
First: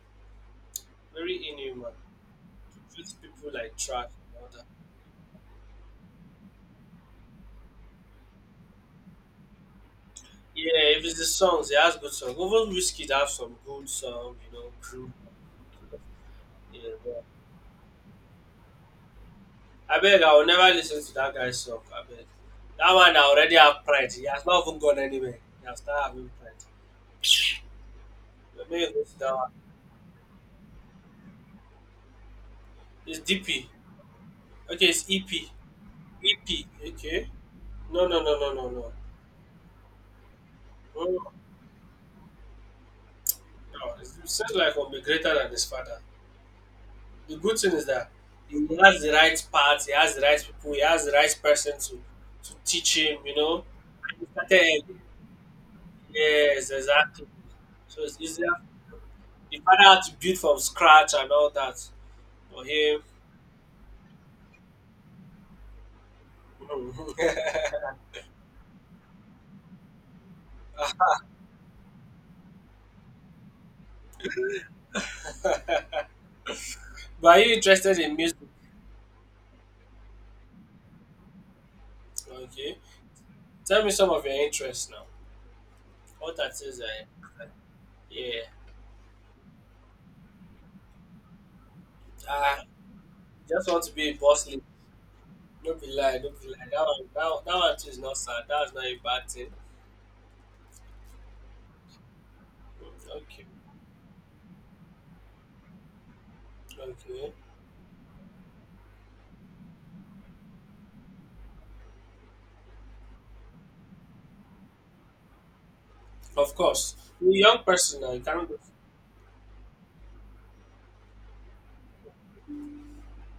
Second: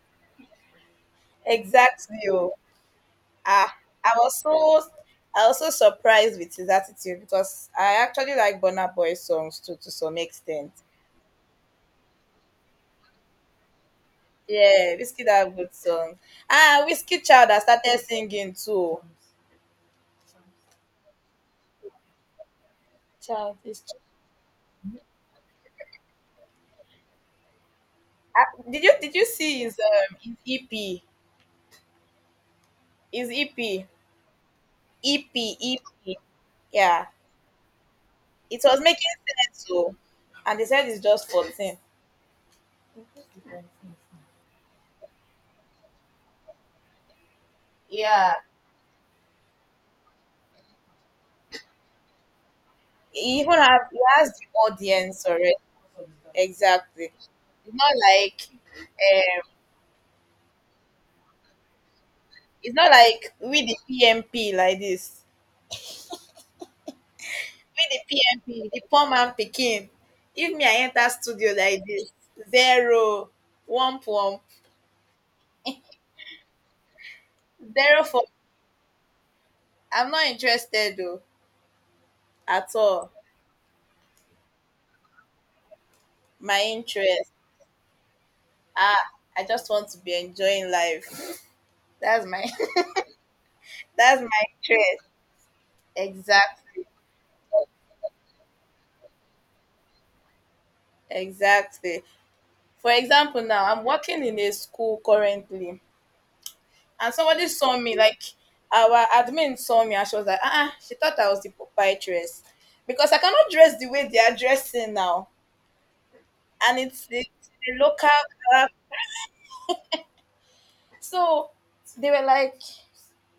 S2: Very inhuman
S1: exactly. Oh.
S2: to treat people
S1: Ah,
S2: like trash
S1: I was
S2: and all that.
S1: so I was so surprised with his attitude because I actually like Burna Boy songs too to some extent.
S2: Yeah, if it's the songs, it has good songs. Even Whiskey have some good song, you know,
S1: Yeah,
S2: crew.
S1: Whiskey that good song.
S2: Yeah,
S1: Ah, Whiskey
S2: but
S1: Child that started singing too.
S2: I beg I will never listen to that guy's song. I beg. That one I already
S1: Child is.
S2: have pride. He has not even gone anywhere. He has started having pride.
S1: Ah,
S2: But
S1: did you
S2: maybe go
S1: did
S2: to
S1: you
S2: that one.
S1: see his um his EP?
S2: It's
S1: His
S2: D P.
S1: EP.
S2: Okay, it's E
S1: EP,
S2: P.
S1: EP.
S2: E P.
S1: Yeah.
S2: Okay. No, no, no, no,
S1: It
S2: no,
S1: was
S2: no.
S1: making sense so and they said it's
S2: No, no,
S1: just
S2: no.
S1: fourteen.
S2: It sounds like he'll be greater than his father. The good thing is that
S1: Yeah.
S2: he has the right path, he has the right people, he has the right person to to teach him, you
S1: He even
S2: know.
S1: have he
S2: He
S1: has the
S2: started early.
S1: audience already.
S2: Yes,
S1: Exactly.
S2: exactly.
S1: It's not
S2: So it's easier.
S1: like
S2: The father had to build from scratch and all that for
S1: it's not
S2: him.
S1: like we the P M P like this. We the P M P, the poor man picking. If me I enter studio like this, zero, one pump,
S2: But are you interested
S1: zero
S2: in
S1: for
S2: music?
S1: I'm not interested though at
S2: Okay.
S1: all.
S2: Tell me some of your interests now. What that
S1: My
S2: is, uh,
S1: interest.
S2: yeah.
S1: Ah, I just want to be enjoying life. That's my
S2: I just want to be a
S1: that's my
S2: boss leader.
S1: interest.
S2: Don't be lie, don't be lie.
S1: Exactly.
S2: That one, that, one- that one too is not sad. That's not a bad thing.
S1: Exactly. For example,
S2: Okay,
S1: now I'm working in a school currently, and
S2: okay.
S1: somebody saw me, like our admin saw me, and she was like, ah, uh, she thought I was the proprietress because I cannot dress the way they are dressing now,
S2: Of
S1: and
S2: course.
S1: it's the,
S2: You're a young
S1: the
S2: person
S1: local.
S2: now, you cannot not go.
S1: Uh, so they were like,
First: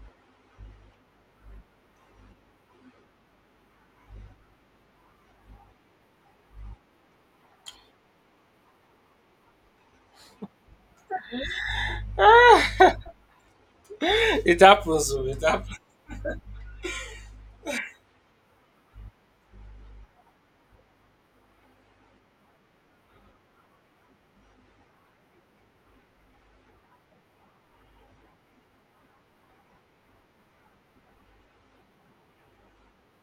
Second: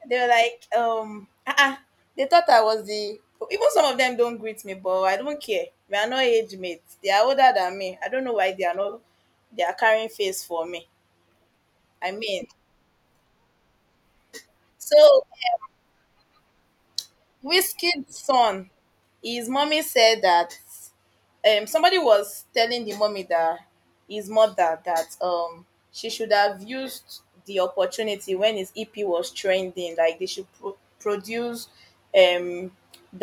S1: they were like, um, ah, uh they thought I was the. Even some of them don't greet me, but I don't care. We are not age mates. They are older than me. I don't know why they are not. They are carrying face for me. I mean,
S2: It happens,
S1: so
S2: oh, it happens.
S1: Whiskey's son, his mommy said that um somebody was telling the mommy that his mother that um she should have used the opportunity when his E P was trending, like they should pro- produce um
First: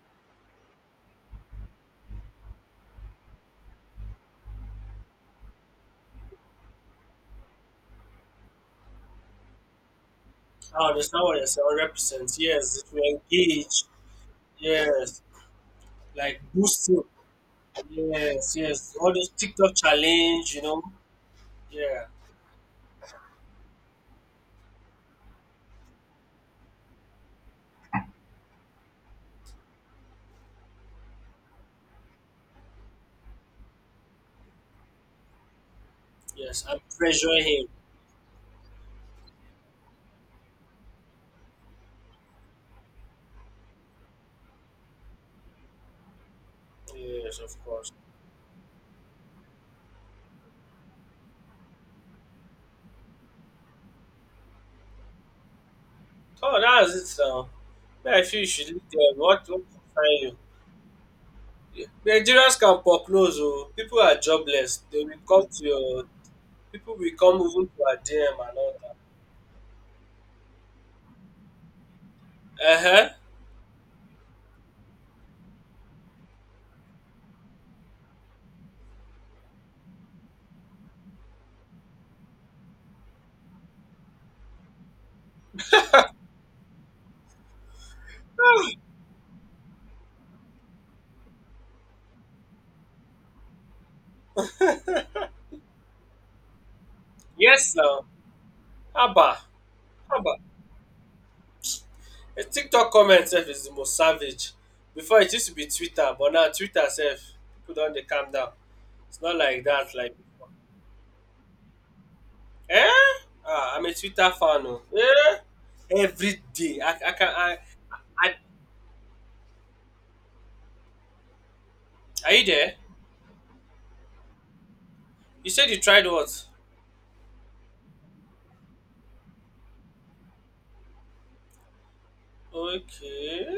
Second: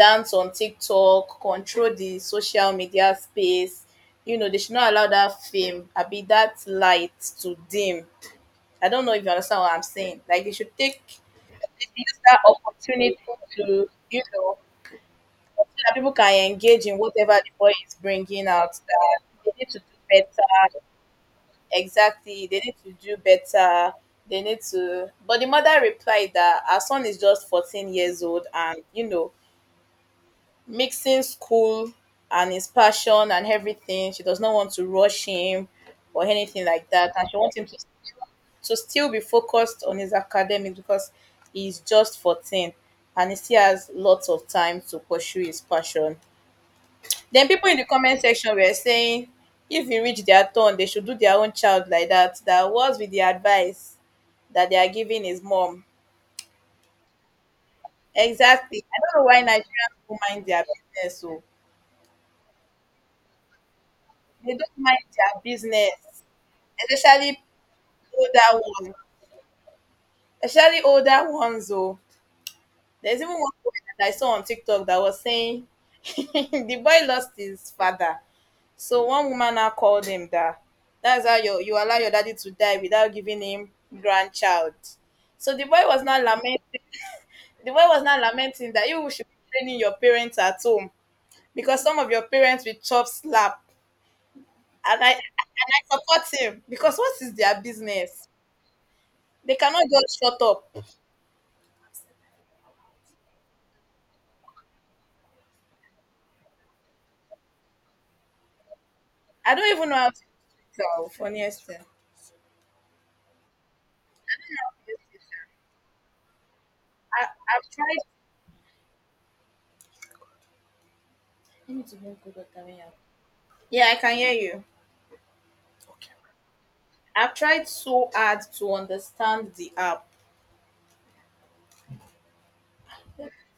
S1: dance on TikTok, control the social media space. You know, they should not allow that fame, I be that light to dim. I don't know if you understand what I'm saying. Like they should
S2: I
S1: take,
S2: understand what you're saying.
S1: use
S2: one hundred percent.
S1: that
S2: Yes, if you
S1: opportunity
S2: engage,
S1: to, you know,
S2: yes,
S1: that people
S2: like
S1: can engage in
S2: boosting,
S1: whatever the boy is bringing
S2: yes,
S1: out
S2: yes. All
S1: that
S2: those
S1: they need
S2: TikTok
S1: to do
S2: challenge, you
S1: better,
S2: know, yeah,
S1: exactly they need to do better, they need to, but the mother replied that her son is just fourteen years old, and you know, mixing school and his passion and everything, she does not want to rush him or anything
S2: yes, and
S1: like that, and
S2: pressure
S1: she wants him
S2: him.
S1: to, to still be focused on his academics because he's just fourteen and he still has lots of time to pursue his passion.
S2: Yes,
S1: Then
S2: of
S1: people in the
S2: course.
S1: comment section were saying if e reach their turn, they should do their own child like that. That was with the advice that they are giving his mom.
S2: Oh, that's it now. Yeah, I feel you should
S1: Exactly.
S2: leave
S1: I
S2: there.
S1: don't know
S2: What,
S1: why
S2: what
S1: Nigerians
S2: can
S1: don't
S2: find you?
S1: mind their business. So
S2: Yeah. Nigerians can foreclose, oh. People are
S1: they don't
S2: jobless.
S1: mind
S2: They will
S1: their
S2: come to
S1: business,
S2: your, people will come
S1: especially
S2: even to our D M and
S1: older
S2: all
S1: ones.
S2: that.
S1: Especially older ones. Oh,
S2: Uh huh.
S1: there's even one woman that I saw on TikTok that was saying the boy lost his father. So one woman now called him that that's how you you allow your daddy to die without giving him grandchild. So the boy was not lament the boy was not lamenting that you should be training your parents at home because some of your parents will chop slap and I and I support him because what is their
S2: Yes, now.
S1: business?
S2: Haba!
S1: They cannot just shut
S2: Haba!
S1: up.
S2: The TikTok comment sef is the most savage. Before it used to be Twitter but now Twitter sef pipu don dey calm down. It's not
S1: I
S2: like
S1: don't even
S2: that,
S1: know how
S2: like
S1: to
S2: before.
S1: tell funniest thing.
S2: um Ah I'm a Twitter fan oh. Eh? Everyday I I
S1: I,
S2: can I
S1: I've tried.
S2: I
S1: You need to bring
S2: are
S1: good
S2: you
S1: water
S2: there?
S1: when you're- Yeah, I can hear you.
S2: You said you tried what?
S1: I've tried so hard to understand the app.
S2: Okay.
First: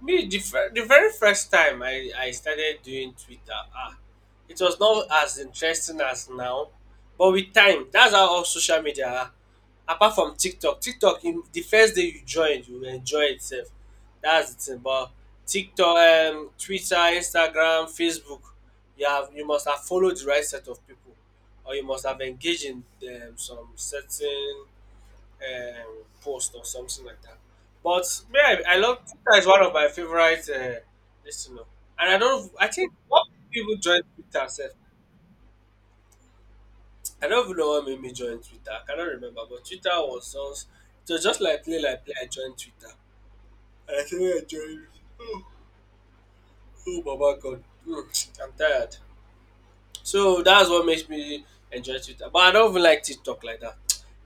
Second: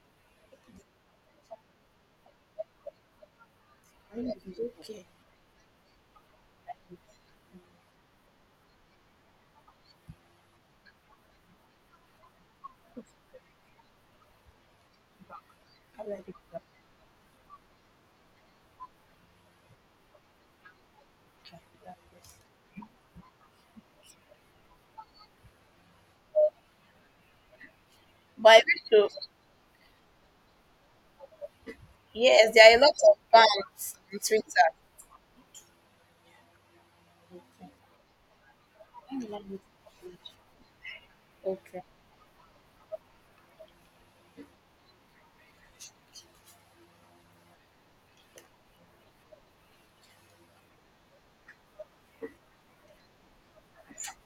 S2: Me, the, fir- the very first time I, I started doing Twitter, ah,
S1: I'm like,
S2: it was
S1: okay.
S2: not as interesting as now. But with time, that's how all social media are. Apart from TikTok, TikTok, in the first day you joined, you enjoy itself. That's the thing. But TikTok,
S1: I'm like,
S2: um, Twitter, Instagram, Facebook, you have you must have followed the right set of people, or you must have engaged in um, some certain um, post or something like that. But me,
S1: but I
S2: I, I
S1: wish
S2: love
S1: to,
S2: Twitter is one of my favorite uh, listener. And I
S1: yes,
S2: don't, I
S1: there are a lot
S2: think
S1: of
S2: what made people
S1: bands
S2: join
S1: on
S2: Twitter
S1: Twitter.
S2: self. I don't even know what made me join Twitter. I cannot remember, but Twitter was just it was just like play
S1: Okay.
S2: like play. I joined Twitter, and I think I joined. Oh, oh my god, mm, I'm tired. So that's what makes me enjoy Twitter. But I don't even like TikTok like that.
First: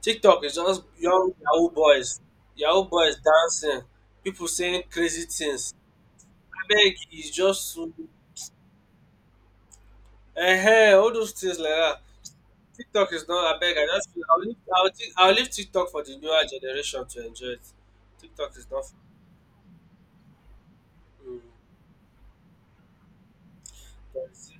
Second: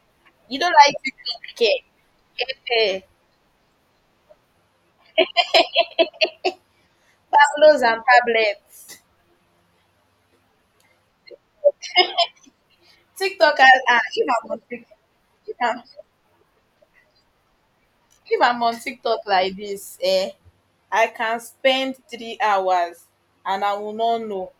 S2: TikTok is
S1: You don't
S2: just
S1: like
S2: young
S1: TikTok,
S2: Yahoo
S1: okay?
S2: boys, Yahoo
S1: Pepe,
S2: boys dancing, people saying crazy things. Beg is just
S1: Pablos
S2: so
S1: and Tablets.
S2: um all those things like that. TikTok is not
S1: TikTok,
S2: a
S1: I,
S2: beg. I
S1: ah,
S2: just feel
S1: if
S2: I will
S1: I'm
S2: leave
S1: on
S2: I will
S1: TikTok,
S2: leave I will leave
S1: if I'm,
S2: TikTok for the newer generation to enjoy it.
S1: if
S2: TikTok
S1: I'm
S2: is
S1: on
S2: not for
S1: TikTok like this, eh, I can
S2: um
S1: spend three hours and I will not know.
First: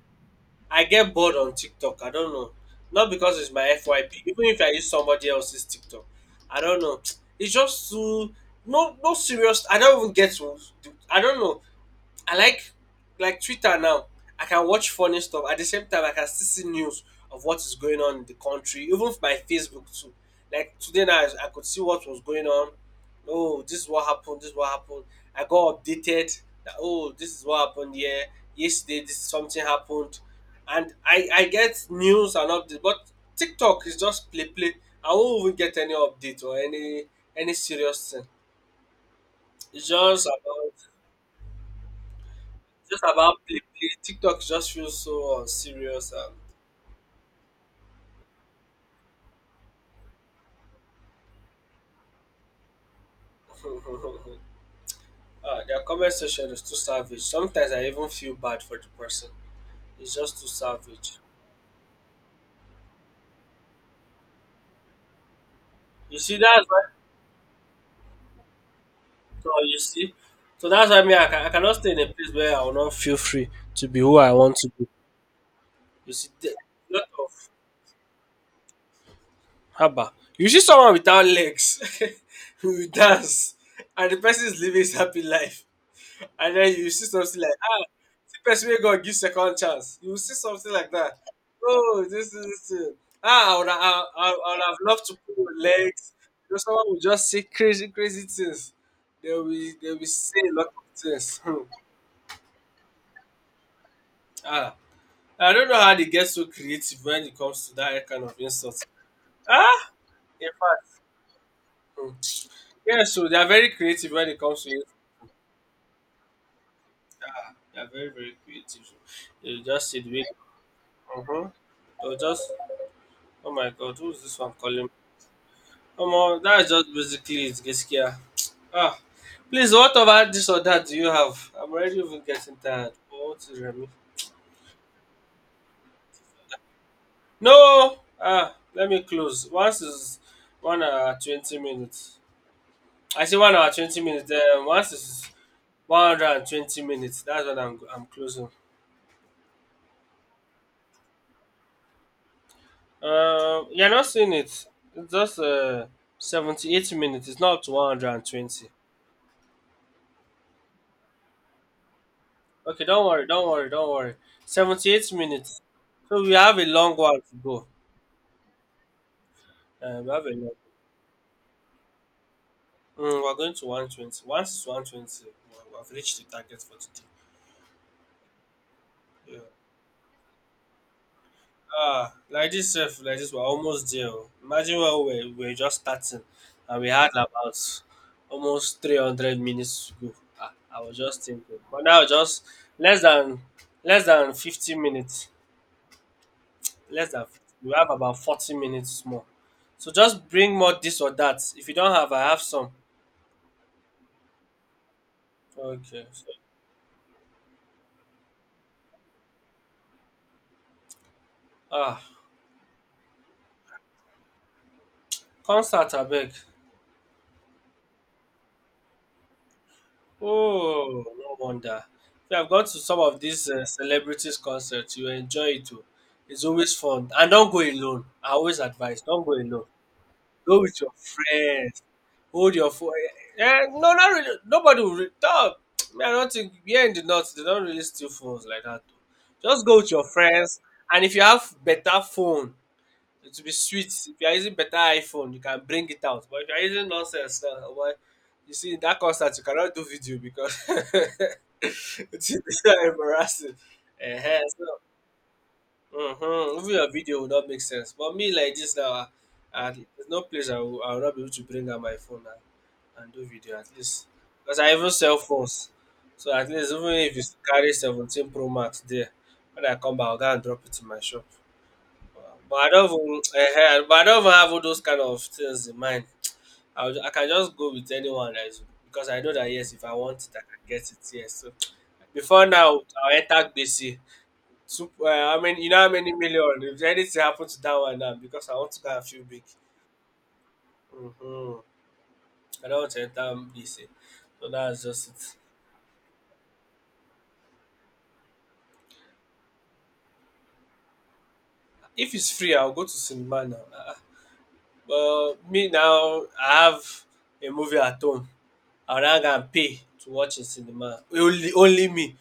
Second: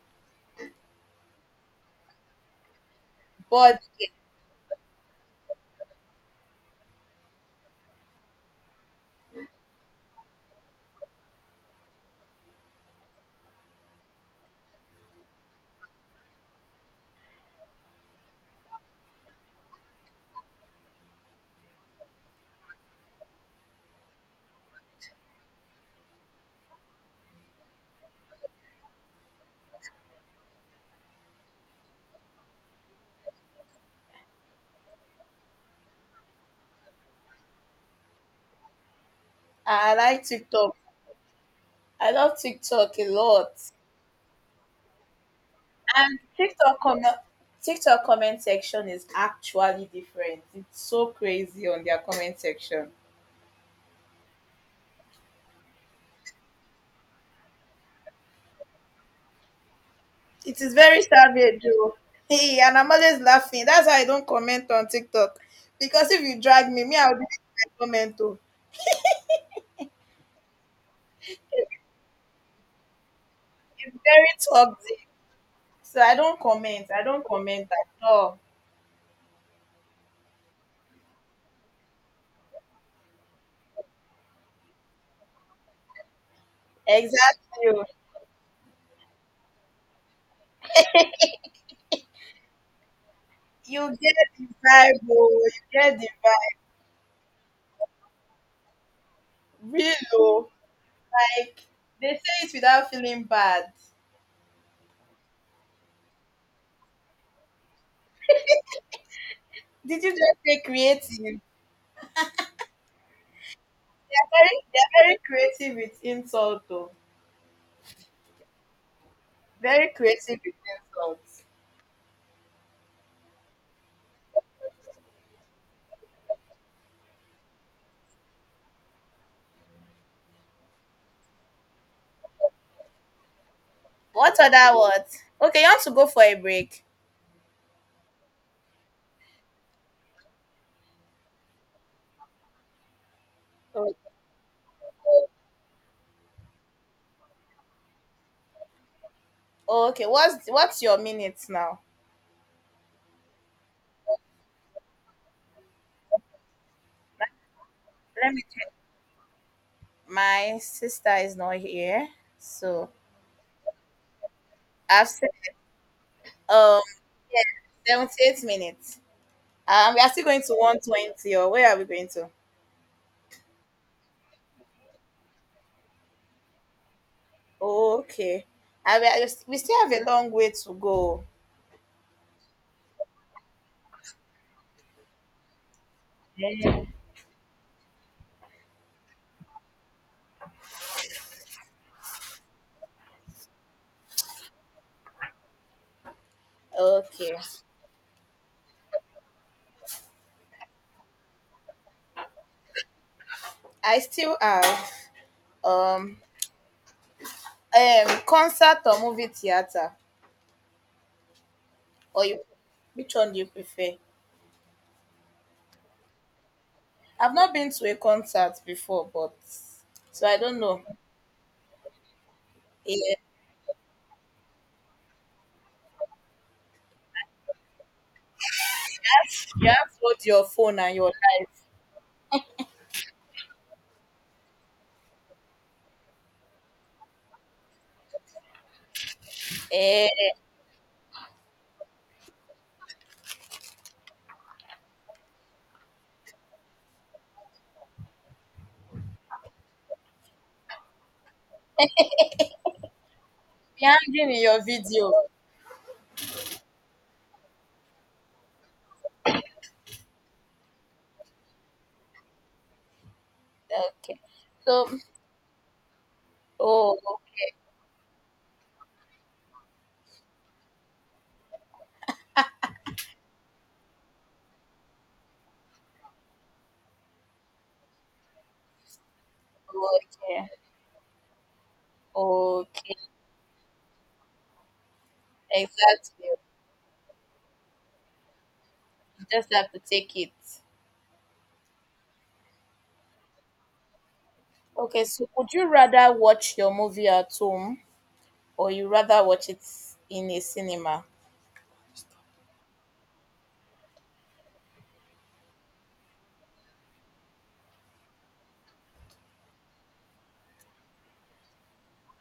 S2: I get bored on TikTok, I don't know. Not because it's my
S1: But
S2: F Y P, even if I use somebody else's TikTok, I don't know. It's just too no no serious, I don't even get, I don't know. I like like Twitter now. I can watch funny stuff at the same time. I can still see news of what is going on in the country, even f- my Facebook too. Like today now, I I could see what was going on. Oh, this is what happened. This is what happened. I got updated that oh, this is what happened here yesterday. This something happened, and I I get news and updates. But TikTok is just play play. I won't even get any update or any any serious thing. It's
S1: I like
S2: just about,
S1: TikTok. I love TikTok
S2: just
S1: a
S2: about
S1: lot.
S2: play play. TikTok just feels so unserious and
S1: TikTok comment TikTok comment section is actually different. It's so crazy on their comment section.
S2: uh, their comment section is too savage. Sometimes I even feel bad for the person. It's just too
S1: It is very
S2: savage.
S1: savage though. Hey, and I'm always laughing. That's why I don't comment on TikTok. Because
S2: You
S1: if
S2: see,
S1: you
S2: that's
S1: drag
S2: why.
S1: me, me, I'll delete my comment too.
S2: So you see, so that's why me. I, ca- I cannot stay in a place where I will not feel free to
S1: It's
S2: be who I want
S1: very
S2: to be.
S1: toxic. So
S2: You
S1: I
S2: see,
S1: don't
S2: the
S1: comment. I
S2: lot
S1: don't
S2: of
S1: comment at all.
S2: haba. You see someone without legs who dance, and the person is living his happy life. and then you see something like
S1: Exactly.
S2: ah
S1: Oh.
S2: see person wey god give second chance. You will see something like that. Oh, this is this thing. ah i would I,
S1: You get
S2: i
S1: the
S2: i would have loved
S1: vibe,
S2: to
S1: oh.
S2: pull
S1: You
S2: your
S1: get
S2: legs.
S1: the
S2: You know
S1: vibe.
S2: someone will just say crazy crazy things. they will they
S1: Real,
S2: will say
S1: oh.
S2: a lot of things.
S1: Like,
S2: hmm
S1: they say it without feeling bad.
S2: ah i don't know how they get so creative when it comes to that kind of insult. ah
S1: Did you just
S2: in
S1: say
S2: fact,
S1: creative?
S2: hmm yeah, so they are very creative when it
S1: Very,
S2: comes to it.
S1: they're very creative with insult though.
S2: They are very very creative. So they will
S1: Very
S2: just say the way.
S1: creative with
S2: huh,
S1: insults.
S2: they they'll just... Oh my god, who's this one calling? Omo, that's just basically it, Geskia. Ah, please, what about this or that do you have? I'm already even getting tired. Oh, what is Remy?
S1: What other what? Okay, you want to go for a break.
S2: No! Ah, let me close. Once is one hour twenty minutes. I say one hour twenty minutes, then once is one twenty minutes. That's what I'm, I'm closing.
S1: Oh, okay, what's what's your minutes now?
S2: Um, you're not seeing it. It's just uh, seventy-eight minutes. It's not up to
S1: Let me
S2: one hundred twenty.
S1: check. My sister is not here.
S2: Okay,
S1: So
S2: don't worry, don't worry, don't worry.
S1: I've
S2: seventy-eight
S1: said
S2: minutes. So we have a
S1: um
S2: long while to go.
S1: seventy eight minutes. Um we
S2: Uh,
S1: are
S2: we
S1: still
S2: have a
S1: going
S2: long.
S1: to one twenty or where are we going to?
S2: Mm, we're going to one twenty. Once it's one twenty, we- have reached the target for today.
S1: Okay. I, we are-
S2: Yeah.
S1: we still have a long way to go.
S2: Ah, like this, sef, like this, we're almost there. Oh. Imagine when we were, we were just starting and
S1: Yeah.
S2: we had about almost three hundred minutes to go. Ah, I was just thinking. But now, just less than less than fifty minutes. Less than
S1: Okay.
S2: fifteen. We have about forty minutes more. So just bring more this or that. If you don't have, I have some.
S1: I still have
S2: Okay.
S1: um
S2: So,
S1: um concert or movie theater.
S2: ah,
S1: Or you which one do you prefer?
S2: concert abeg.
S1: I've not been to a concert before, but so I don't know.
S2: Oh, no wonder. If you have gone to some
S1: Yeah.
S2: of these uh, celebrities' concerts, you enjoy it too. It's always fun. And don't go alone. I always advise, don't go alone.
S1: You have to hold your
S2: Go
S1: phone
S2: with your
S1: and your life.
S2: friends. Hold your phone. Eh, eh, no, not really. Nobody will. Re- no, man, I don't think here in the north they don't really steal phones like that. Though. Just go with your
S1: Eh,
S2: friends, and if you have better phone, it will be sweet. If you are using better iPhone, you can bring it out. But if you are using nonsense, uh, well, you see in that concert you cannot do video because it's embarrassing.
S1: be
S2: Eh,
S1: hanging
S2: eh,
S1: in your
S2: so...
S1: video.
S2: Mm-hmm. Even your video would not make sense. But me like this now, ah, ah, there's no place I will, I will not be able to bring out my phone and, and do video at least.
S1: Okay.
S2: Because I
S1: So
S2: even sell phones. So at least even
S1: oh,
S2: if you
S1: okay.
S2: carry seventeen Pro Max there, when I come back, I'll go and drop it in my shop. Uh, But I don't even, eh, eh, but I don't even have all those kind of things in mind. I'll, ju- I can just go with anyone that is, because I know that yes, if I want it, I
S1: Okay.
S2: can get it. Yes. So before now,
S1: Okay.
S2: I'll enter B C. So, uh, I mean, you know how many
S1: Exactly.
S2: million? If anything happened to that one now, because I want to go and feel
S1: You
S2: big.
S1: just have to take it.
S2: hmm I don't want to enter B C. So that's
S1: Okay,
S2: just
S1: so
S2: it.
S1: would you rather watch your movie at home or you rather watch it in a cinema?
S2: If it's free, I'll go to cinema now. Uh, well, me now, I have a movie at home. I'll not go and pay to watch in cinema. Only, only me.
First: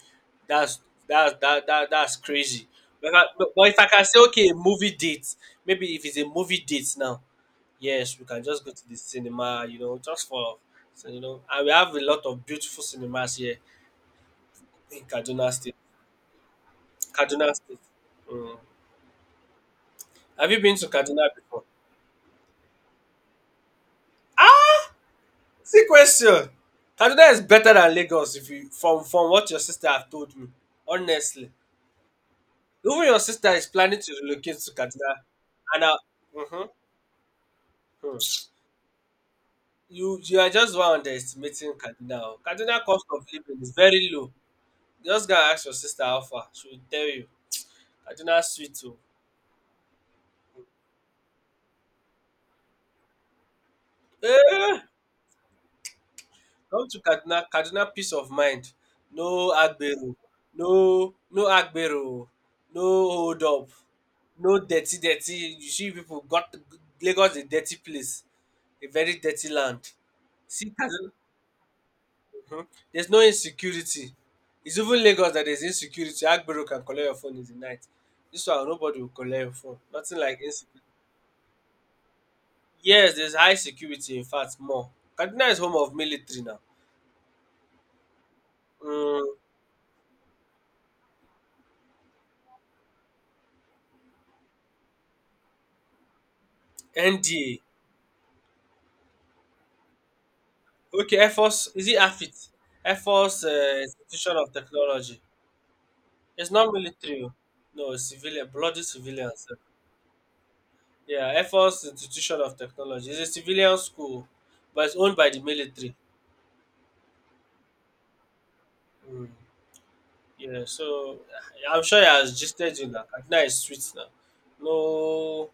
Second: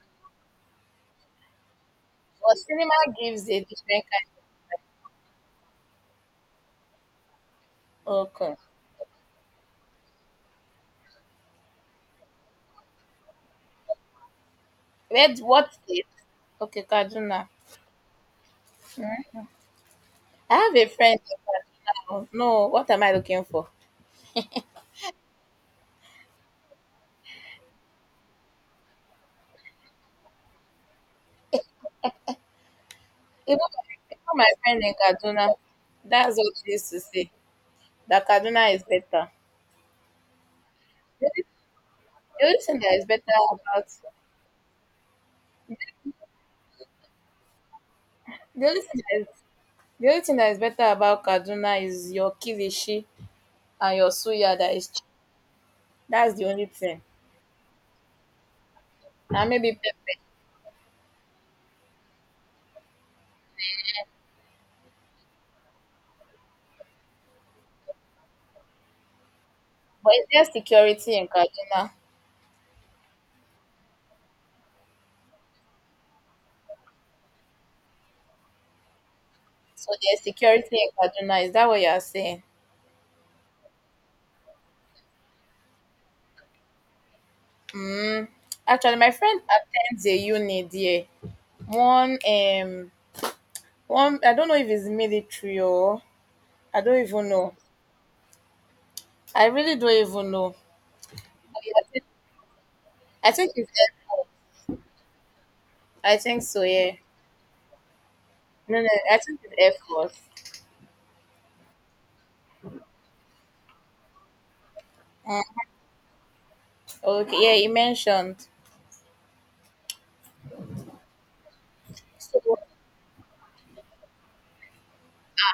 S2: That's that, that, that, that's
S1: Well,
S2: crazy.
S1: cinema
S2: But, I-
S1: gives
S2: but
S1: a
S2: but if I can
S1: different
S2: say,
S1: kind.
S2: okay, a movie date, maybe if it's a movie date now, yes, we can
S1: Okay.
S2: just go to the cinema, you know, just for so, you know, and we have a lot of beautiful cinemas here in
S1: Where's
S2: Kaduna
S1: what
S2: State.
S1: state? Okay, Kaduna.
S2: Kaduna State. Mm.
S1: Mm.
S2: Have
S1: I
S2: you
S1: have
S2: been
S1: a
S2: to
S1: friend
S2: Kaduna
S1: in
S2: before?
S1: Kaduna. No, what am I looking for?
S2: See question. Kaduna is better than Lagos if you from from what your sister have told me. Honestly. Even your sister
S1: Even
S2: is planning
S1: my, even
S2: to
S1: my
S2: relocate to
S1: friend in
S2: Kaduna.
S1: Kaduna,
S2: And uh,
S1: that's what
S2: mhm,
S1: she used to say. That
S2: hmm
S1: Kaduna is better.
S2: you you are just one
S1: The only
S2: underestimating Kaduna. Oh.
S1: the only thing
S2: Kaduna
S1: that is
S2: cost of
S1: better
S2: living is
S1: about
S2: very low. Just go and ask your sister how far. She will tell you. Kaduna is
S1: the
S2: sweet
S1: only
S2: too.
S1: thing that is the only thing that is better about Kaduna is your kilishi and your suya that
S2: Eh,
S1: is cheap. That's the only
S2: come to
S1: thing.
S2: Kaduna, Kaduna peace of mind.
S1: And
S2: No
S1: maybe
S2: agbero,
S1: pepper.
S2: no no agbero, no hold up, no dirty dirty. You see people got... Lagos is a dirty place, a very dirty land.
S1: But is there
S2: See Kaduna,
S1: security in Kaduna?
S2: mhm, there's no insecurity. It's even Lagos that there's insecurity. Agbero can collect your phone in the night. This one nobody will collect your phone.
S1: So
S2: Nothing
S1: there's
S2: like
S1: security
S2: insecurity.
S1: in Kaduna. Is that what you are saying?
S2: Yes, there's high security. In fact, more. Kaduna is home of military now.
S1: Mm, actually, my
S2: Mm,
S1: friend attends a uni there. One, um, one. I don't know if it's military or I don't even know.
S2: N D A.
S1: I really don't even know.
S2: Okay, Air Force,
S1: I
S2: is it
S1: think,
S2: A F I T? Air
S1: I
S2: Force
S1: think it's
S2: uh,
S1: Air Force.
S2: Institution of Technology.
S1: I think
S2: It's
S1: so.
S2: not
S1: Yeah.
S2: military. Oh. No, it's civilian,
S1: No,
S2: bloody
S1: no. I think
S2: civilians.
S1: it's
S2: Eh.
S1: Air Force.
S2: Yeah, Air Force Institution of Technology. It's a civilian school, but it's owned by
S1: Mm,
S2: the military.
S1: okay. Yeah, he mentioned.
S2: Mm. Yeah, so uh, I'm sure he has
S1: So,
S2: gisted you now. Kaduna is sweet now. No,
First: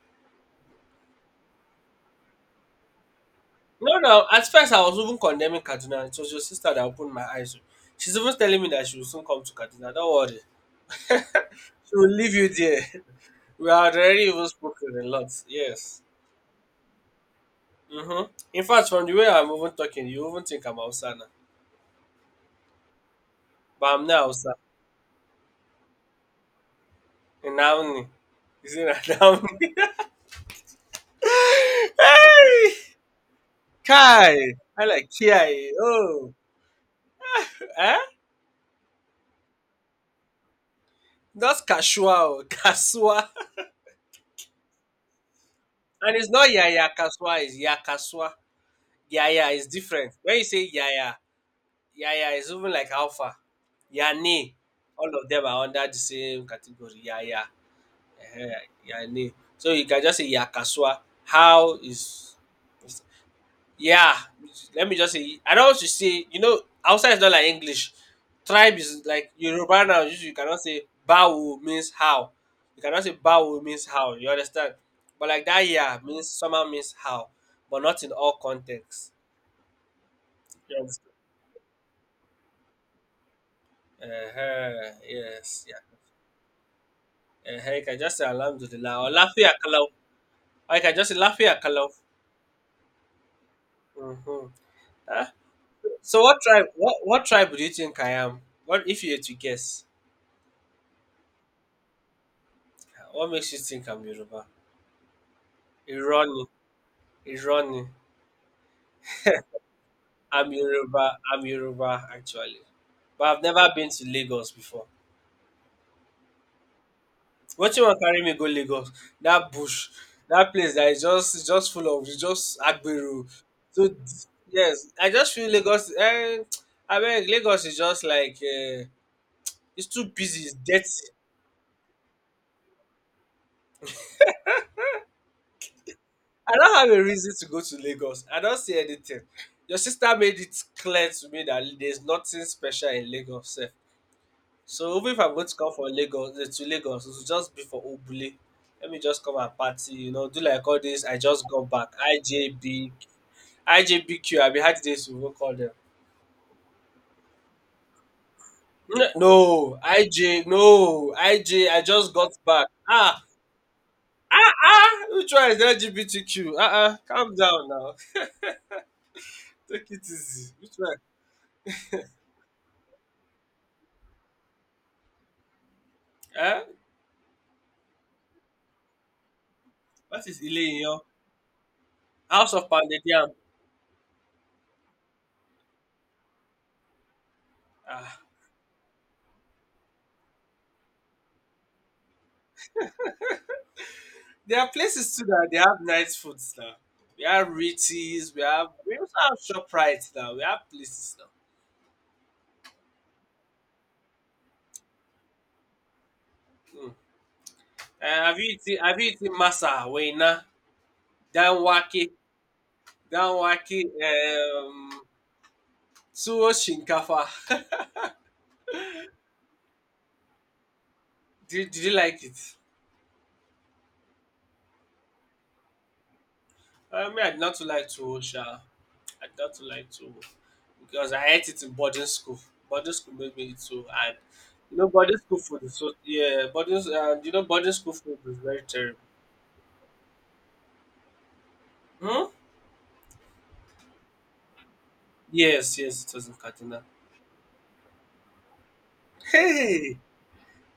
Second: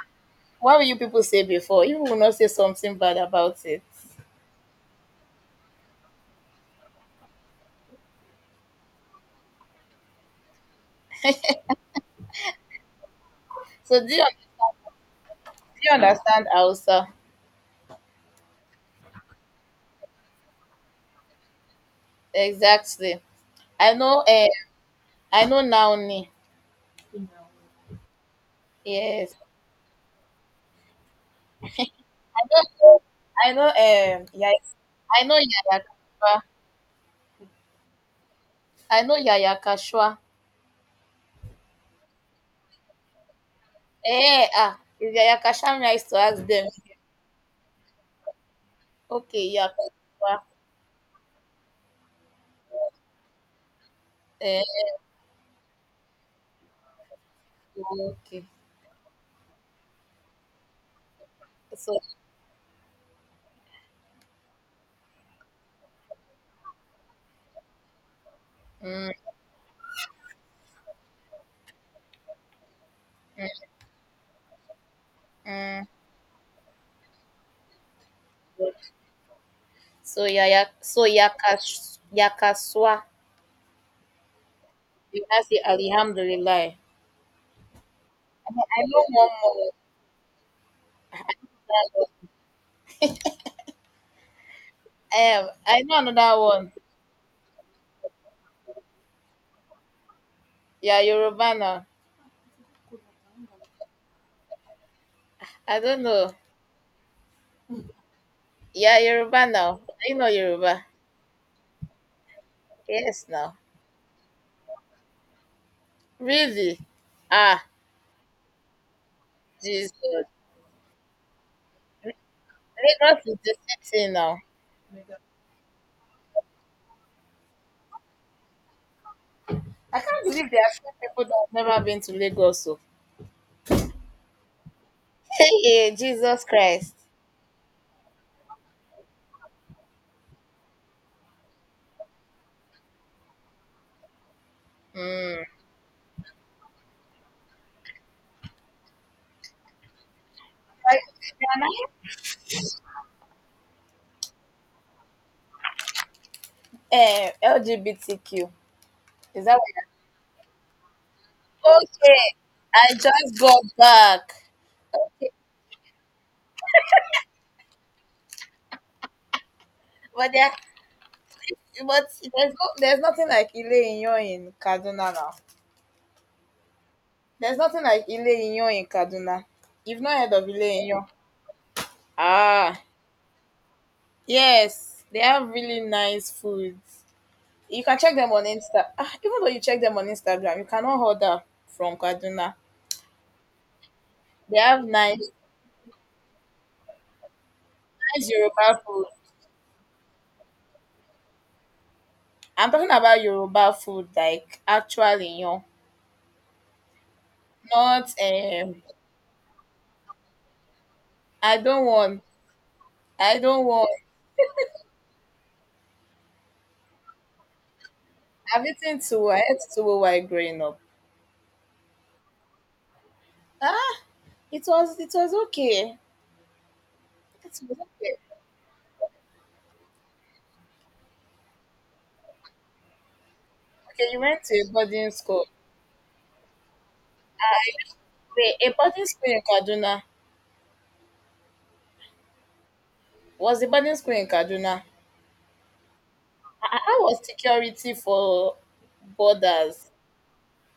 S1: what will you people say before? You will not say something bad about it.
S2: no, no. At first, I was even condemning Kaduna. It was your sister that opened my eyes. Oh. She's even telling me that she will soon come to Kaduna. Don't worry. So we'll leave you there. We had
S1: So, do
S2: already
S1: you,
S2: even spoken a lot.
S1: do you
S2: Yes.
S1: understand, Elsa?
S2: Mm-hmm. In fact, from the way I'm even talking, you even think I'm Hausa now.
S1: Exactly. I
S2: But I'm
S1: know.
S2: not
S1: Uh,
S2: Hausa.
S1: I know now.
S2: And now, is it
S1: Yes.
S2: Naomi? Hey!
S1: I know, um, yeah.
S2: Kai! I like
S1: I know
S2: Kiai.
S1: Yaya
S2: Oh.
S1: Kasua.
S2: Eh?
S1: I know Yaya Kasua.
S2: That's Kashua. Oh, Kasua.
S1: Eh, ah, is Yaya Kasua, me, I used to
S2: And it's
S1: ask
S2: not
S1: them,
S2: Yaya Kaswa, it's Yakaswa.
S1: "Okay,
S2: Yaya is
S1: Yaya
S2: different.
S1: Kasua,
S2: When you say Yaya, Yaya is even like Alpha. Yane.
S1: eh,
S2: All of them are under the same category. Yaya.
S1: okay."
S2: Ehe, yani. So you can just say yakasua. How
S1: So,
S2: is yeah. Let me just say I don't want to say you know outside is not like English. Tribe is
S1: mm,
S2: like Yoruba now. You you cannot say bawo means how. You cannot say bawo means how. You understand? But like that
S1: mm,
S2: yeah means somehow means how, but not in all contexts.
S1: so Yaya,
S2: You
S1: so
S2: understand?
S1: Yakash, Yakasua,
S2: Uh-huh.
S1: you can say
S2: Yes. Yeah.
S1: Alhamdulillah.
S2: Uh-huh. You can just say
S1: I know I
S2: alhamdulillah
S1: know
S2: or
S1: one
S2: lafiya
S1: more.
S2: kalau. Or you can just say lafiya kalau. Mm-hmm.
S1: Um, I know
S2: So
S1: another
S2: what tribe?
S1: one.
S2: What what tribe do you think I am? What if you had to guess?
S1: Yeah, Yoruba now.
S2: What makes you think I'm Yoruba?
S1: I don't know.
S2: Irani, Irani.
S1: Yeah, Yoruba now. Do know
S2: I'm
S1: Yoruba?
S2: Yoruba. I'm Yoruba actually,
S1: Yes,
S2: but I've
S1: now.
S2: never been to Lagos before.
S1: Really? Ah,
S2: What you want carry me go Lagos? That bush,
S1: Jesus.
S2: that place that is just just full of just
S1: Lagos
S2: agberu.
S1: is the
S2: So
S1: city now.
S2: yes, I just feel Lagos. Eh, I mean Lagos is just like uh, it's
S1: I
S2: too
S1: can't
S2: busy.
S1: believe
S2: It's
S1: there are still
S2: dirty.
S1: people that have never been to Lagos. So. Hey, eh, Jesus
S2: I don't
S1: Christ.
S2: have a reason to go to Lagos. I don't see anything. Your sister made it clear to me that there's nothing special in Lagos. Sef. So even if I'm
S1: Mm.
S2: going to come for Lagos, eh, to Lagos, it will just be for Obule. Let me just come and party, you know, do like all
S1: Like,
S2: this. I
S1: they
S2: just
S1: are
S2: got back.
S1: not,
S2: I J B, I IJBQ. I mean, how did they even call them?
S1: eh, L G B T Q.
S2: N-
S1: Is that what
S2: No, I J, no, I J.
S1: you're.
S2: I just
S1: Okay.
S2: got back.
S1: I
S2: Ah,
S1: just got back.
S2: ah, ah. Which one is L G B T Q? Ah, ah. Calm down now. Take it
S1: But there,
S2: easy. Which one?
S1: but there's no, there's nothing like Ile Inyo in Kaduna now.
S2: Eh?
S1: There's nothing like Ile Inyo in Kaduna. You've not
S2: What
S1: heard
S2: is
S1: of Ile
S2: Ile-Iyan?
S1: Inyo?
S2: House of
S1: Ah,
S2: Pounded Yam.
S1: yes. They have really nice food. You can check
S2: Ah,
S1: them on Insta. Ah, even though you check them on Instagram, you cannot order from Kaduna. They
S2: there are
S1: have
S2: places too
S1: nice,
S2: that they have nice foods now. We have
S1: nice
S2: Ritzies, we
S1: Yoruba
S2: have we
S1: food.
S2: also have Shoprite now. We have places now.
S1: I'm talking about Yoruba food, like actually, you know,
S2: Uh,
S1: not
S2: have you
S1: um.
S2: eaten Have you eaten masa wena
S1: I don't
S2: danwake
S1: want. I don't
S2: danwake
S1: want.
S2: um tuwo shinkafa?
S1: I've eaten too. I ate too while growing up.
S2: Did, did you like it?
S1: Ah, it was. It was okay.
S2: I mean, I'd
S1: It
S2: not to
S1: was
S2: like
S1: okay.
S2: to sha. I'd not to like to because I ate it in boarding school. Boarding school made me eat too,
S1: Okay,
S2: and
S1: you went to a
S2: you know,
S1: boarding
S2: boarding school
S1: school.
S2: food is so yeah. Boarding and you know, boarding school food is
S1: Wait,
S2: very
S1: a
S2: terrible.
S1: boarding school in Kaduna.
S2: Hmm?
S1: Was the boarding school in Kaduna?
S2: Yes, yes, it was in
S1: I,
S2: Kaduna.
S1: I was security for borders.
S2: Hey,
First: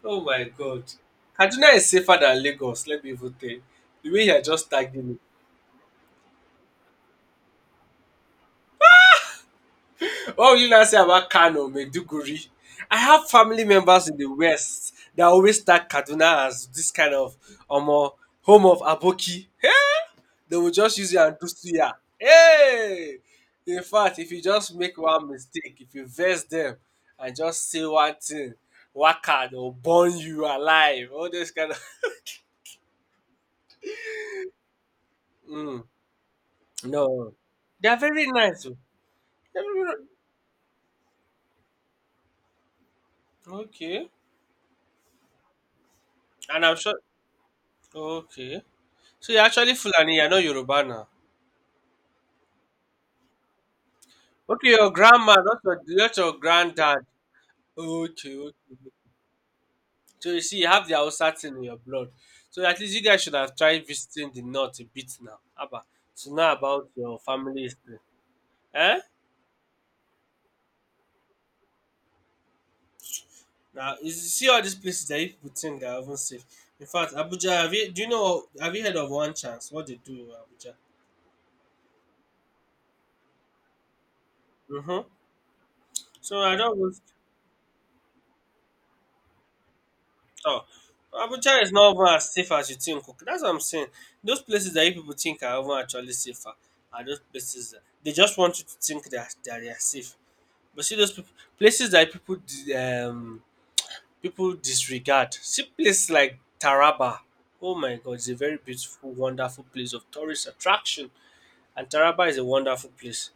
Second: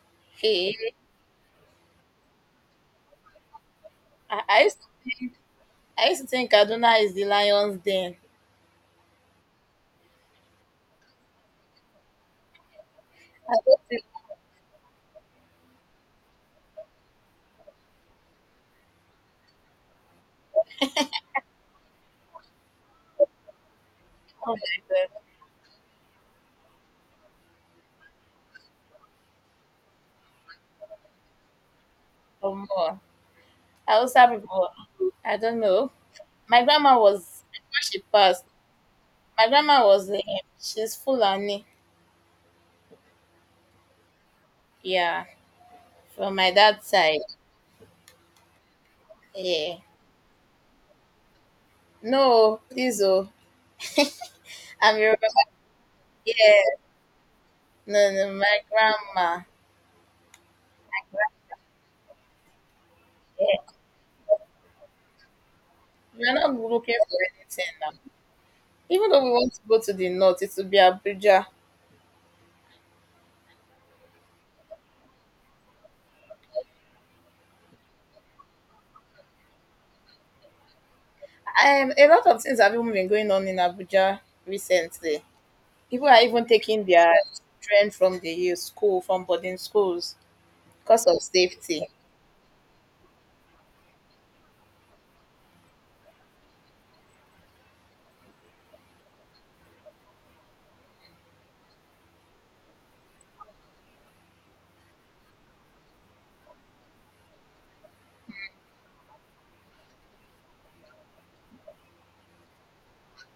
S2: oh my God,
S1: Hey,
S2: Kaduna is safer than Lagos. Let me even tell you. The way you
S1: I,
S2: are
S1: I
S2: just
S1: used
S2: tagging me.
S1: I used to think Kaduna is the lion's den.
S2: What will you now say about Kano, Maiduguri? I have
S1: I
S2: family
S1: don't think,
S2: members in the West that always tag Kaduna as this kind of um, uh, home of Aboki. They will just use you and do suya. Hey! In fact, if you
S1: oh
S2: just
S1: my
S2: make
S1: god,
S2: one mistake, if you vex them and just say one thing, waka, they'll burn you alive. All this kind of.
S1: or more. Hausa people, I don't
S2: Mm,
S1: know. My grandma
S2: no.
S1: was before
S2: They are
S1: she
S2: very
S1: passed.
S2: nice. Oh.
S1: My
S2: They're
S1: grandma
S2: very-
S1: was um, she's Fulani.
S2: Okay.
S1: Yeah, from my
S2: And I'm
S1: dad's
S2: sure.
S1: side.
S2: Okay. So you're actually
S1: Yeah.
S2: Fulani, you're not Yoruba now.
S1: No, please oh.
S2: Okay, your
S1: I'm Yoruba.
S2: grandma, not your, not your
S1: Yeah.
S2: granddad.
S1: No, no,
S2: Okay, okay,
S1: my
S2: okay.
S1: grandma.
S2: So you see, you have the Hausa thing in your blood. So at least you guys should have
S1: Yeah.
S2: tried visiting the north a bit now. Abba,
S1: We're
S2: to know
S1: not
S2: about
S1: looking for
S2: your family
S1: anything now.
S2: history. Eh?
S1: Even though we want to go to the north, it will be Abuja.
S2: Now, you see all these places that you people think that I haven't seen. In fact, Abuja, have you, do you know, have you heard of One Chance? What they do in Abuja?
S1: Um, a lot of things have even been going on in Abuja
S2: Mm-hmm.
S1: recently. People are
S2: So
S1: even
S2: I don't
S1: taking their children from the youth school, from boarding schools,
S2: Oh,
S1: because of
S2: Abuja is
S1: safety.
S2: not even as safe as you think. Okay, that's what I'm saying. Those places that you people think are even actually safer are those places that they just want you to think that that they are safe. But see those people, places that people di- um people disregard. See places like Taraba. Oh my God, it's a very beautiful, wonderful place of tourist attraction, and Taraba is a wonderful place.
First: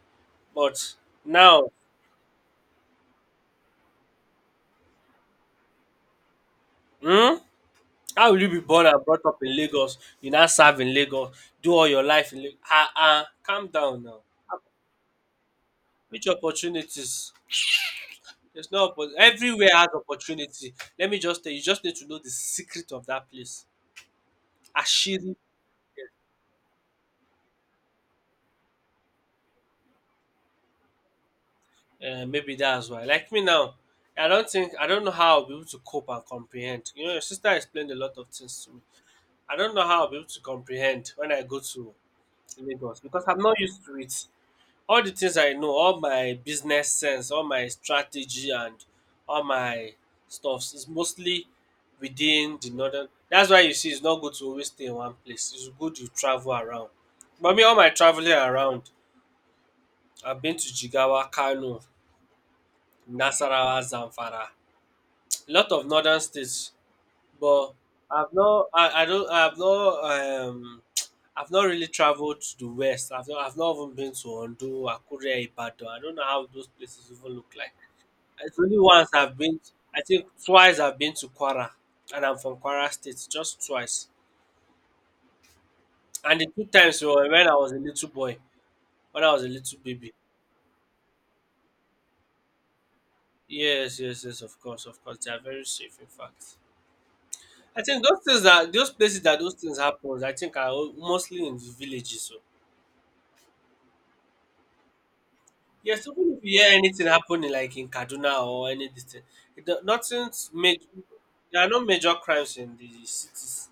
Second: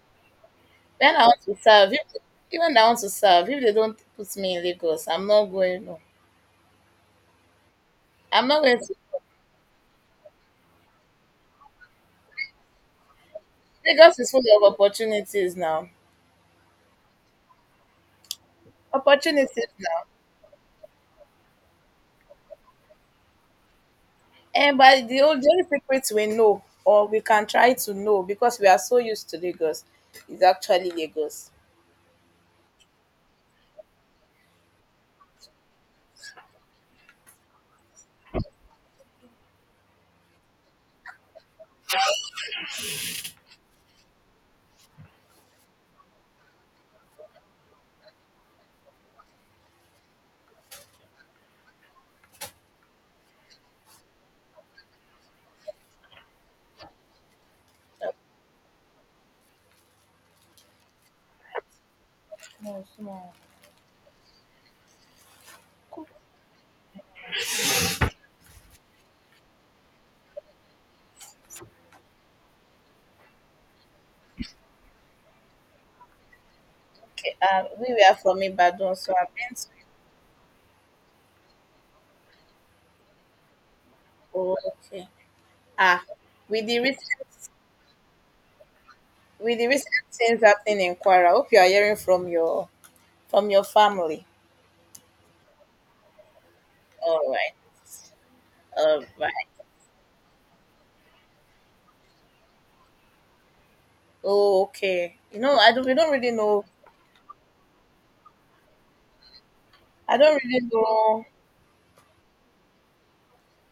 S2: But
S1: When I want to
S2: now,
S1: serve, if, even I want to serve, if they don't put me in Lagos, I'm not going. No,
S2: hmm? How will
S1: I'm
S2: you be
S1: not going
S2: born
S1: to.
S2: and brought up in Lagos? You now serve in Lagos, do all your life in Lagos. Ah, ah, calm down now.
S1: Lagos is full of opportunities now.
S2: Which opportunities? There's no oppo-
S1: Opportunities
S2: everywhere has
S1: now.
S2: opportunity. Let me just tell you, you just need to know the secret of that place.
S1: And by the
S2: Ashiri,
S1: only the only secret we know, or we can try to know, because we are so used to Lagos, is actually Lagos.
S2: uh, maybe that's why. Like me now, I don't think I don't know how I'll be able to cope and comprehend. You know, your sister explained a lot of things to me. I don't know how I'll be able to comprehend when I go to Lagos because I'm not used to it. All the things I know, all my business sense, all my strategy and all my stuffs is mostly within the northern. That's why you see it's not good to always stay in one place. It's good you travel around. But me, all my traveling around, I've been to Jigawa, Kano,
S1: No, small.
S2: Nasarawa, Zamfara, a lot of northern states. But I've not. I, I don't. I've not. Um, I've not really traveled to the west. I've not. I've not even been to Ondo, Akure, Ibadan. I don't know how those places even
S1: Okay,
S2: look
S1: uh,
S2: like.
S1: we were from
S2: It's only
S1: Ibadan,
S2: once
S1: so I've
S2: I've
S1: been
S2: been.
S1: to.
S2: I think twice I've been to Kwara, and I'm from Kwara State. Just twice,
S1: Oh, okay. Ah,
S2: and the two
S1: with the
S2: times were when
S1: recent
S2: I was a little boy, when I was a
S1: with the
S2: little
S1: recent
S2: baby.
S1: things happening in Kwara, I hope you are hearing from your from your
S2: Yes, yes,
S1: family.
S2: yes. Of course, of course. They are very safe. In fact,
S1: All right,
S2: I think those things that those
S1: all
S2: places
S1: right.
S2: that those things happen, I think are o- mostly in the villages. Oh.
S1: Oh, okay. You know, I don't. We
S2: Yes,
S1: don't really
S2: even if you
S1: know.
S2: hear anything happening like in Kaduna or any distance, it, do-
S1: I don't
S2: nothing's
S1: really
S2: major.
S1: know.
S2: There are no major crimes in the cities.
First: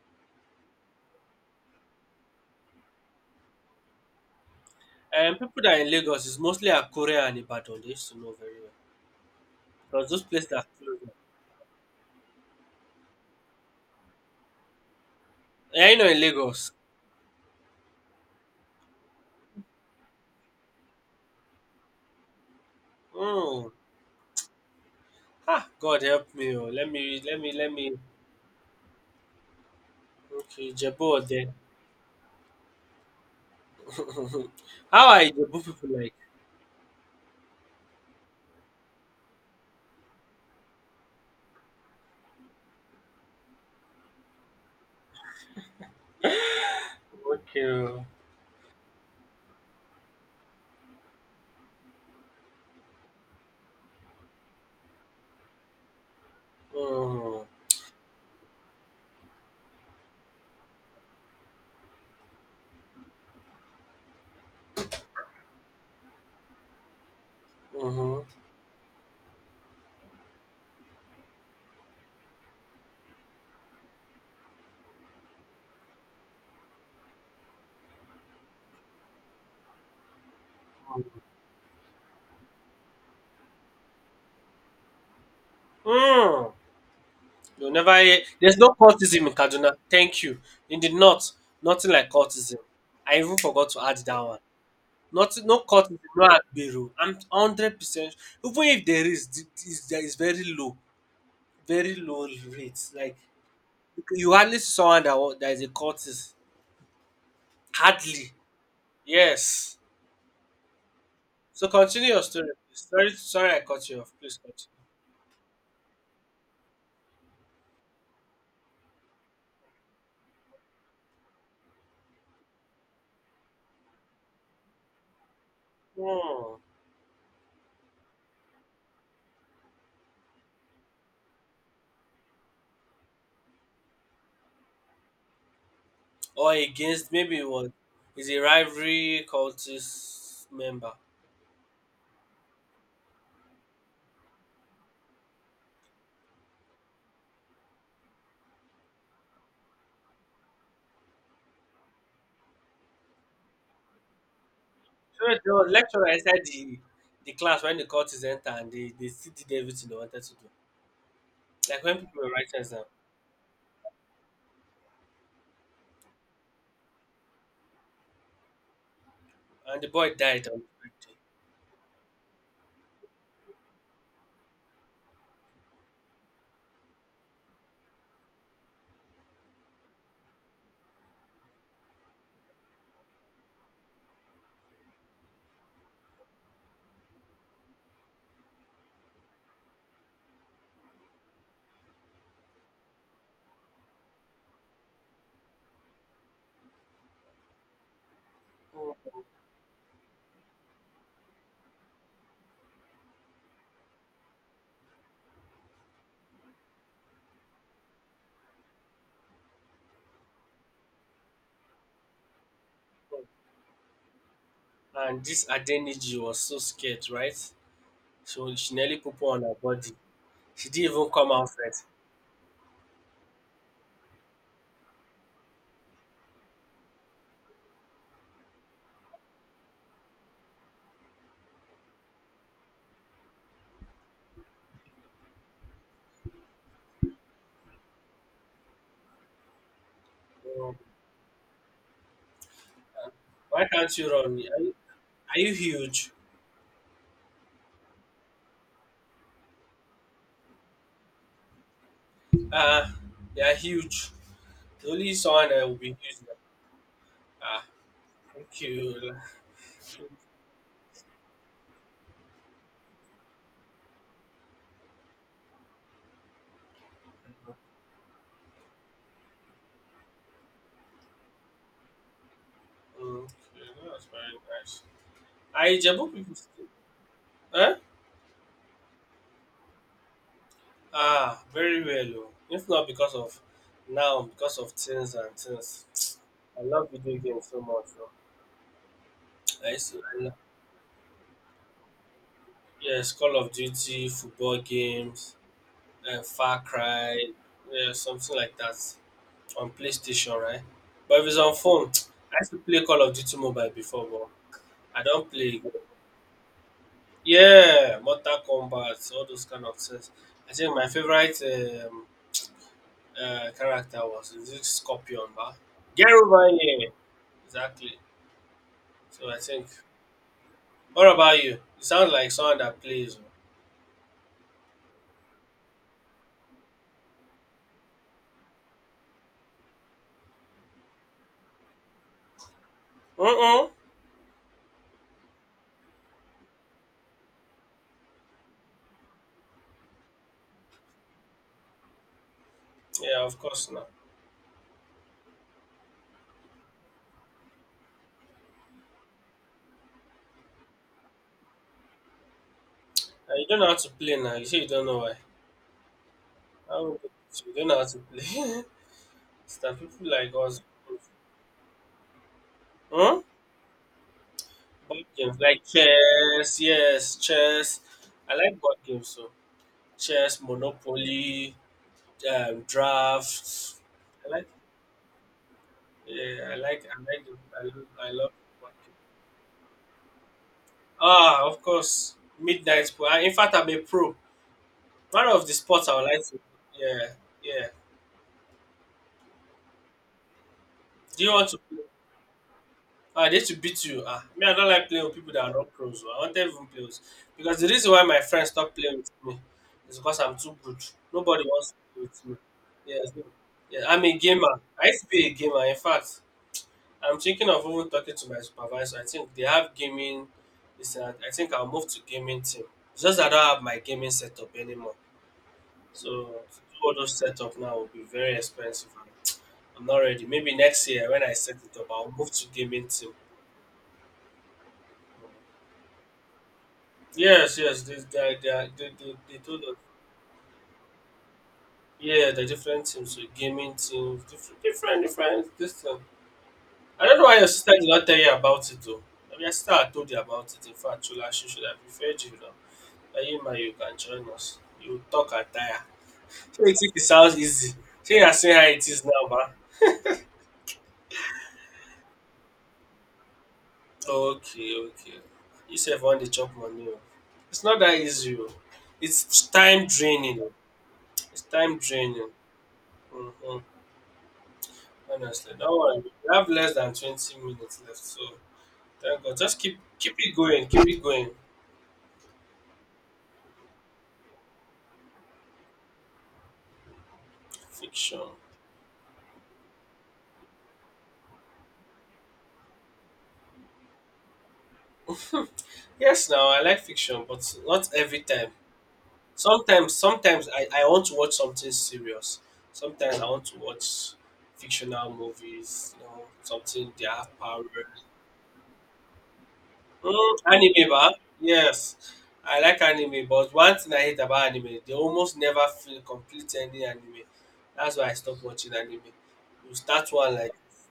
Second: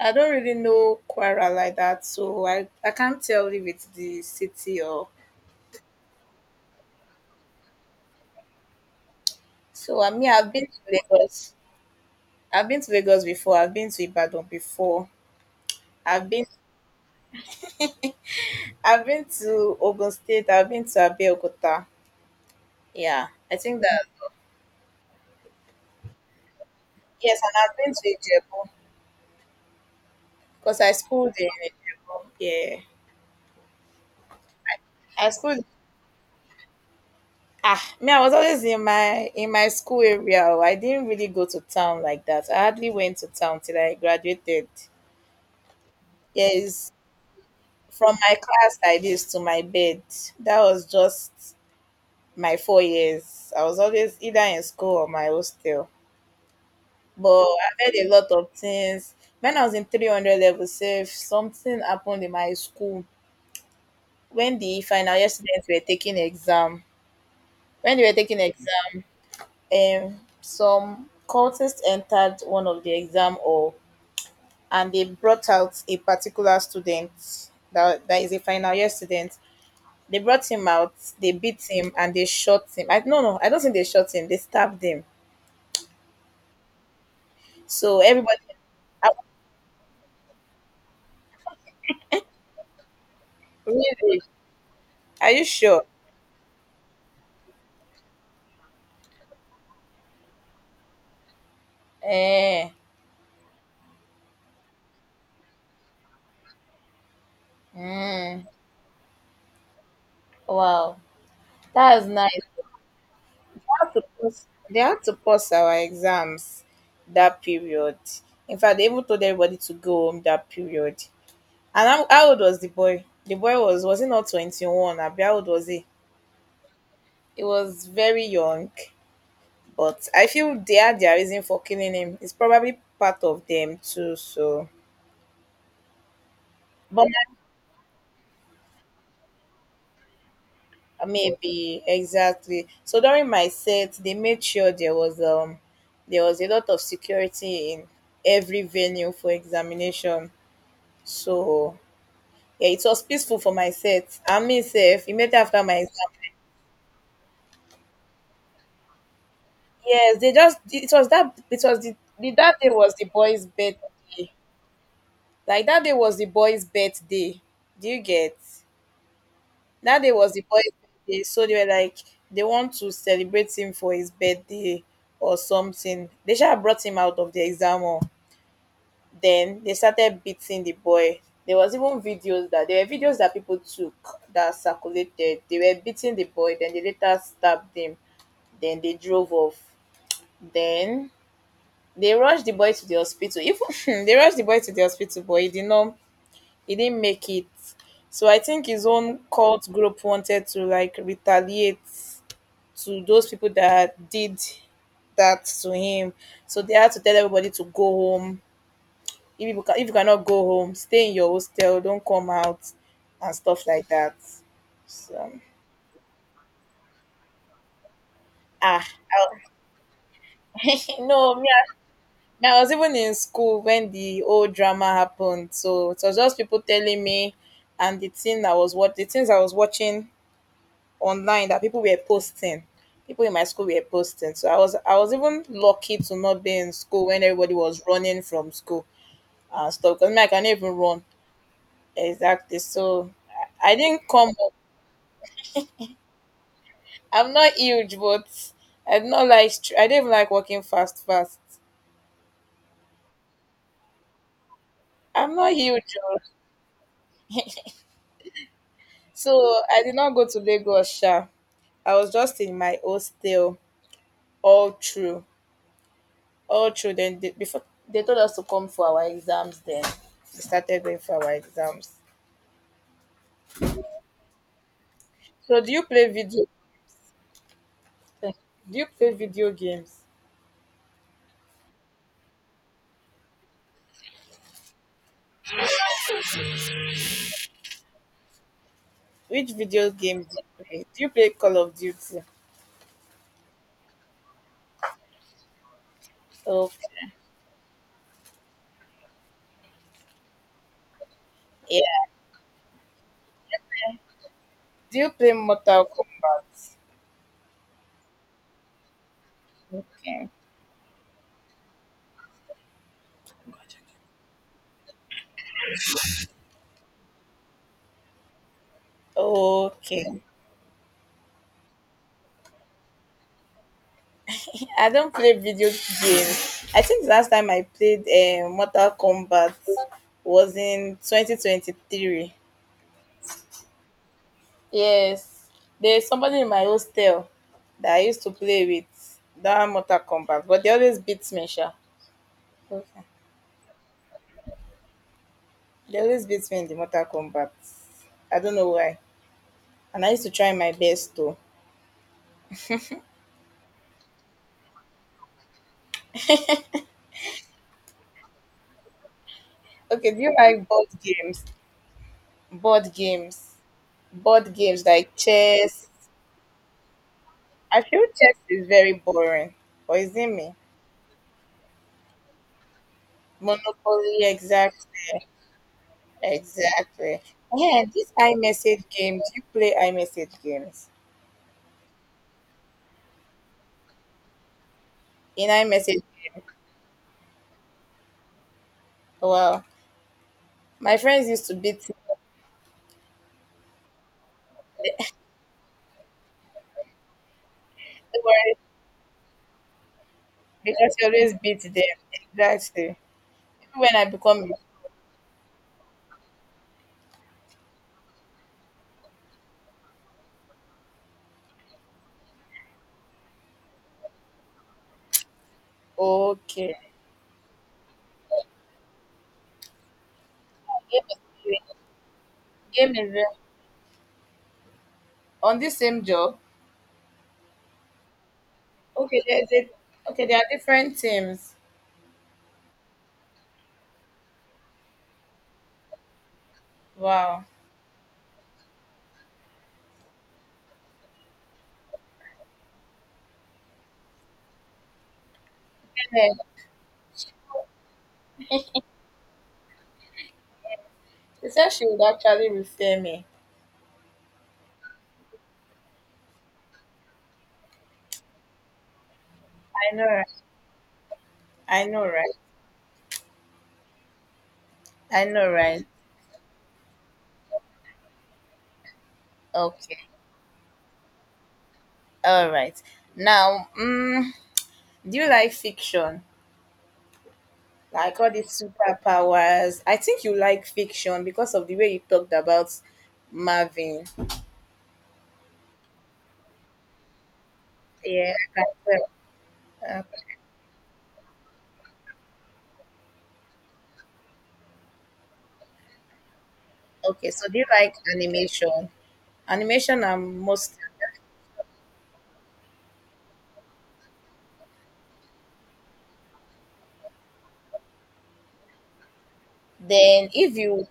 S1: I don't really know Kwara like that, so I I can't tell if it's the city or.
S2: And people that are in Lagos is mostly Akure and Ibadan. They used to know very well
S1: So
S2: because
S1: I
S2: those
S1: mean, I've
S2: places are
S1: been to
S2: closed.
S1: Lagos. I've been to Lagos before. I've been to Ibadan before.
S2: Yeah, you know in
S1: I've been
S2: Lagos.
S1: I've been to Ogun State. I've been to Abeokuta. Yeah, I
S2: Oh,
S1: think that
S2: ah, God help me. Oh. Let me,
S1: yes,
S2: let me,
S1: and
S2: let
S1: I've been
S2: me.
S1: to Ijebu.
S2: Okay,
S1: Because I
S2: Jebu or
S1: schooled in
S2: there.
S1: yeah.
S2: How are
S1: I schooled
S2: Jebu people like?
S1: ah me, I was always in my in my school area. Oh. I didn't really go to town like that. I hardly went to town till I graduated. Yes.
S2: Okay.
S1: From my class like this to my bed. That was just my four years. I was always either in school or my hostel. But
S2: Oh.
S1: I heard a lot of things. When I was in three hundred level safe, something happened in my school. When the final year students were taking exam, when
S2: Mm-hmm.
S1: they were
S2: Mm-hmm.
S1: taking exam, um, some cultists entered one of the exam hall and they brought out a particular student that, that is a final year student. They brought him out, they beat him, and they shot him. I no no, I don't think they shot him. They stabbed him.
S2: Mm. You'll never
S1: So
S2: hear
S1: everybody,
S2: there's no
S1: I-
S2: cultism in Kaduna. Thank you. In the north, nothing like cultism. I even forgot to add that
S1: really,
S2: one.
S1: are
S2: Not
S1: you
S2: no
S1: sure?
S2: cultism, no agbero. I'm hundred percent. Even if there is, th- is there is very low, very low
S1: Eh,
S2: rates. Like you hardly see someone that wa- that is a cultist. Hardly.
S1: mm,
S2: Yes.
S1: wow,
S2: So
S1: that is
S2: continue your
S1: nice.
S2: story. Please. Sorry, sorry, I
S1: They
S2: cut
S1: had
S2: you
S1: to
S2: off.
S1: pause,
S2: Please
S1: they
S2: continue.
S1: had to pause our exams that period. In fact, they even told everybody to go home that period. And how, how old was the boy? The boy was was he not twenty one? Abi how old was he?
S2: Hmm.
S1: He was very young, but I feel they had their reason for killing him. It's probably part of them too. So,
S2: Or
S1: but
S2: against
S1: my-
S2: maybe it was is a rivalry cultist member.
S1: maybe exactly. So during my set, they made sure there was um there was a lot of security in every venue for examination. So yeah, it was peaceful for my set. And me, safe
S2: So
S1: immediately after
S2: the
S1: my
S2: lecturer inside the the class when the court is entered and they, they still did everything they
S1: yes,
S2: wanted to
S1: they
S2: do.
S1: just it was that it was
S2: Like
S1: the,
S2: when people
S1: the
S2: were writing
S1: that day
S2: exam
S1: was the boy's birthday. Like that day was the boy's birthday. Do you get?
S2: and the
S1: That day
S2: boy
S1: was the
S2: died on the
S1: boy's
S2: birthday.
S1: birthday. So they were like they want to celebrate him for his birthday or something. They should have brought him out of the exam hall. Then they started beating the boy. There was even videos that there were videos that people took that circulated. They were beating the boy, then they later stabbed him, then they drove off. Then they rushed the boy to the hospital. Even they rushed the boy to the hospital, but he did not. He didn't make it. So I think his
S2: Oh,
S1: own cult group wanted to like retaliate to those people that did that to him. So they had to tell everybody to go home. If you, can, if you cannot go home, stay in your hostel. Don't come out and stuff like that.
S2: and
S1: So
S2: this Adeniji was so scared, right? So she
S1: ah,
S2: nearly put poo
S1: I,
S2: on her body. She didn't even come
S1: no, me
S2: outside.
S1: now, I was even in school when the whole drama happened, so it was just people telling me, and the thing I was what the things I was watching online that people were posting, people in my school were posting. So I was I was even lucky to not be in school when everybody was running from school and stuff. Because me, I can
S2: Oh,
S1: even run exactly. So
S2: why
S1: I, I
S2: can't
S1: didn't
S2: you
S1: come.
S2: run?
S1: Up-
S2: Are you, are you huge?
S1: I'm not huge, but I did not like. Str- I didn't even like walking fast, fast.
S2: Ah, they are huge. The only
S1: I'm
S2: someone
S1: not
S2: that will be
S1: huge, oh.
S2: huge. Now. Ah, thank you.
S1: So I did not go to Lagos, sha. I was just in my hostel all through, all through. Then they, before they told us to come for our exams, then we started going for our exams.
S2: Mm, okay, that's very nice.
S1: So
S2: Are
S1: do you play
S2: Ijebu people
S1: video?
S2: still? Huh?
S1: Eh, do you play video games?
S2: Ah, very well. Oh. If not because of now, because of things and things. I love video games so much. Oh.
S1: Which
S2: I
S1: video
S2: used to, I
S1: game do
S2: lo-
S1: you play? Do you play Call of Duty?
S2: yes, Call of Duty, football games, uh, Far
S1: Okay.
S2: Cry, yeah, something like that on PlayStation, right? But if it's on phone,
S1: Yeah.
S2: I used to play Call of Duty Mobile before, but
S1: Do
S2: I
S1: you
S2: don't
S1: play
S2: play. Again.
S1: Mortal Kombat?
S2: Yeah, Mortal Kombat, all those kind of things.
S1: Okay.
S2: I think my favorite um, uh, character was this Scorpion, but get over here. Exactly. So I think.
S1: Okay.
S2: What about you? You sound like someone that plays.
S1: I don't play video games. I think the last time I played uh, Mortal Kombat was in twenty twenty-three.
S2: Oh. Mm-mm.
S1: Yes, there's somebody in my hostel that I used to play with that Mortal Kombat, but they always beat me, sha. Okay.
S2: Yeah, of course now.
S1: They always beat me in the Mortal Kombat. I don't know why. And I used to try my best too.
S2: And you don't know how to play now. You say you don't know why. How would you you don't know how to play? it's that people
S1: Okay, do
S2: like
S1: you
S2: us.
S1: like board games? Board
S2: Hmm?
S1: games. Board games
S2: Board
S1: like
S2: games like
S1: chess.
S2: chess, yes,
S1: I
S2: chess.
S1: feel
S2: I
S1: chess
S2: like
S1: is
S2: board
S1: very
S2: games so
S1: boring. Or is it
S2: chess,
S1: me?
S2: Monopoly, um, drafts.
S1: Monopoly,
S2: I like,
S1: exactly.
S2: yeah, I like, I
S1: Exactly.
S2: like, the- I
S1: Yeah,
S2: love, I
S1: this
S2: love board
S1: iMessage
S2: games.
S1: game. Do you play iMessage games?
S2: Ah, of course, Midnight Pool. Ah, in fact, I'm a pro. One of
S1: In
S2: the sports I
S1: iMessage.
S2: would like to yeah, yeah.
S1: Wow. My
S2: Do
S1: friends
S2: you
S1: used
S2: want
S1: to
S2: to
S1: beat me.
S2: ah, they to beat you. Ah, me, I don't like playing with people that are not pros. Oh. I want even players because the reason why my friends
S1: Don't,
S2: stop playing with me is because I'm too good.
S1: because you always
S2: Nobody
S1: beat
S2: wants to
S1: them.
S2: play with me.
S1: Exactly.
S2: Yeah, so,
S1: Even
S2: yeah.
S1: when I
S2: I'm a
S1: become
S2: gamer. I used to be a gamer. In fact, I'm thinking of even talking to my supervisor. I think they have gaming. Listen, I I think I'll move to gaming team. It's just that I don't have my gaming setup anymore. So to
S1: okay.
S2: do all those setup now will be very expensive. I'm not ready. Maybe next
S1: Game
S2: year
S1: is
S2: when I set
S1: real.
S2: it up, I'll move to gaming
S1: Game
S2: team.
S1: is real. On this same job.
S2: Yes, yes. They, they, they, they, they,
S1: Okay,
S2: they
S1: there's
S2: told us.
S1: a okay, there are different teams.
S2: Yeah, the different teams, so gaming teams, different, different, different. This thing. I don't know why
S1: Wow.
S2: your sister did not tell you about it though. I mean, your sister had told you about it. In fact, Chula, she should have referred you now. That you man, you can join us. You will talk attire.
S1: And then
S2: She will think it sounds easy. She has seen how it is now, man.
S1: She said she would actually refer me.
S2: Okay, okay. You sef wan dey chop money oo. It's not that easy oo. It's time
S1: I know right.
S2: draining. It's time
S1: I know
S2: draining.
S1: right.
S2: Mhm.
S1: I know
S2: Honestly, dat
S1: right.
S2: one you have less than twenty minutes left so thank God. Just keep
S1: Okay.
S2: keep it going, keep it going.
S1: All right. Now, mm, do you like fiction? Like
S2: Fiction.
S1: all these superpowers. I think you like fiction because of the way you talked about Marvin.
S2: Yes now, I like fiction but not every
S1: Yeah,
S2: time.
S1: I can tell.
S2: Sometimes
S1: Uh,
S2: sometimes I I want to watch something serious. Sometimes I want to watch fictional movies, you know, something they have
S1: Okay, so do
S2: power.
S1: you like animation? Animation,
S2: Mm,
S1: I'm most.
S2: anime ba? Yes. I like anime, but one thing I hate about anime, they almost never feel complete ending anime. That's why I stopped watching anime. You start
S1: Then
S2: one like
S1: if you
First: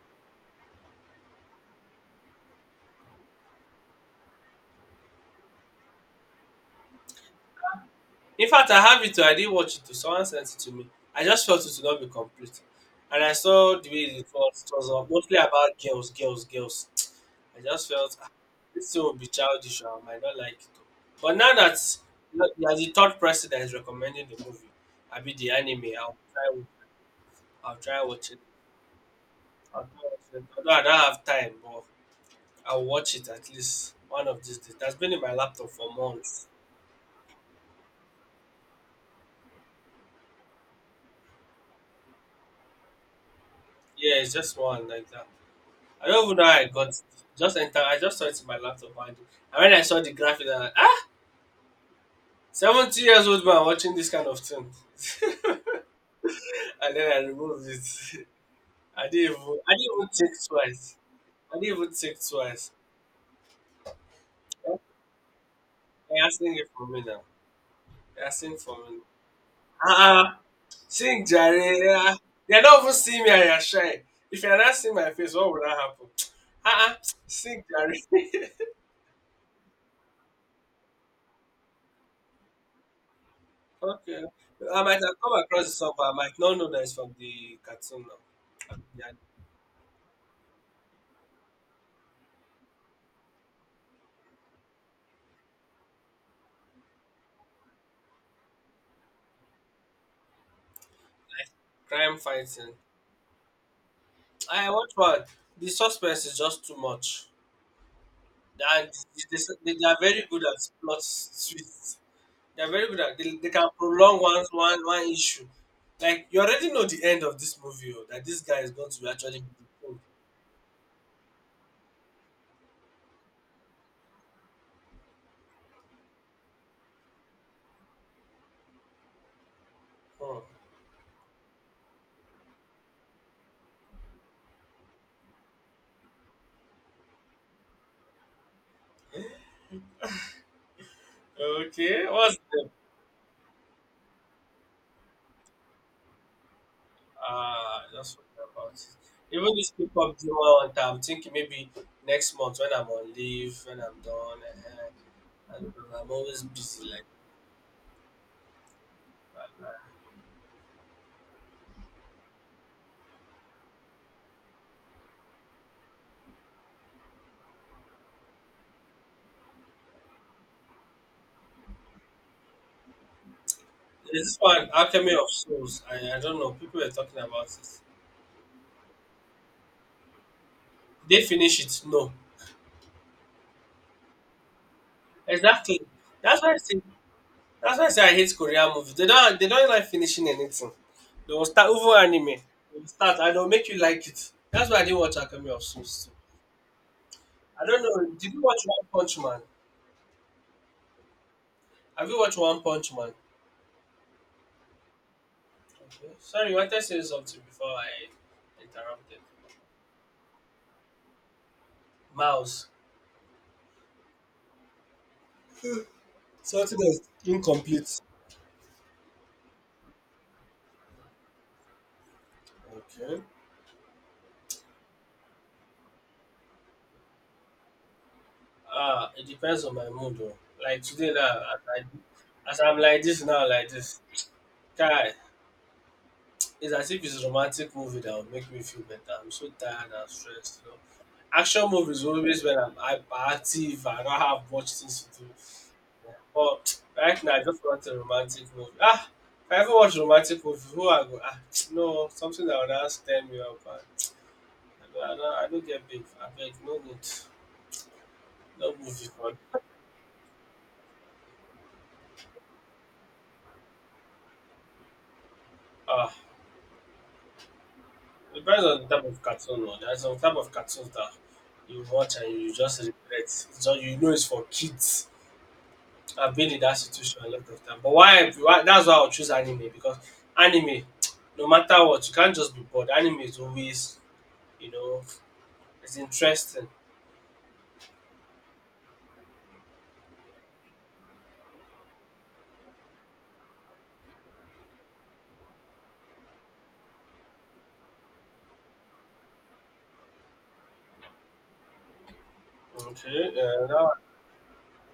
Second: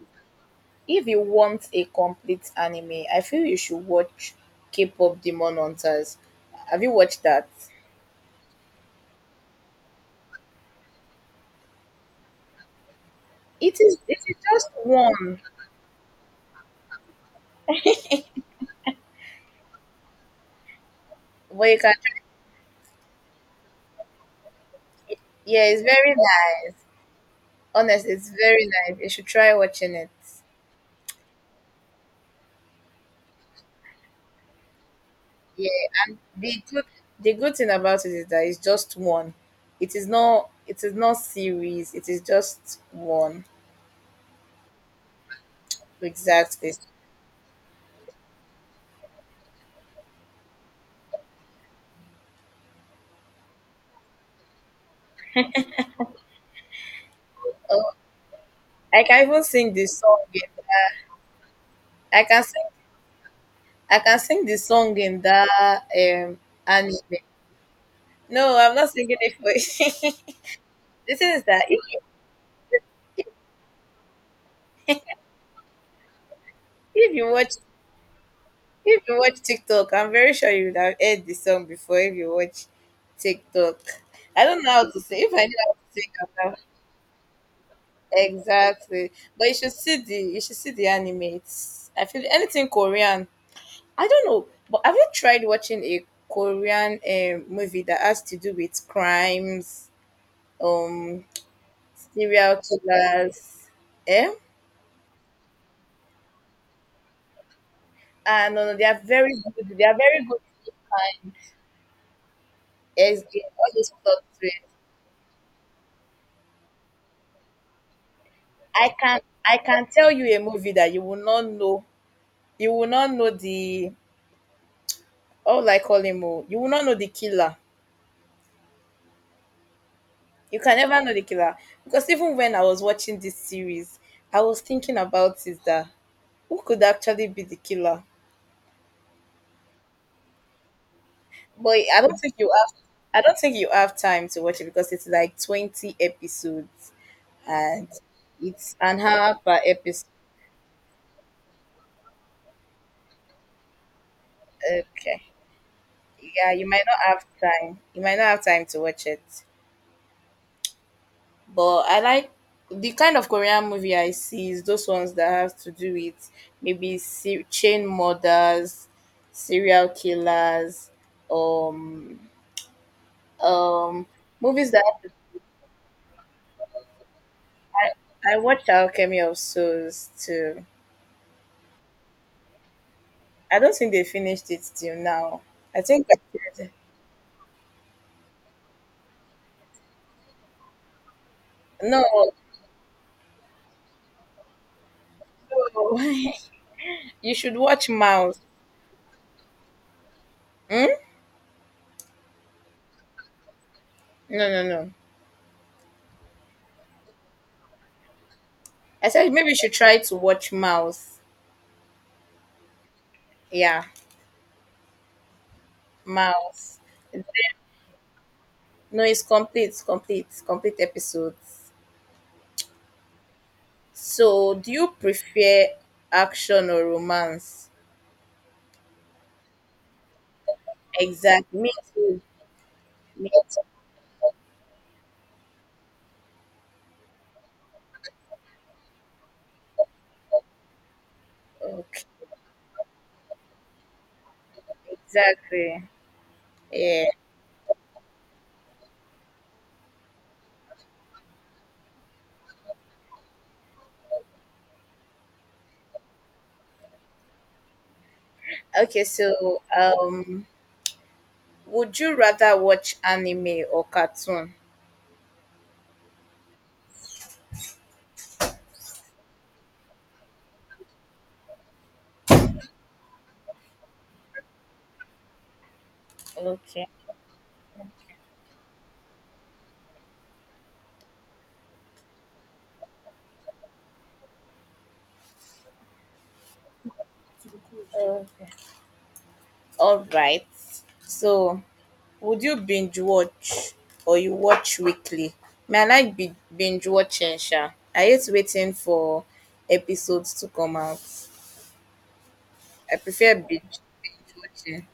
S1: if you want a complete anime, I feel you should watch K-pop Demon Hunters. Have you watched that?
S2: in fact I have it too, I didn't watch it too. Someone sent it to me. I just felt it to not be complete. And I
S1: It
S2: saw the
S1: is,
S2: way
S1: it
S2: it
S1: is
S2: was,
S1: just
S2: it was uh, mostly
S1: one
S2: about girls, girls, girls. I just felt "Ah, this thing will be childish, I might not like it. But now
S1: where
S2: that
S1: you can,
S2: now that the third person that is recommending the movie, I be the
S1: yeah, it's
S2: anime,
S1: very
S2: I'll try
S1: nice.
S2: I'll try
S1: Honestly, it's
S2: watching.
S1: very nice. You should try watching it.
S2: Although although I don't have time, but I'll watch it at least one of these days. That's been in my
S1: Yeah,
S2: laptop for
S1: and
S2: months.
S1: the good the good thing about it is that it's just one. It is not it is not series. It is just one.
S2: Yeah, it's just one like that. I don't even know how I
S1: Exactly.
S2: got it. Just enter. I just saw it in my laptop, and, and when I saw the graphic, I'm like, ah, seventy years old man watching this kind of thing. and then I removed
S1: Oh,
S2: it.
S1: I
S2: I
S1: can
S2: didn't
S1: even
S2: even.
S1: sing
S2: I didn't
S1: this
S2: even
S1: song.
S2: think
S1: In,
S2: twice. I didn't even think
S1: I can sing
S2: twice.
S1: I can sing the song in that
S2: They're
S1: um
S2: asking it for me
S1: anime.
S2: now. They're asking
S1: No, I'm
S2: for
S1: not
S2: me.
S1: singing it for
S2: Ah,
S1: you.
S2: ah.
S1: The
S2: Sing
S1: thing is
S2: Jare.
S1: that if you,
S2: Yeah. They don't even see me and you're shy. If you're not seeing my face, what would that happen? Uh-uh.
S1: if you watch
S2: Sing Jare.
S1: if you watch TikTok, I'm very sure you would have heard the song before if you watch TikTok.
S2: okay.
S1: I don't know
S2: I
S1: how to
S2: might have
S1: sing. If
S2: come
S1: I knew
S2: across it
S1: how
S2: somehow. I might
S1: to
S2: not
S1: sing.
S2: know that it's from the cartoon now.
S1: Exactly.
S2: Yeah,
S1: But you should see the you should see the animates. I feel anything Korean. I don't know, but have you tried watching a Korean um, movie that has to do with crimes, um,
S2: like crime
S1: serial
S2: fighting.
S1: killers? Eh?
S2: I watch one. The suspense is just too much.
S1: Ah, no, no, they
S2: And
S1: are very
S2: they, they,
S1: good. They
S2: they
S1: are
S2: are
S1: very
S2: very
S1: good.
S2: good at plot twists. They are very good at
S1: Yes,
S2: they,
S1: they-
S2: they can
S1: all those
S2: prolong
S1: plot
S2: one
S1: twists.
S2: one one issue. Like you already know the end of this movie, oh, that this guy is going
S1: I
S2: to
S1: can
S2: actually be
S1: I can
S2: the king.
S1: tell you a movie that you will not know. You will not know the. All I call him, oh. You will not know the killer.
S2: Hmm.
S1: You can never know the killer. Because even when I was watching this series, I was thinking about is that, who could actually be the killer? But I
S2: Okay,
S1: don't think
S2: what's
S1: you
S2: the
S1: have I don't think you have time to watch it because it's like twenty episodes
S2: uh
S1: and
S2: just forgot about
S1: it's
S2: it.
S1: an hour
S2: Even
S1: per
S2: this
S1: episode.
S2: pickup up month, I'm thinking maybe next month when I'm on leave, when I'm done, uh,
S1: Okay.
S2: I don't know, I'm always
S1: Yeah, you might
S2: busy
S1: not
S2: like
S1: have time. You might not have time to watch it.
S2: that. Right?
S1: But I like the kind of Korean movie I see is those ones that have to do with maybe se- chain murders, serial killers, um, um,
S2: There's this
S1: movies
S2: one,
S1: that have
S2: Alchemy
S1: to-
S2: of Souls. I, I don't know, people were talking about it.
S1: I watched Alchemy of Souls too.
S2: They finish it? No.
S1: I don't think they finished it till now. I
S2: Exactly.
S1: think I
S2: That's why I
S1: did.
S2: say that's why I say I hate Korean movies. They don't they don't like finishing anything. They will start over
S1: No,
S2: anime. They will start and they'll make you like it. That's why I didn't watch Alchemy of
S1: no.
S2: Souls.
S1: You should
S2: I don't
S1: watch
S2: know. Did
S1: Mouse.
S2: you watch One Punch Man?
S1: Hmm?
S2: Have you watched One Punch Man?
S1: No, no, no.
S2: Okay. Sorry, you wanted to say something before I
S1: I
S2: interrupted.
S1: said maybe you should try to watch Mouse.
S2: Mouse.
S1: Yeah,
S2: Something
S1: Mouse.
S2: that's incomplete.
S1: No, it's complete, complete, complete episodes.
S2: Okay.
S1: So, do you prefer action or romance?
S2: Ah, it depends on my mood though. Like today now, as,
S1: Exactly. Me
S2: I,
S1: too.
S2: as I'm like this
S1: Me
S2: now,
S1: too.
S2: like this. Guy, it's as if it's a romantic movie that will make me feel better. I'm so tired and stressed. You know? Action movies
S1: Okay.
S2: always when I'm hyper active, I don't have much things to do.
S1: Exactly.
S2: Oh,
S1: Yeah.
S2: right now I just want a romantic movie. Ah, if I ever watch romantic movie, who I go? Ah, no, something that would ask them me up. And I don't, I don't, I don't get big. I beg, no good. No
S1: Okay.
S2: movie fun.
S1: So, um, would you rather watch anime or cartoon?
S2: Ah, it depends on the type of cartoon. No, there's some type of cartoons that you watch and you just regret. It's just you know it's for kids. I've been in that
S1: Okay.
S2: situation a lot of time. But why? why that's why I'll choose anime because anime, no matter what, you can't just be bored. Anime is always, you know, it's interesting.
S1: Okay. All right. So, would you binge watch or you watch weekly? May I like bi- binge watching, Sha? I hate waiting for episodes to come out. I
S2: Okay,
S1: prefer
S2: yeah,
S1: binge
S2: that,
S1: watching.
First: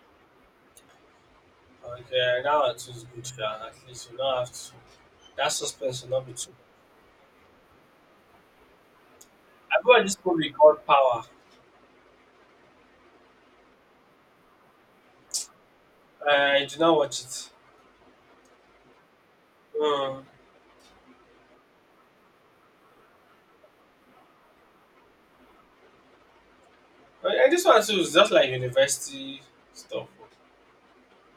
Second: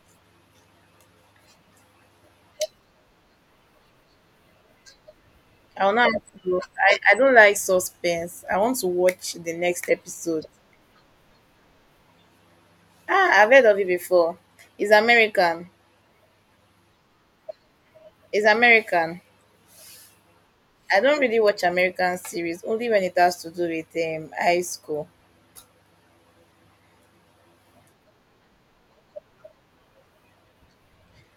S2: okay, yeah, that one too is good, yeah. At least you don't have to. That
S1: I will
S2: suspense will
S1: not
S2: not be
S1: have
S2: too.
S1: to. I, I don't like suspense. I want to watch the
S2: I
S1: next
S2: watched this
S1: episode.
S2: movie called Power.
S1: Ah, I've heard of it before. It's American.
S2: I did not watch it.
S1: It's American.
S2: Um,
S1: I don't really watch American series only when it has to do with um, high school.
S2: but- and this one too is just like university stuff.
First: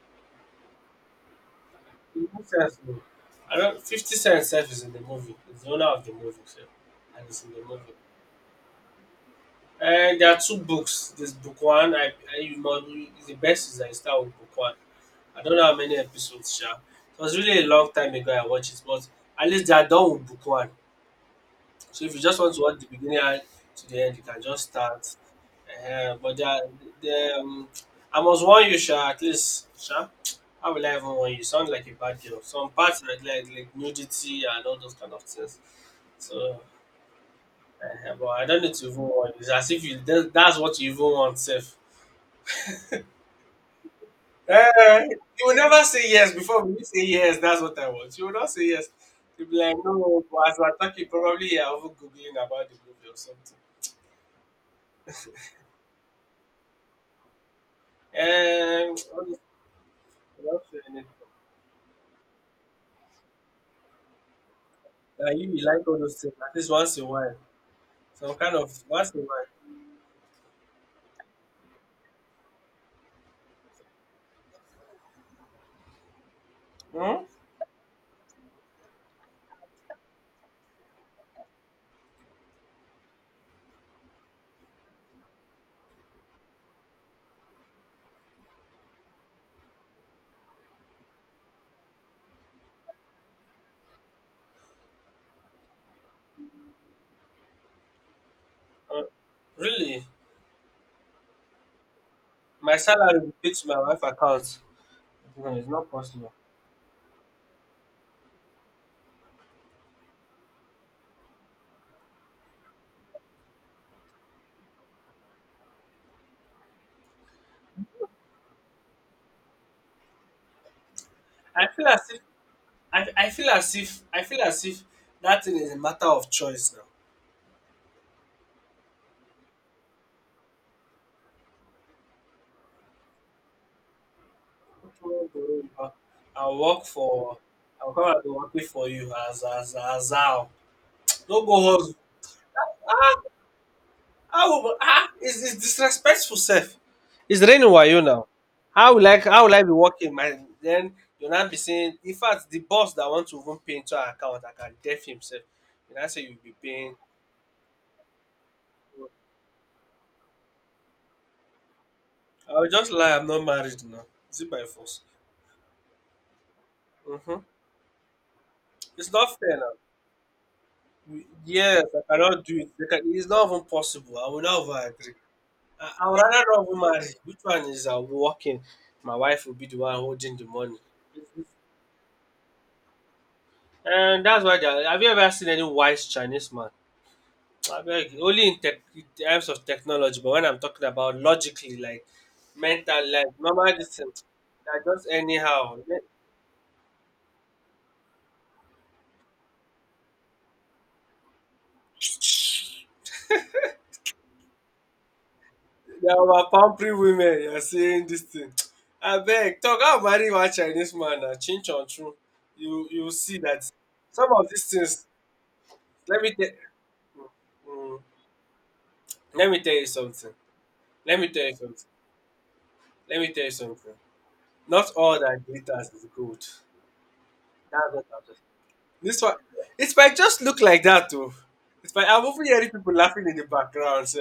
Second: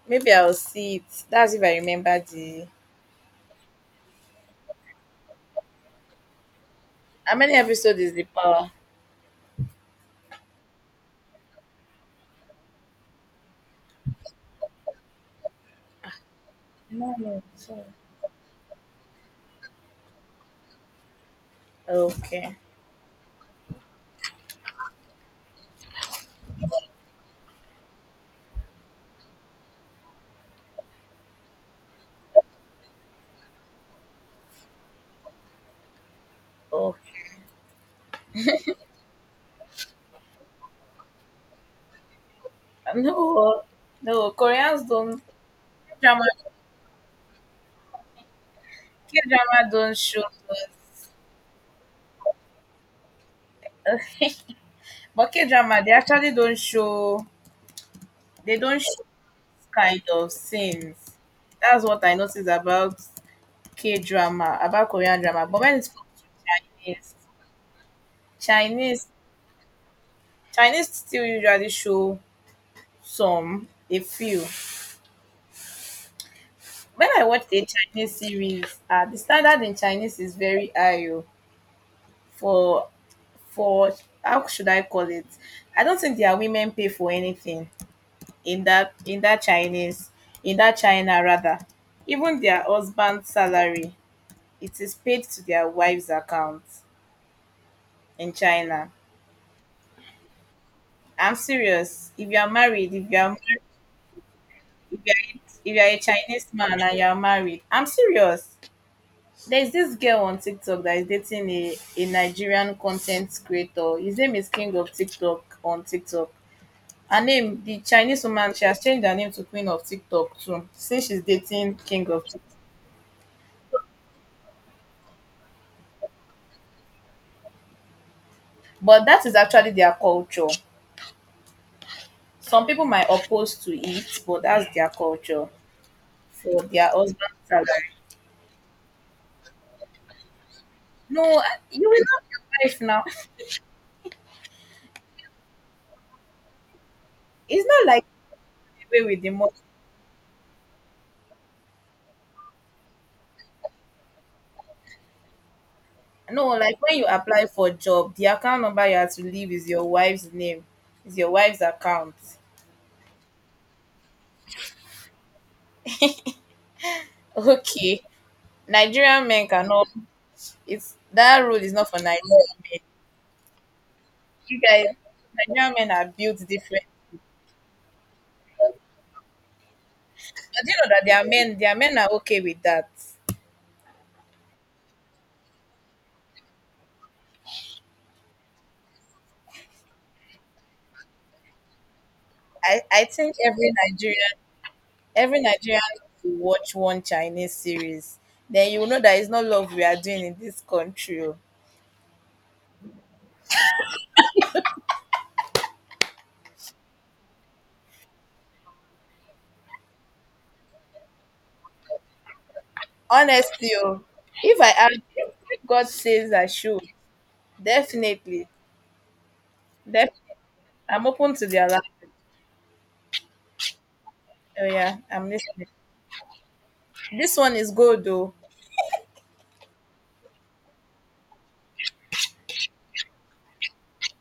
S1: Maybe I'll see it. That's if I remember
S2: Fifty cents.
S1: the.
S2: Sense, I don't. Fifty Cent self is in the movie. It's the owner of the movie, so, and
S1: How
S2: it's in
S1: many
S2: the movie.
S1: episodes is the Power?
S2: And there are two books. There's book one. I, I you know the best is I start with book one. I don't know how many episodes sha.
S1: No,
S2: It was
S1: no,
S2: really a
S1: sorry.
S2: long time ago I watched it, but at least they are done with book one. So if you just want
S1: Okay.
S2: to watch the beginning and to the end, you can just start. Ehen, but there are the um I must warn you sha, at least sha. How will I even warn you? You sound like a bad girl. Some parts like like like nudity and all those kind of things. So
S1: Okay.
S2: ehen, but I don't need to even warn you. It's as if you that's that's what you even want sef.
S1: No, no. Koreans
S2: Eh,
S1: don't.
S2: you will never
S1: K
S2: say
S1: drama.
S2: yes before we say yes. That's what I want. You will not say yes.
S1: K
S2: You'll be
S1: drama
S2: like,
S1: don't show
S2: no, but as
S1: us.
S2: we're talking, probably you're over googling about the movie or something.
S1: But K drama, they actually don't show they don't show
S2: And uh,
S1: this kind of scenes. That's what I noticed about K drama, about Korean drama.
S2: you,
S1: But
S2: you
S1: when
S2: like
S1: it
S2: all
S1: comes
S2: those
S1: to
S2: things at least once in a
S1: Chinese,
S2: while. Some kind of
S1: Chinese
S2: once in a
S1: Chinese still usually show some, a few. When
S2: while.
S1: I
S2: Hmm?
S1: watched a Chinese series, uh, the standard in Chinese is very high oh, for for how should I call it? I don't think their women pay for anything, in that in that Chinese, in that China rather. Even their husband's salary, it is paid to their wife's account in China.
S2: Uh, really?
S1: I'm serious. If you are
S2: My
S1: married, if you
S2: salary will
S1: are,
S2: pay to my wife account.
S1: if you are,
S2: No, it's
S1: if you are
S2: not
S1: a
S2: possible.
S1: Chinese man and you are married, I'm serious. There's this girl on TikTok that is dating a, a Nigerian content creator. His name is King of TikTok on TikTok. Her name, the Chinese woman, she has changed her name to Queen of TikTok too, since she's
S2: I
S1: dating
S2: feel as
S1: King
S2: if
S1: of TikTok.
S2: I, I feel as if I feel as if that thing is a matter of choice now.
S1: But that is actually their culture. Some people might oppose to it, but that's their culture
S2: I'll
S1: for
S2: work
S1: their husband's
S2: for.
S1: salary.
S2: I'll come and be working for you as as as how.
S1: No,
S2: No go
S1: you
S2: hustle.
S1: will not be your wife now.
S2: Ah, how? Ah, it's, it's disrespectful, self. It's
S1: It's
S2: raining
S1: not like
S2: wayo now. How
S1: away
S2: will I?
S1: with the
S2: How
S1: money.
S2: will I be working? My then you'll not be saying. In fact, the boss that want to even pay into our account, I can deaf himself. You know, say you'll
S1: No,
S2: be
S1: like
S2: paying.
S1: when you apply for job, the account number you have to leave is your wife's name, is your wife's account.
S2: I'll just lie. I'm not married now. Is it by force? Mm-hmm.
S1: Okay,
S2: It's
S1: Nigerian
S2: not
S1: men
S2: fair now.
S1: cannot. It's that rule is
S2: Yes,
S1: not for
S2: I cannot
S1: Nigerian
S2: do it.
S1: men.
S2: They can- It's not even possible. I will
S1: You
S2: not
S1: guys,
S2: even agree.
S1: Nigerian men
S2: I,
S1: are
S2: I would
S1: built
S2: rather not be
S1: different.
S2: married. Which one is uh, working? My wife will be the one holding the
S1: But do you
S2: money.
S1: know that their men, their men are okay with that.
S2: And that's why they are, have you ever seen any wise Chinese man? I beg, you, only in, tech, in terms of technology, but when I'm talking about logically, like
S1: I, I
S2: mental life,
S1: think every
S2: normal this thing,
S1: Nigerian.
S2: they're just
S1: Every
S2: anyhow.
S1: Nigerian
S2: They
S1: needs to watch one Chinese series. Then you will know that it's not love we are doing in this country, oh.
S2: they are our pampering women, you're saying this thing. I beg, talk, I'll marry one Chinese man, uh, chin chon chun. You, you see
S1: Honestly,
S2: that
S1: oh,
S2: some of
S1: if
S2: these
S1: I ask,
S2: things,
S1: if God
S2: let
S1: says
S2: me,
S1: I
S2: tell.
S1: should,
S2: mm,
S1: definitely,
S2: Let me tell you
S1: definitely,
S2: something.
S1: I'm
S2: Let me
S1: open
S2: tell
S1: to
S2: you
S1: their
S2: something.
S1: language.
S2: Let me tell you something.
S1: Oh
S2: Not
S1: yeah,
S2: all
S1: I'm
S2: that
S1: listening.
S2: glitters is gold.
S1: This one is
S2: That's
S1: good
S2: what I'm
S1: though.
S2: just. This one, it might just look like that too. It might, I'm over hearing people laughing in the background. So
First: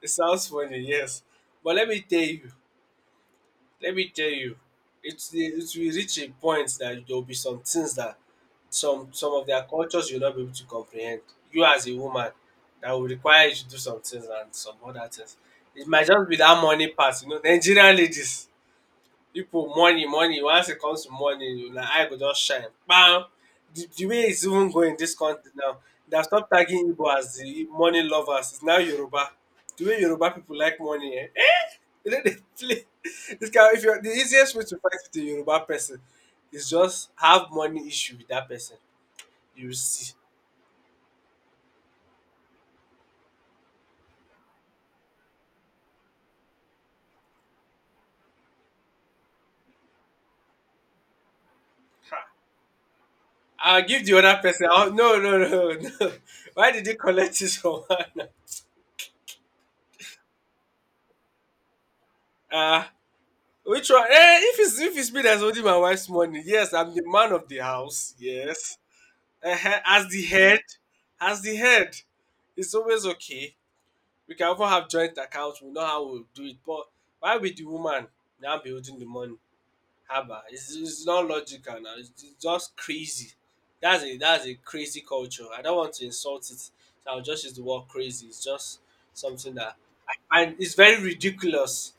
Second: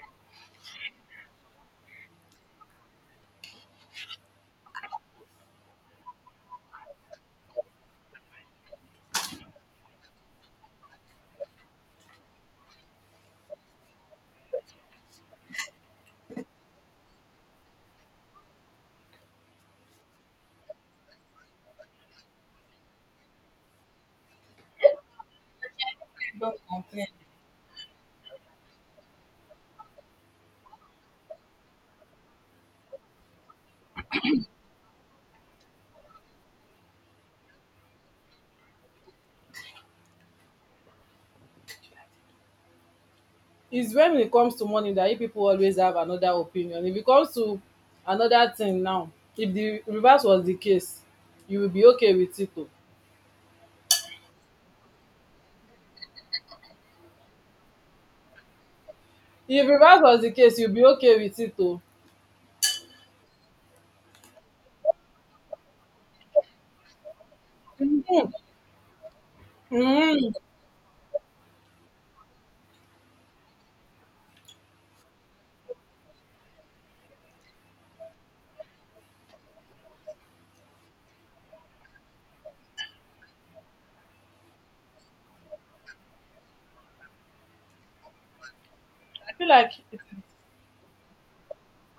S2: it sounds funny, yes. But let me tell you. Let me tell you. It's, it will reach a point that there will be some things that some some of their cultures you'll not be able to comprehend. You as a woman, that will require you to do some things and some other things. It might just be that money part, you know, Nigerian ladies. Pipu money money once it comes to money na eye go just shine Bam. The the way it's even going in dis country now, they have stopped
S1: Don't
S2: tagging
S1: complain.
S2: Igbo as the money lovers, it's now Yoruba. The way Yoruba people like money um eh, dey no dey play. Dis kind if you are the easiest way to fight with a Yoruba person is just have money issue with that person, you will see.
S1: It's when it comes to money that you people always have another opinion. If it comes to another thing now, if the reverse was the case, you will be okay with it, oh.
S2: I will give the other person I wan no no no no why did you collect this from one.
S1: If reverse was the case, you'll be okay with it, oh.
S2: Ah. Which one? Eh, if it's if it's me that's holding my wife's money, yes, I'm the man of the house. Yes, uh as the head, as the head, it's always okay. We can even have joint accounts. We know how we'll do it. But why with the woman now be holding the money? Haba, it's, it's not logical now. It's, it's just crazy. That's a that's a crazy culture. I don't want to insult it. So I'll just use the word crazy. It's just
S1: Feel
S2: something
S1: like,
S2: that I find it's very ridiculous.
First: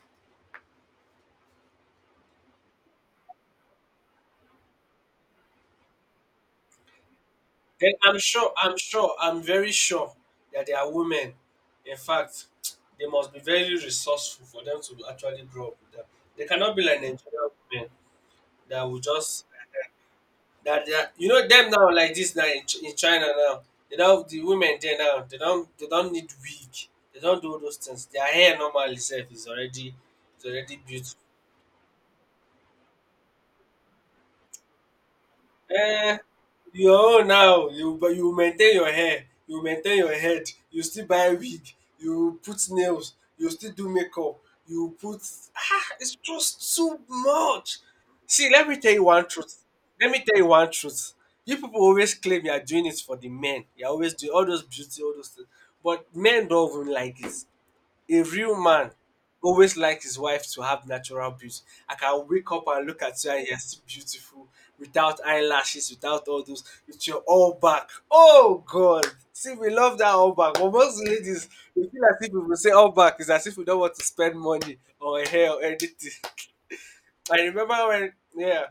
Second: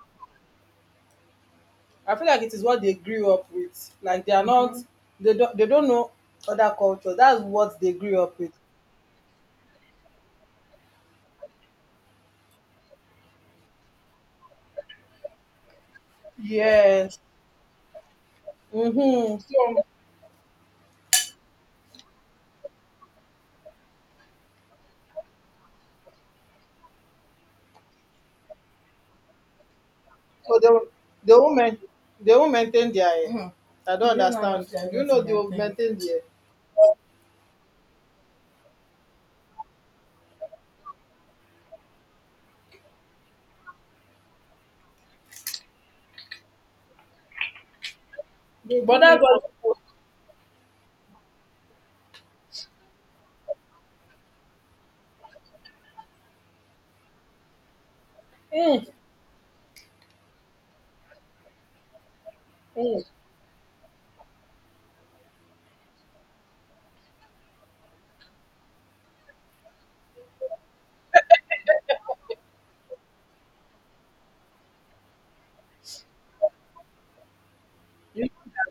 S1: I feel like it is what they grew up with. Like they are not. Mhm. they don't they don't know other cultures. That's what they
S2: Then I'm
S1: grew up with.
S2: sure, I'm sure, I'm very sure that there are women. In fact, they must be very resourceful for them to actually grow up with them. They cannot be like
S1: Yes.
S2: Nigerian women that will
S1: Mm-hmm.
S2: just
S1: So
S2: that they are, you know them now like this now in, Ch- in China now. They don't, the women there now, they don't they don't need wig. They don't do those things. Their hair normally itself is already is
S1: so they
S2: already
S1: will-,
S2: beautiful.
S1: they won't main, they won't maintain their eh, mhm. I don't. They don't know understand. Do you what know direct they their will thing. Maintain
S2: Eh,
S1: their.
S2: your own now, you but you maintain your hair, you maintain your head, you still buy wig, you put nails, you still do makeup, you put ah, it's just too much. See, let me
S1: They
S2: tell
S1: but don't
S2: you
S1: that's
S2: one
S1: know.
S2: truth.
S1: What,
S2: Let me tell you one truth. You people always claim you are doing it for the men. You're always doing all those beauty, all those things. But men don't even like it. A real
S1: mm,
S2: man always likes his wife to have natural beauty. I can wake up and
S1: mm,
S2: look at you and you're still beautiful without eyelashes, without all those, with your all back. Oh God. See, we love that all back. But most ladies, we feel as if we will say all back is as if we don't want to spend money on hair or anything. I remember when,
S1: you,
S2: yeah,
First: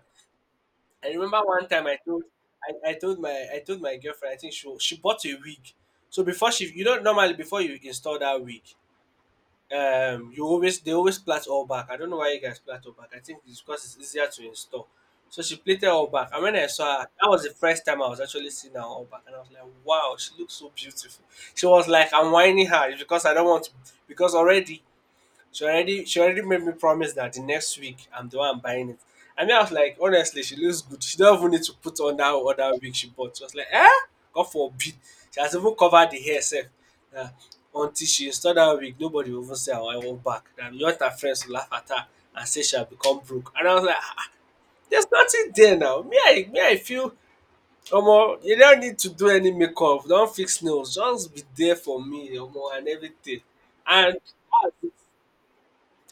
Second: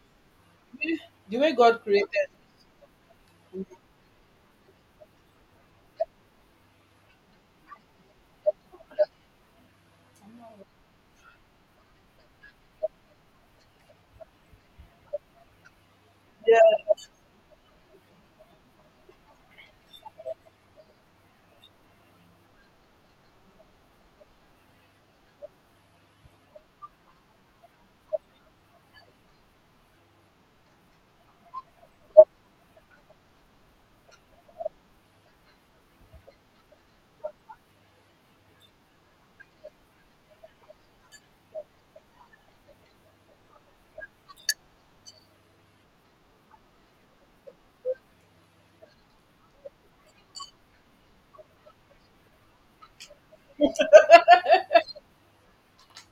S2: I
S1: the
S2: remember
S1: way
S2: one
S1: God
S2: time I told,
S1: created.
S2: I, I told my, I told my girlfriend. I think she she bought a wig. So before she, you don't normally before you install that wig, um you always they always plat all back. I don't know why you guys plat all back. I think it's because it's easier to install. So she plated all back, and when I saw her, that was the first time I was actually seeing her all back, and I was like, "Wow, she looks so beautiful." She was like, "I'm whining her. It's because I don't want to, because already she already she already made me promise that the next week I'm the one buying it." And then I was like, honestly, she looks good. She don't even need to put on that other wig she bought. She was like, eh? God forbid. She has even covered the hair herself. Uh, until she installed that wig, nobody will even say I want back. And you want her friends to laugh at her and say she'll become broke. And I was like, ah, there's nothing there now. Me, I me, I feel Omo, you don't need to do any makeup, don't fix nails, just be there for me, Omo, and everything. And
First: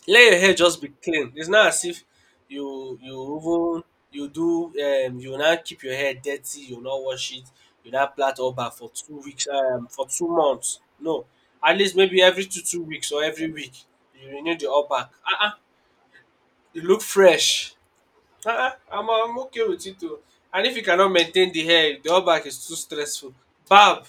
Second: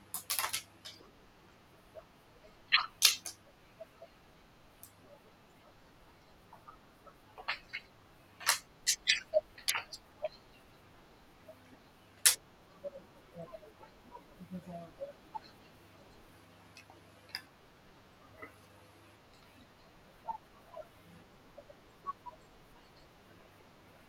S2: let your hair just be clean. It's not as if you you even you do um you not keep your hair dirty, you not wash it, you not plait all back for two weeks um for two months. No, at least maybe every two two weeks or every week you renew the all back. Uh uh you look fresh. Uh uh I'm I'm okay with it too. And if you cannot maintain the hair, the all back is too stressful. Barb,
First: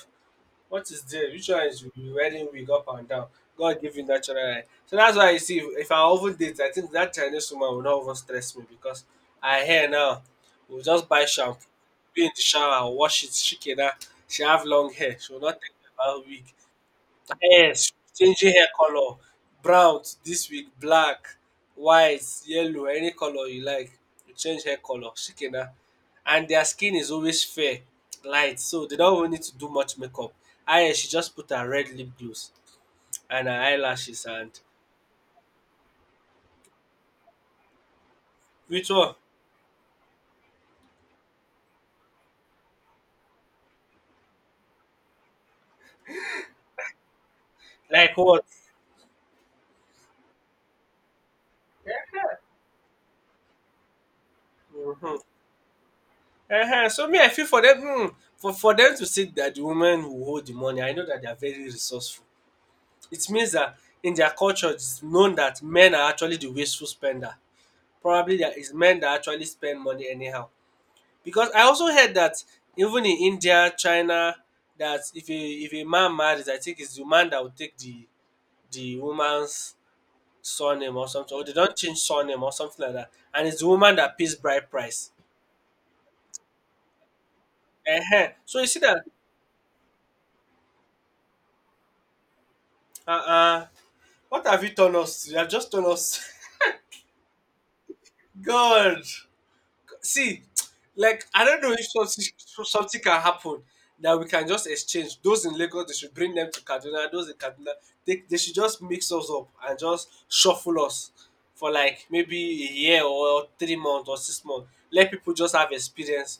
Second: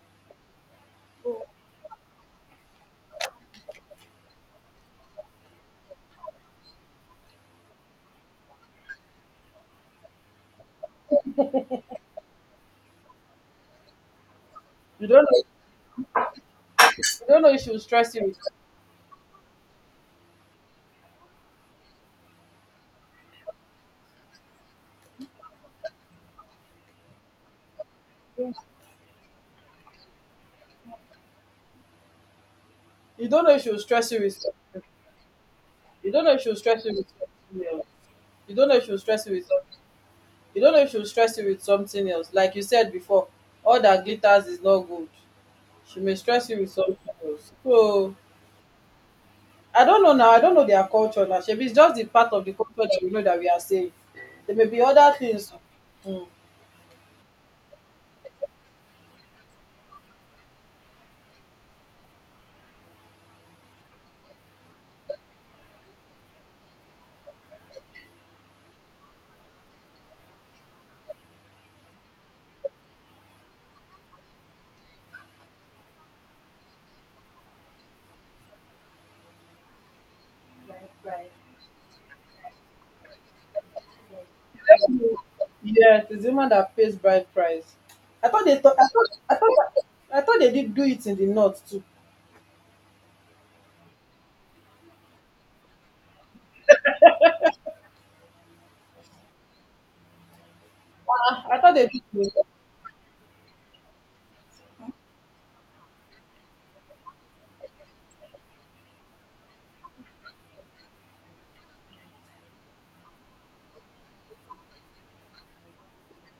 S2: what is there? Which one is you wearing wig up and down? God give you natural eye. So that's why you see, if, if I over date, I think that Chinese woman will not even stress me because I hear now, we'll just buy shampoo, be in the shower, wash it, shake it out. She have long
S1: You
S2: hair.
S1: don't
S2: She will
S1: know
S2: not think about wig.
S1: you don't know if she will
S2: Yes,
S1: stress you with.
S2: changing hair color, brown this week, black, white, yellow, any color you like, you change hair color, shikena. And their skin is always fair, light, so they don't even need to do much makeup. I she just put her red lip gloss
S1: You don't
S2: and
S1: know
S2: her
S1: if she will stress you
S2: eyelashes
S1: with
S2: and
S1: something. You don't know if she will stress you with something else. You don't know if she
S2: which
S1: will
S2: one?
S1: stress you with. You don't know if she will stress you with something else. Like you said before, all that glitters is not good. She may stress you with something else. So
S2: Like what?
S1: I don't know now. I don't know their culture now. Shebi it's just the part of the culture that we know that we are saying. There may be other
S2: Mm-hmm.
S1: things.
S2: Uh-huh. So me, I feel for them. Hmm, for for them to say that the women who hold the money, I know that they are very resourceful. It means that in their culture, it's known that men are actually the wasteful spender. Probably there is men that actually spend money anyhow. Because I also heard that even in India, China, that if a if a man marries, I think it's the man that will take the the woman's surname or something, or they don't change surname or something like that, and it's the woman that pays bride price.
S1: Yes, it's the woman that pays bride price.
S2: uh
S1: I thought they
S2: So you
S1: thought
S2: see
S1: I
S2: that?
S1: thought I thought I thought they did do it in the north too.
S2: Uh uh What have you done us to? You have just done us. God. See, like I
S1: I
S2: don't know
S1: thought
S2: if
S1: they did. Do
S2: something
S1: it.
S2: something can happen that we can just exchange those in Lagos. They should bring them to Kaduna. Those in Kaduna, they, they should just mix us up and just shuffle us for like maybe a year or three months or six months. Let people just have experience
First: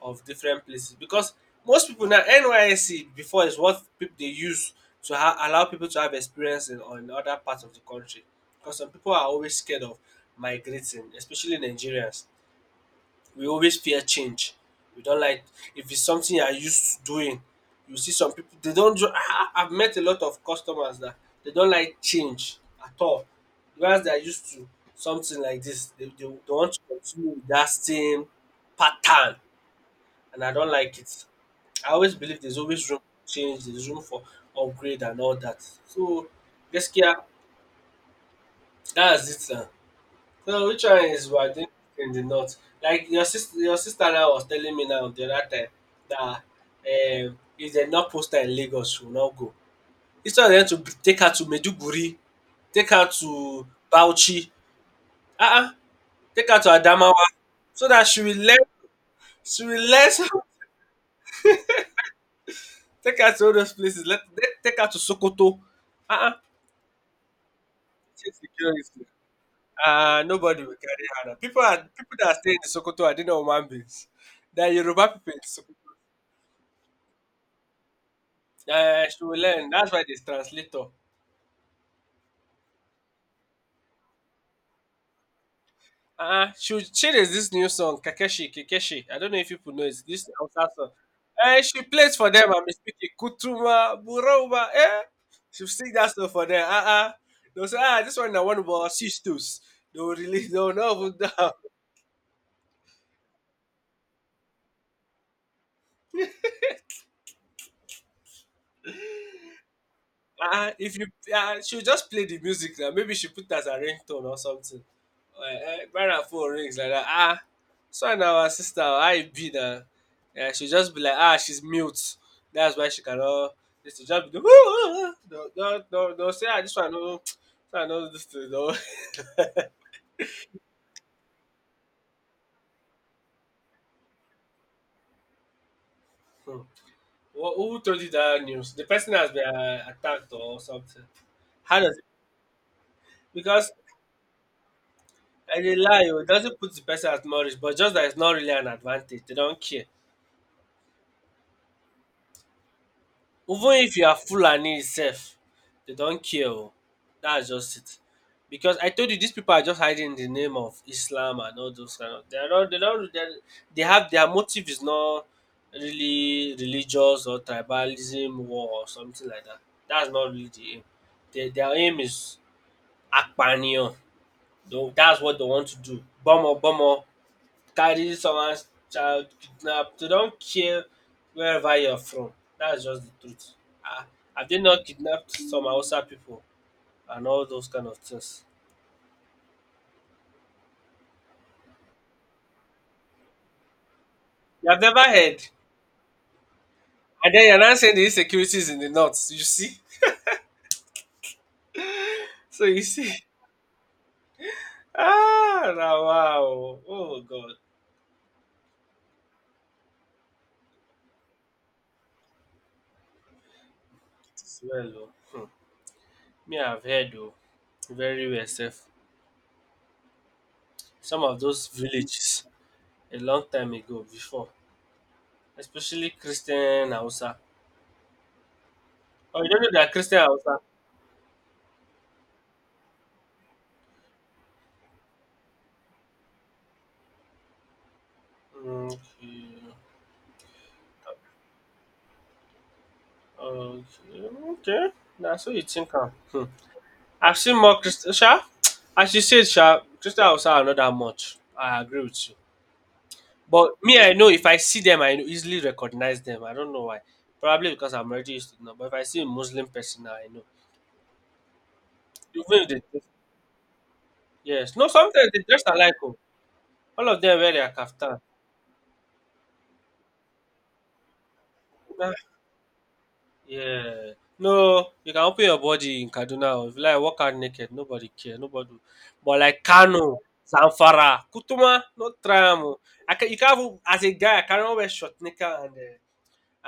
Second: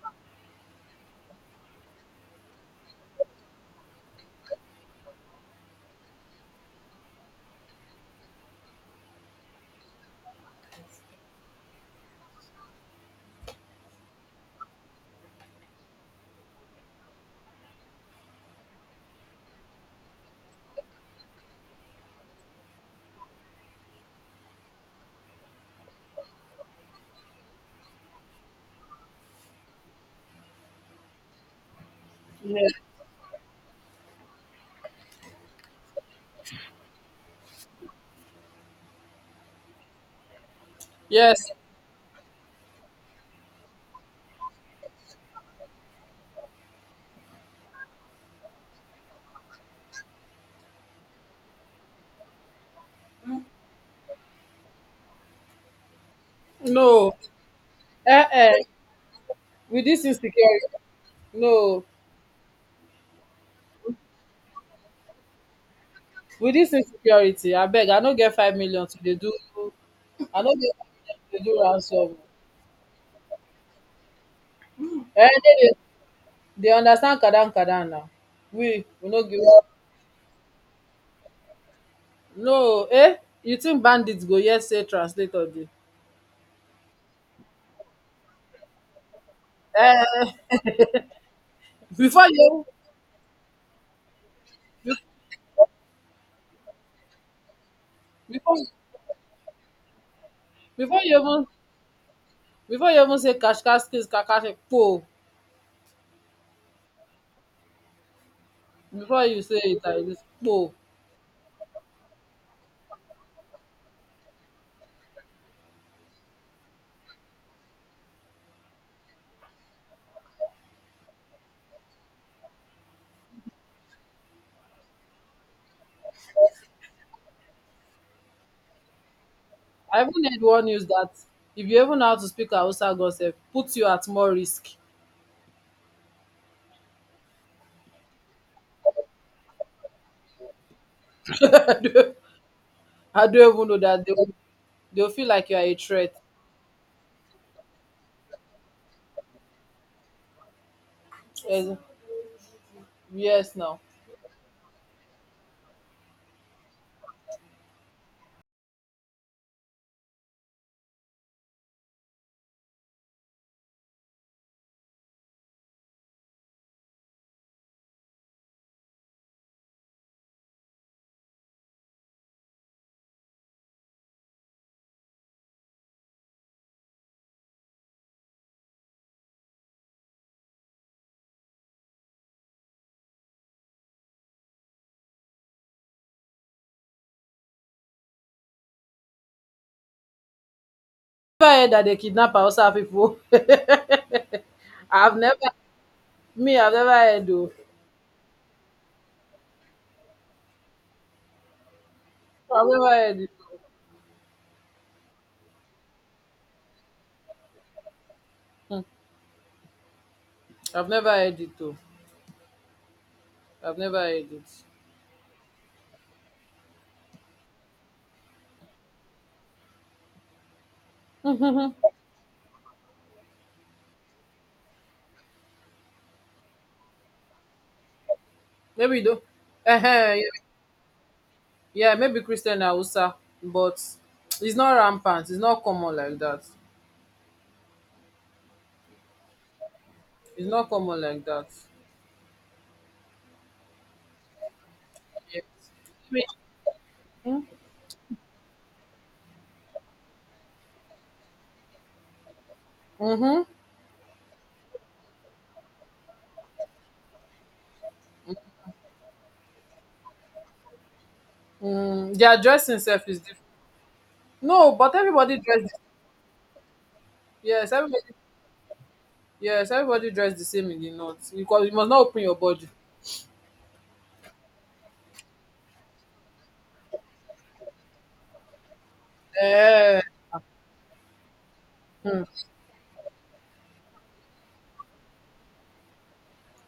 S2: of different places because most people now N Y S C before is what people they use to ha- allow people to have experience in on other parts of the country because some people are always scared of migrating, especially Nigerians, we always fear change. We don't like if it's something you are used to doing. You see some people they don't ju- I've met a lot of customers that they don't like change at all. Whereas they are used to something like this, they, they, they want to continue with that same pattern, and I don't like it. I always believe there's
S1: Yes.
S2: always room for change, there's room for upgrade and all that. So, gaskiya, that's it. Uh, So which one is we are
S1: Yes.
S2: doing in the north? Like your sister, your sister now was telling me now the other time that um, if they not poster in Lagos, she will not go. Instead of them to b- take her to Meduguri, take her to Bauchi, uh-uh, take her to
S1: No.
S2: Adamawa, so that she
S1: Eh.
S2: will learn,
S1: Eh.
S2: she
S1: With
S2: will
S1: this
S2: learn, some-
S1: insecurity. No.
S2: take her to all those places. Let, let take her to Sokoto. Uh-uh,
S1: Wit dis insecurity I beg. I no get
S2: she's
S1: five million to
S2: security.
S1: dey do.
S2: Uh,
S1: I no
S2: nobody
S1: get
S2: will
S1: five
S2: carry
S1: million
S2: her now.
S1: to dey do
S2: People are
S1: ransom. Um
S2: people that stay in Sokoto, are they not human beings? They are Yoruba people
S1: dey
S2: in
S1: dey
S2: Sokoto.
S1: dey understand kadan-kadan now. we we
S2: Uh,
S1: no
S2: she will
S1: give up.
S2: learn. That's why there's translator.
S1: No, eh? You think bandits go hear say translator dey.
S2: Uh-uh. She, will- she there's this new song, Kakeshi, Kakeshi. I don't know if people know it.
S1: um
S2: This Hausa song. Uh, she plays
S1: Before
S2: for them.
S1: you,
S2: I'm speaking Kutuma, Buroma. Eh? She'll sing that song for them. Uh-uh. They'll say, ah, this one I want
S1: before
S2: about sisters. They'll release, they'll
S1: before
S2: know.
S1: you even before you even say cash cash kashkaskis kakashikpo. Before you say it like dis kpo.
S2: Uh, if you uh, She'll just play the music now. Maybe she put as a ringtone or something. Uh, uh, buy her phone rings like that. Ah, so now our sister, how it be now? Yeah, she'll just be like, ah, she's mute. That's why she cannot. She just be do, don't, don't, don't, don't say ah, this one no, this one no, this thing no.
S1: I even heard one news that. If you even know how to speak Hausa, god sef put you at more risk.
S2: Hmm. Who who told you that news? The person has been uh, attacked or something. How does it?
S1: I don't even
S2: Because
S1: know dat. They will feel like you
S2: I
S1: are
S2: dey
S1: a
S2: lie,
S1: threat.
S2: oh, it doesn't put the person at knowledge, but just that it's not really an advantage. They don't care.
S1: Ex- Yes,
S2: Even
S1: now.
S2: if you are Fulani sef, they don't care, oh, that's just it. Because I told you these people are just hiding the name of Islam and all those kind of, they are not, they don't, they are- they have their motive, is not really religious or tribalism war or something like that. That's not really the aim. Their their aim is Akpanion. Apaniyan. That's what they want to do. Bomber bomber, carry someone's child, kidnap, dey don care wherever you're from. That's just the truth. Ah, have they not kidnapped some Hausa people and all those kind of things?
S1: Never heard that they kidnap Hausa people.
S2: You have never
S1: I've never,
S2: heard?
S1: me, I've never heard
S2: And then
S1: though.
S2: you're now saying the insecurity is in the north, you see? So
S1: I've
S2: you
S1: never
S2: see?
S1: heard it.
S2: Ah, na wow oh. Oh God.
S1: Hmm. I've never heard it though. I've never heard it.
S2: Well oh. Hmm. Me, I've heard oh. Very well sef. Some of those villages a long time ago before, especially Christian Hausa.
S1: Maybe though.
S2: Oh, you don't know
S1: uh
S2: that
S1: Yeah,
S2: Christian Hausa?
S1: yeah, maybe Christian Hausa, but it's not rampant. It's not common like that.
S2: Okay,
S1: It's not common like that.
S2: okay, okay. That's what you think. Huh? Hmm. I've seen more Christian. Sha, as you said, sha, Christian also are not that much. I agree with you.
S1: Mm-hmm.
S2: But me, I know if I see them, I know, easily recognize them. I don't know why. Probably because I'm already used to them. But if I see a Muslim person now, I know.
S1: Mm, their
S2: Even
S1: dressing
S2: if they,
S1: self is different. No,
S2: yes, no,
S1: but
S2: sometimes
S1: everybody
S2: they dress
S1: dresses.
S2: alike oh. All of them wear their
S1: Yes, everybody.
S2: kaftan.
S1: Yes, everybody dress the same in the north because you must not
S2: Ah,
S1: open your body.
S2: yeah. No, you can open your body in Kaduna. If you like walk out naked, nobody care, nobody. But like
S1: Eh.
S2: Kano, Zamfara, Kutuma, no
S1: Hmm.
S2: try am, can, you can't even, as a guy, I cannot wear short knicker and uh,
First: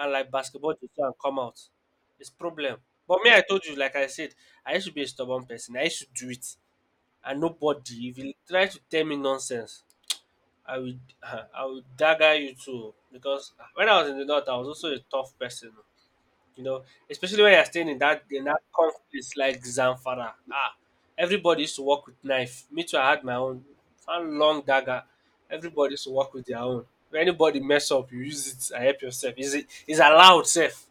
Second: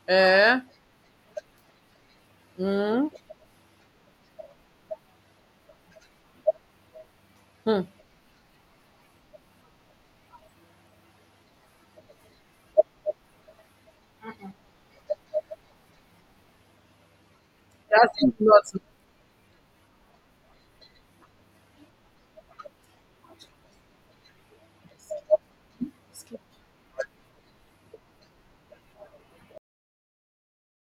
S2: and like
S1: Eh.
S2: basketball jersey and come out. It's problem.
S1: Hmm.
S2: But me, I told you, like I said, I used to be a stubborn person. I used to do it, and
S1: Hmm.
S2: nobody, if you try to tell me nonsense, I would I would dagger you too. Because when I was in the north, I was also a tough person. You know, especially when you're staying in
S1: That's
S2: that
S1: in the
S2: in that
S1: north.
S2: conflict place like Zamfara. Ah, everybody used to work with knife. Me too, I had my own one long dagger. Everybody used to work with their own. If anybody mess up, you use it and help yourself. Is it is allowed safe.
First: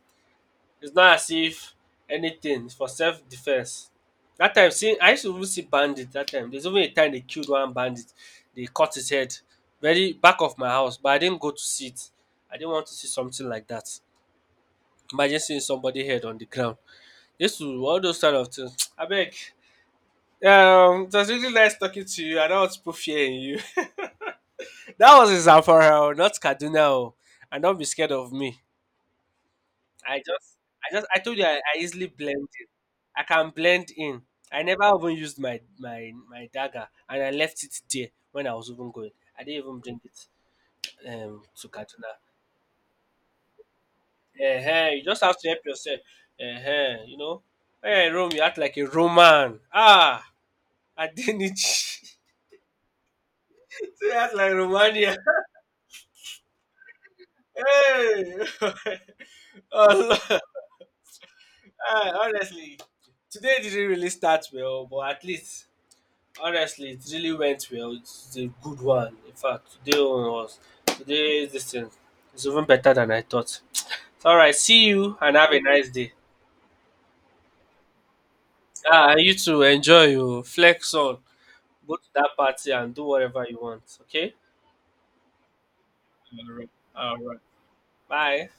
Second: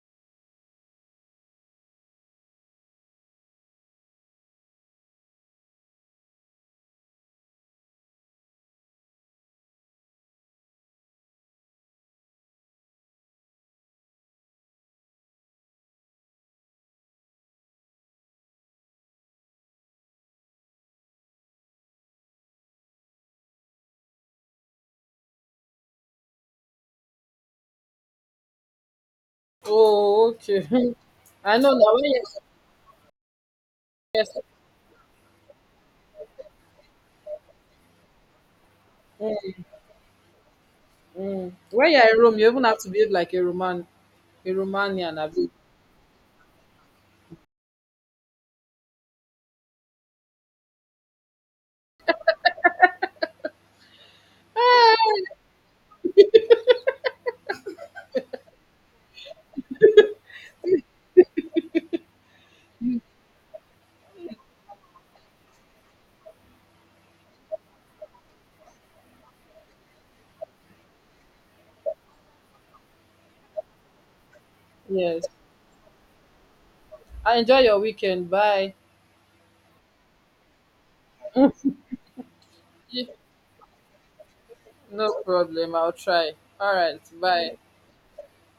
S2: It's not as if anything, it's for self defense. That time, see, I used to even see bandits that time. There's even a time they killed one bandit. They cut his head very back of my house, but I didn't go to see it. I didn't want to see something like that. Imagine seeing somebody head on the ground. Yes o, all those kind of things. Abeg, um it was really nice talking to you. I don't want to put fear in you. That was in Zamfara, not Kaduna o. And don't be scared of me. I
S1: Oh,
S2: just
S1: okay.
S2: I just I told you I,
S1: I know
S2: I
S1: now. When
S2: easily
S1: you
S2: blend in. I can blend in. I never even used my my my dagger and I left it there when I was even going. I didn't even bring it um
S1: mm,
S2: to
S1: when you're
S2: Kaduna.
S1: in Rome, you even have to behave like a Roman, a
S2: Uh you
S1: Romanian,
S2: just have to
S1: abi?
S2: help yourself. Uh you know. Hey, Rome, you act like a Roman. Ah, I didn't. See, that's like Romania.
S1: Eh.
S2: Hey! Oh, Lord. Ah, honestly, today didn't really start well, but at least, honestly, it really went well. It's a good one. In fact, today one was today. This thing is even better than I thought. So, all right, see you
S1: Yes.
S2: and have a nice day.
S1: I enjoy your weekend. Bye.
S2: Ah, and you too. Enjoy your flex on. Go to that party and do whatever you want. Okay.
S1: No problem. I'll try.
S2: All right.
S1: All right.
S2: All right.
S1: Bye.
S2: Bye.